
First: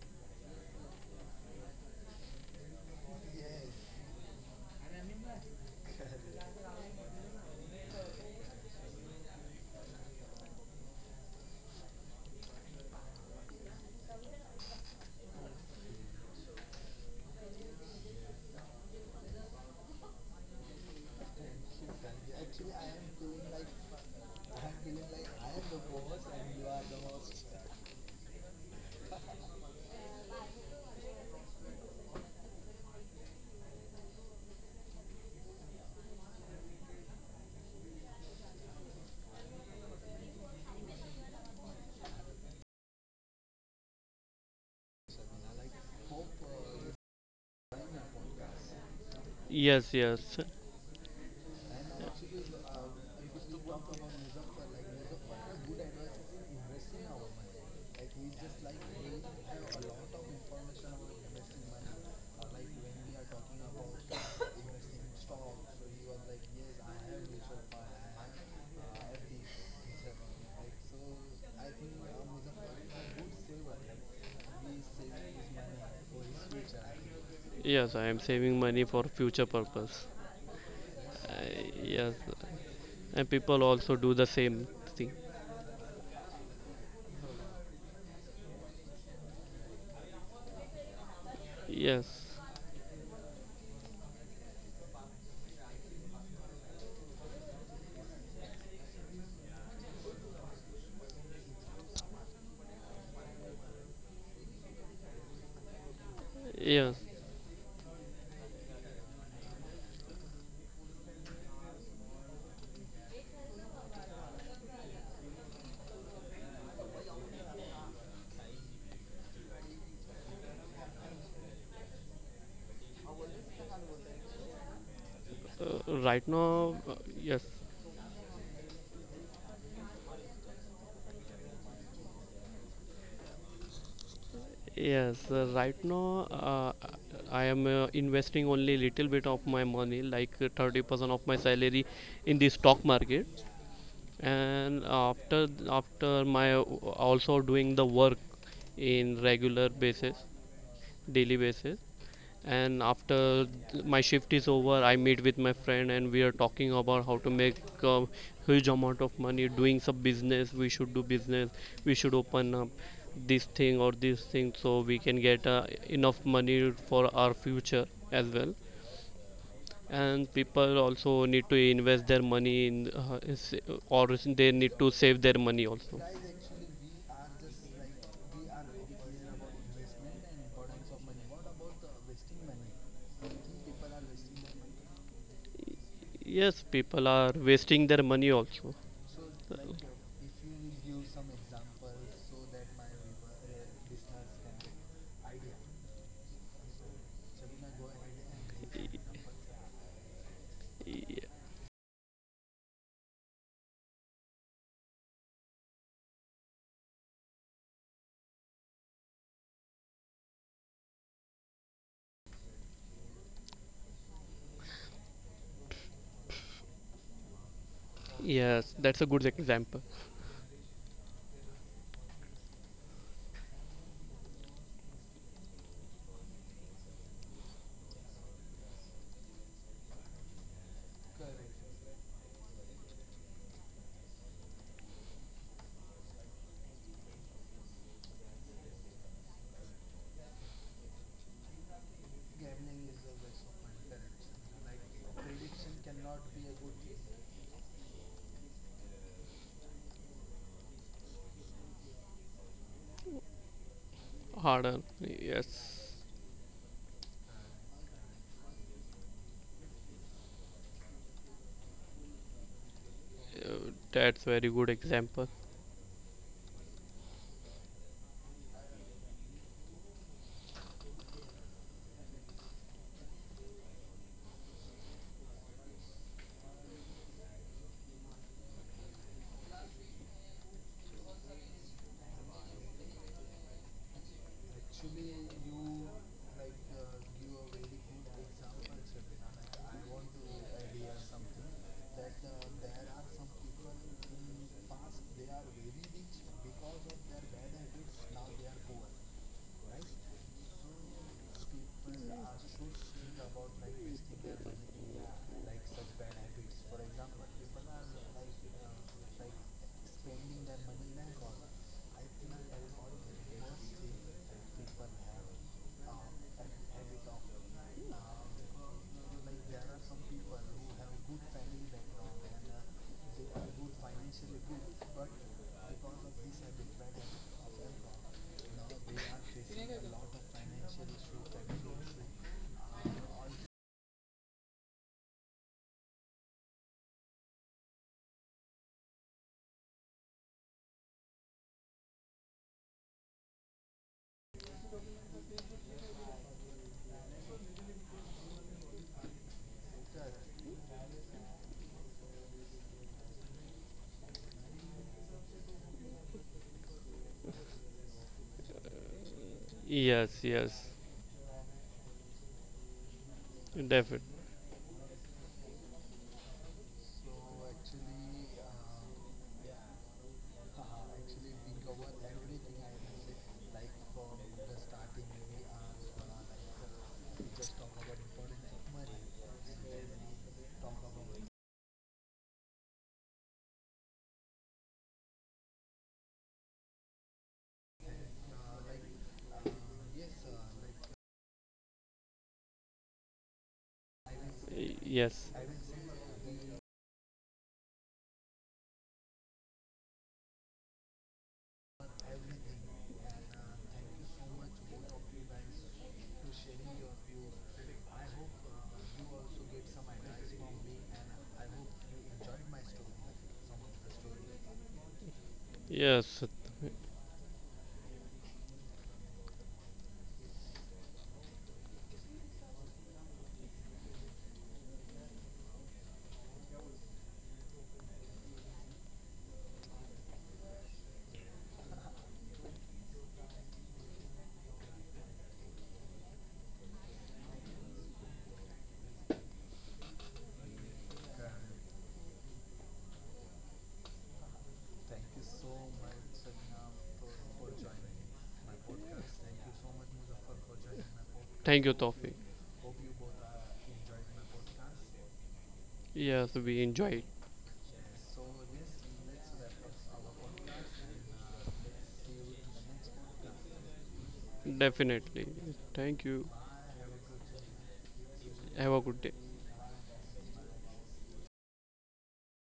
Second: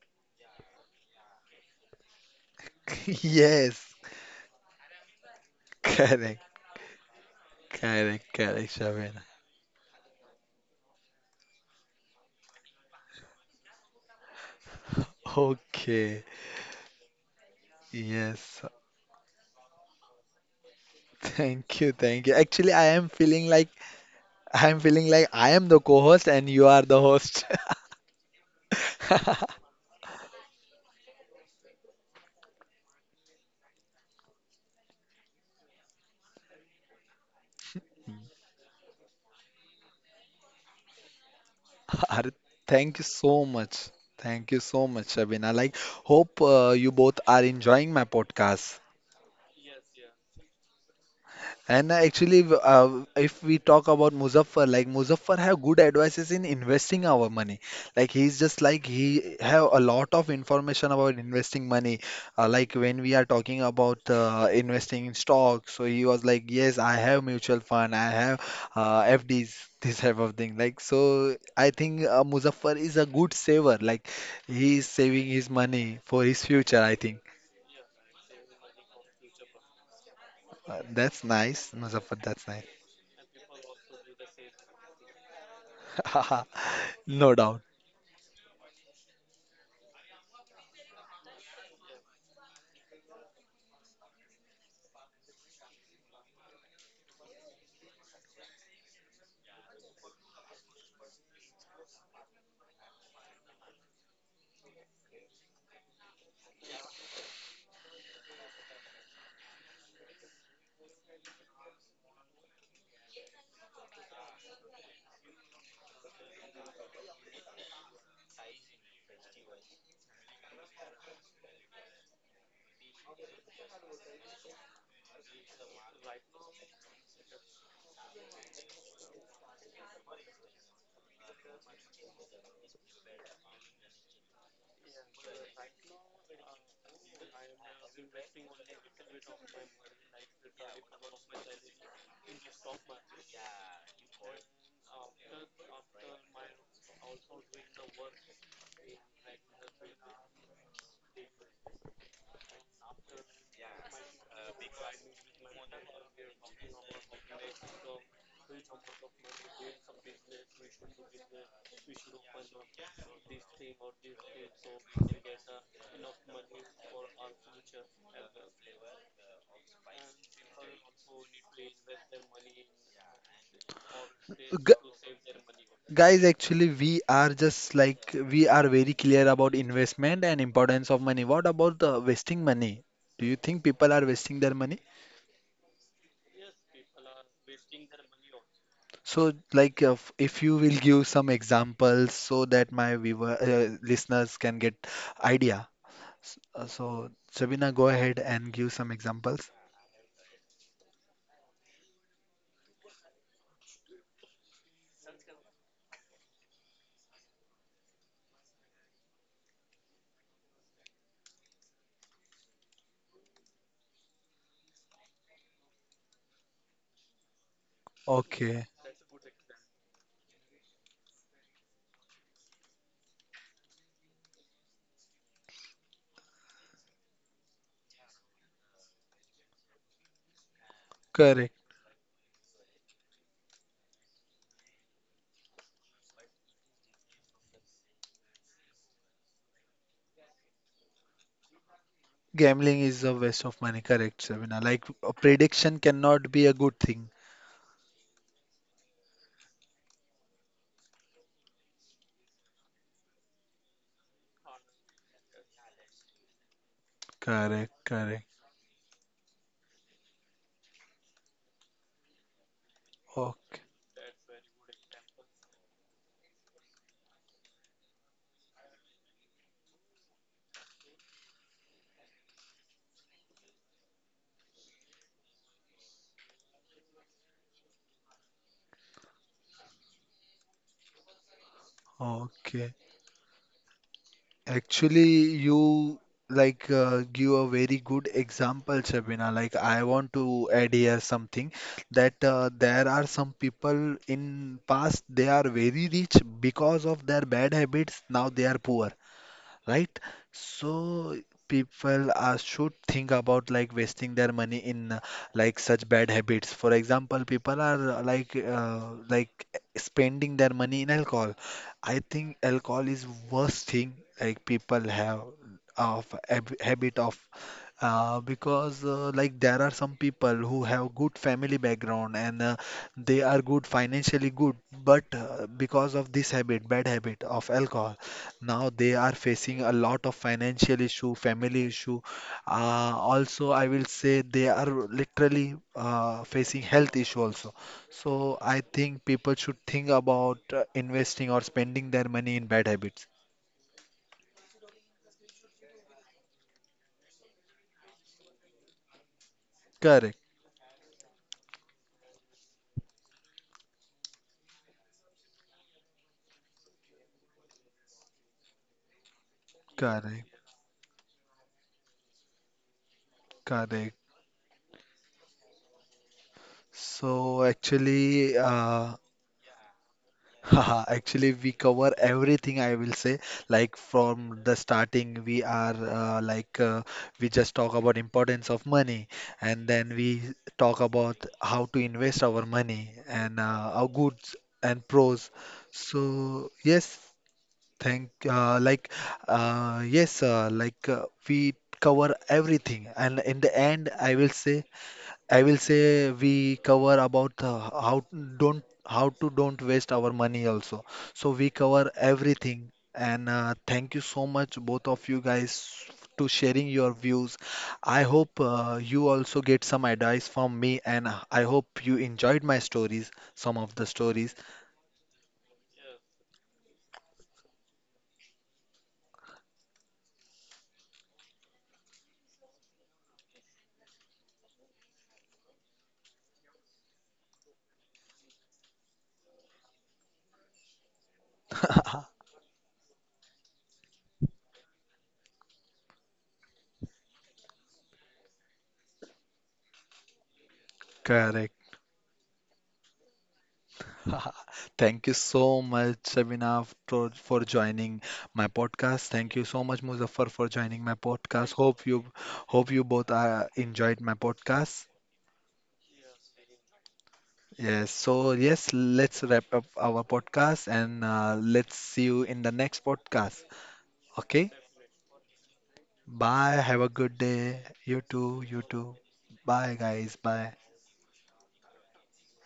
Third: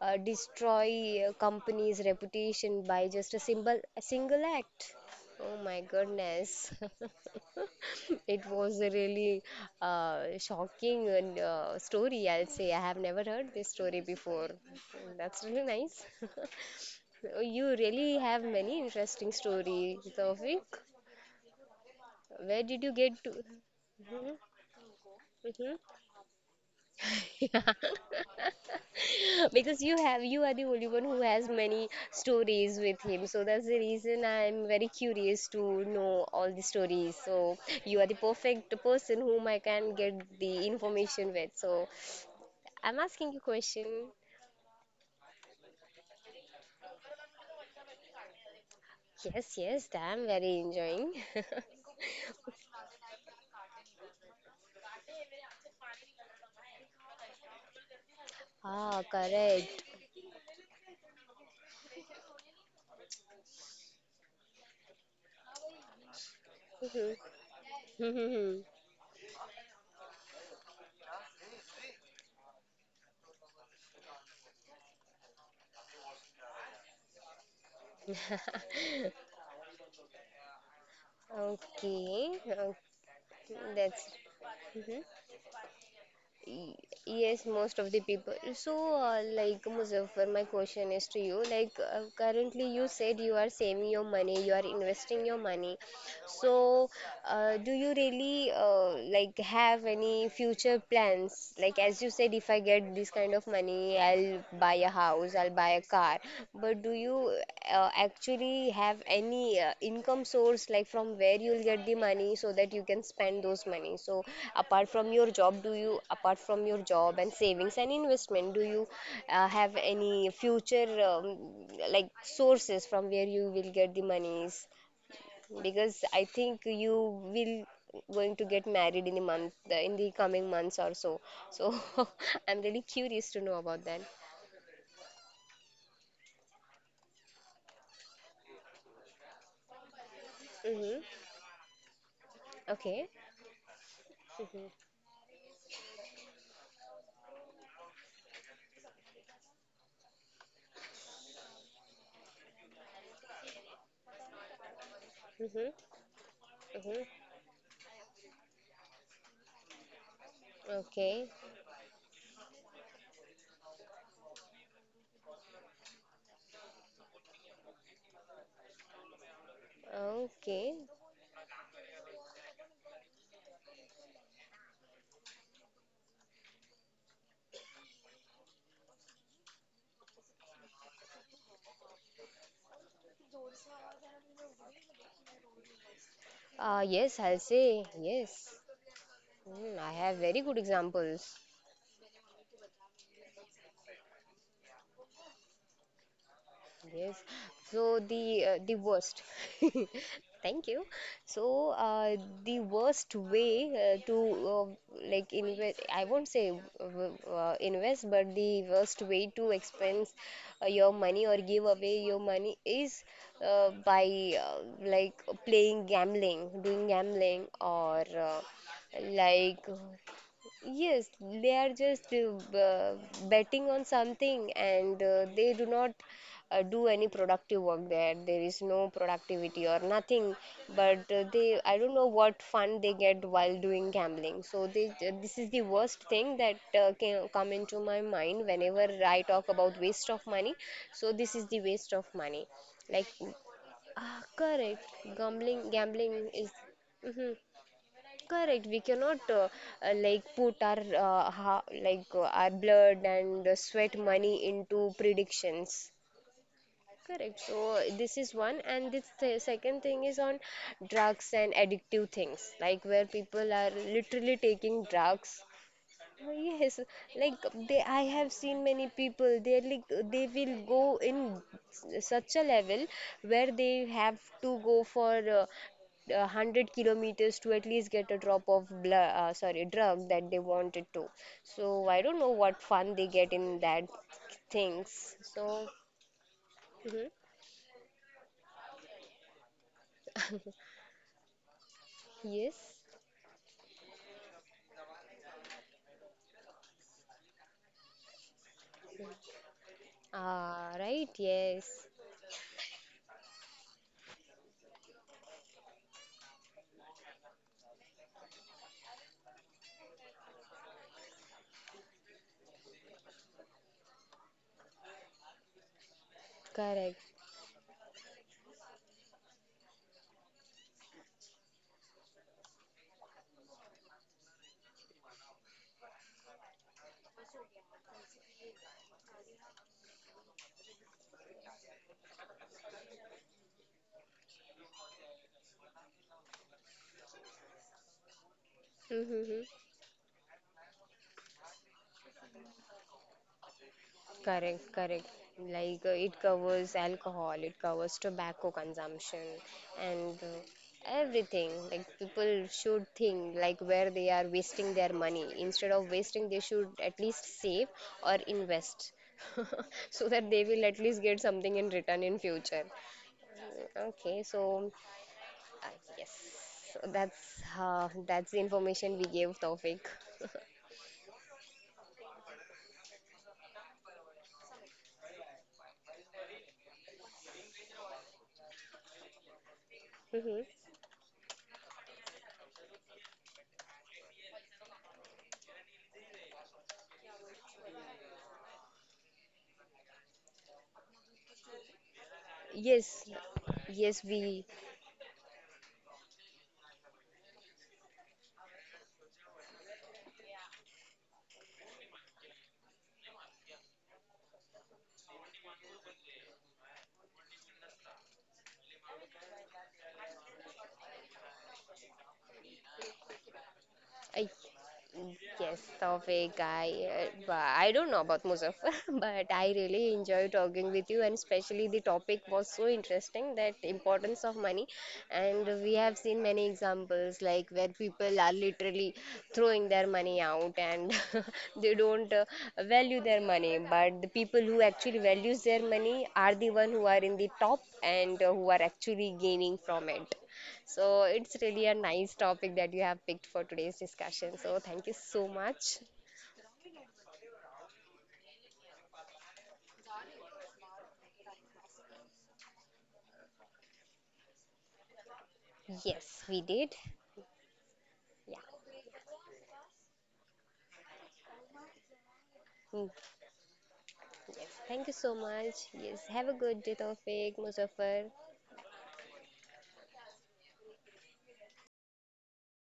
Speaker 2: destroy a company's reputation by just a simple
Speaker 1: Yes,
Speaker 2: a single act. Oh my
Speaker 1: correct,
Speaker 2: goodness.
Speaker 1: correct,
Speaker 2: It
Speaker 1: correct,
Speaker 2: was a
Speaker 1: Shabana.
Speaker 2: really shocking and, story, I'll say. I have never heard this story before. That's really nice.
Speaker 1: Okay,
Speaker 2: You really have
Speaker 1: yes.
Speaker 2: many interesting stories, Tawfiq.
Speaker 1: Thank you.
Speaker 2: Where
Speaker 1: Actually,
Speaker 2: did you get to?
Speaker 1: I am feeling like I am
Speaker 2: Mhm.
Speaker 1: the co-host and you are the host.
Speaker 2: Because you are the only one who has many stories with him, so that's the reason I'm very curious to know all the stories. So you are the perfect person whom I can get the information with. So
Speaker 1: Ar-
Speaker 2: I'm
Speaker 1: Thank you
Speaker 2: asking you
Speaker 1: so
Speaker 2: a question.
Speaker 1: much. Thank you so much, Shabina. Like, hope you both are enjoying my podcast.
Speaker 2: Yes, yes,
Speaker 3: yes,
Speaker 2: I'm
Speaker 3: yes,
Speaker 2: very enjoying.
Speaker 1: And actually, if we talk about Muzaffar, like Muzaffar have good advices in investing our money. Like, he's just like
Speaker 2: Ah,
Speaker 1: he have
Speaker 2: correct.
Speaker 1: a lot of information about investing money. Like, when we are talking about investing in stocks, so he was like, yes, I have mutual fund, I have
Speaker 2: Mhm.
Speaker 1: FDs, this type of thing. Like, so I think Muzaffar is a good saver. Like, he is saving his money for his future. I think
Speaker 3: yes. I am saving money for future purpose.
Speaker 1: that's nice,
Speaker 3: Yes,
Speaker 1: Muzaffar.
Speaker 2: Okay,
Speaker 1: That's nice.
Speaker 3: and
Speaker 2: okay,
Speaker 3: people also
Speaker 2: that's
Speaker 3: do the same
Speaker 2: mhm.
Speaker 3: thing.
Speaker 2: Y-
Speaker 1: No
Speaker 2: yes,
Speaker 1: doubt.
Speaker 2: most of the people. So, like Muzaffar, my question is to you. Like,
Speaker 3: Yes,
Speaker 2: currently you said you are saving your money, you are investing your money. So, do you really like have any future plans? Like, as you said, if I get this kind of money, I'll buy a house, I'll buy a car. But do
Speaker 3: yes.
Speaker 2: you actually have any income source like from where you'll get the money so that you can spend those money? So apart from your job and savings and investment, do you have any future like sources from where you will get the monies, because
Speaker 3: Right
Speaker 2: I
Speaker 3: now,
Speaker 2: think you
Speaker 3: yes,
Speaker 2: will going to get married in the coming months or so. So I'm really curious to know about that.
Speaker 3: yes. Right now, I am investing only little bit of my money, like 30% of
Speaker 2: Hmm,
Speaker 3: my salary, in the stock
Speaker 2: okay,
Speaker 3: market. And
Speaker 2: hmm,
Speaker 3: after my also doing the work in regular basis, daily basis, and after my shift is over. I meet with my friend and
Speaker 2: hmm,
Speaker 3: we are talking about how to
Speaker 2: hmm.
Speaker 3: make a huge amount of money doing some business. We should do business,
Speaker 2: Okay.
Speaker 3: we should open up this thing or this thing so we can get enough money for our future as well. And people
Speaker 2: Okay.
Speaker 3: also need to invest their money or they need
Speaker 1: Gu-
Speaker 3: to save their money also.
Speaker 1: Guys, actually, we are very clear about investment and importance of money. What about the wasting money? Do you think people are wasting their money?
Speaker 3: Yes, people are
Speaker 2: Yes, I'll
Speaker 3: wasting their
Speaker 2: say
Speaker 3: money also.
Speaker 2: yes.
Speaker 1: So, like,
Speaker 2: Mm, I have
Speaker 1: if you
Speaker 2: very
Speaker 1: will
Speaker 2: good
Speaker 1: give some
Speaker 2: examples.
Speaker 1: examples so that my viewer listeners can get idea. So,
Speaker 2: Yes.
Speaker 1: Sabina, go
Speaker 2: So
Speaker 1: ahead and
Speaker 2: the
Speaker 1: give some
Speaker 2: worst.
Speaker 1: examples.
Speaker 2: Thank you.
Speaker 3: Y-
Speaker 2: So the worst way to uh, like invest. I won't say invest, but the worst way to expense your money or give away your money is by like playing gambling, doing gambling or.
Speaker 1: Okay,
Speaker 3: yes, that's a good
Speaker 2: Like
Speaker 3: example.
Speaker 2: Yes, they are just betting on something and they do not do any productive work there. There is no productivity or nothing, but
Speaker 1: correct.
Speaker 2: they I don't know what fun they get while doing gambling. So they, this is the worst thing that can come into my mind whenever I talk about waste of money. So this is the waste of money.
Speaker 1: Gambling is
Speaker 2: Like,
Speaker 1: a waste of money.
Speaker 2: ah,
Speaker 1: Correct, Sabina.
Speaker 2: correct.
Speaker 1: Like, a
Speaker 2: Gambling,
Speaker 1: prediction
Speaker 2: gambling
Speaker 1: cannot be
Speaker 2: is.
Speaker 1: a good thing.
Speaker 2: Correct. We cannot put our ha like our blood and sweat money
Speaker 3: Harder.
Speaker 2: into
Speaker 3: Yes.
Speaker 2: predictions. Correct.
Speaker 1: Correct,
Speaker 2: So this
Speaker 1: correct.
Speaker 2: is one, and this th second thing is on drugs and addictive things, like where people
Speaker 1: Okay.
Speaker 2: are
Speaker 3: That's
Speaker 2: literally
Speaker 3: very good
Speaker 2: taking
Speaker 3: example.
Speaker 2: drugs. Oh, yes, like they, I have seen many people. They like they will go in s- such a level where they have to go for 100 kilometers to at least get a drop of blood, sorry, drug that they wanted to. So I don't know what
Speaker 1: Okay.
Speaker 2: fun they get in that things.
Speaker 1: Actually,
Speaker 2: So
Speaker 1: you like
Speaker 2: mhm.
Speaker 1: give a very good example, Shabina. Like, I want to add here something that
Speaker 2: Yes,
Speaker 1: there are some people in past they are very rich because of their bad habits. Now they are poor, right?
Speaker 2: ah, right,
Speaker 1: So
Speaker 2: yes,
Speaker 1: people are should think about like wasting their money in like such bad habits. For example, people are like, spending their money in alcohol. I think alcohol is worst thing like people have of habit
Speaker 2: correct.
Speaker 1: of, because like, there are some people who have good family background and they are good financially good, but because of this habit bad habit of alcohol, now they are facing a lot of financial issue, family issue. Also, I will say they are literally facing health issue also. So I think people should think about investing or spending their money in bad habits.
Speaker 2: Correct, correct. Like it covers alcohol, it covers tobacco consumption,
Speaker 1: Correct,
Speaker 2: and everything. Like people should think like where they are wasting their money. Instead of wasting, they should at least save or invest, so
Speaker 3: Yes,
Speaker 2: that
Speaker 1: correct
Speaker 2: they will
Speaker 3: yes.
Speaker 2: at least get something in return in future.
Speaker 1: correct.
Speaker 3: Definitely.
Speaker 2: Okay, so uh, yes, so
Speaker 1: So
Speaker 2: that's
Speaker 1: actually,
Speaker 2: the information we gave Tawfiq.
Speaker 1: haha, actually, we cover everything, I will say. Like, from the starting, we are we just talk about importance of money, and then we
Speaker 2: Mhm.
Speaker 1: talk about how to invest our money and our goods and pros. So yes, thank like yes, like we cover everything,
Speaker 2: Yes,
Speaker 1: and in the end,
Speaker 2: yes,
Speaker 1: I will
Speaker 2: we.
Speaker 1: say.
Speaker 3: Yes.
Speaker 1: I will say we cover about the how don't how to don't waste our money also. So we cover everything. And thank you so much, both of you guys, to sharing your views. I hope you also get some advice from me, and I hope you enjoyed my stories, some of the
Speaker 2: Uh,
Speaker 1: stories.
Speaker 2: Yes,
Speaker 3: Yes.
Speaker 2: Tawfiq, I, but I don't know about Muzaffar, but I really enjoy talking with you, and especially the topic was so interesting, that importance of money, and we have seen many examples like where people are literally throwing their money out and they don't value their money, but the people who actually values their money are the one who are in the top and who are actually gaining from it. So
Speaker 1: Correct.
Speaker 2: it's really a nice topic that you have picked for today's discussion. So
Speaker 1: Thank you
Speaker 2: thank you so
Speaker 1: so much,
Speaker 2: much.
Speaker 1: Shabina, for joining my podcast. Thank you so much, Muzaffar, for joining my podcast.
Speaker 3: Thank you, Tawfiq.
Speaker 1: Hope you both enjoyed my podcast.
Speaker 3: Yes,
Speaker 2: Yes,
Speaker 3: we
Speaker 2: we
Speaker 3: enjoy it.
Speaker 2: did.
Speaker 1: Yes, so
Speaker 2: Yeah.
Speaker 1: yes, let's wrap up our podcast, and let's see you in the next
Speaker 2: Mm,
Speaker 1: podcast. Okay,
Speaker 2: yes. Thank
Speaker 3: Definitely.
Speaker 2: you so much.
Speaker 3: Thank you.
Speaker 2: Yes. Have a
Speaker 1: bye. Have a
Speaker 2: good day,
Speaker 1: good day.
Speaker 2: Tawfiq,
Speaker 1: You
Speaker 2: Muzaffar.
Speaker 1: too. You
Speaker 3: Have a good
Speaker 1: too.
Speaker 3: day.
Speaker 1: Bye, guys. Bye.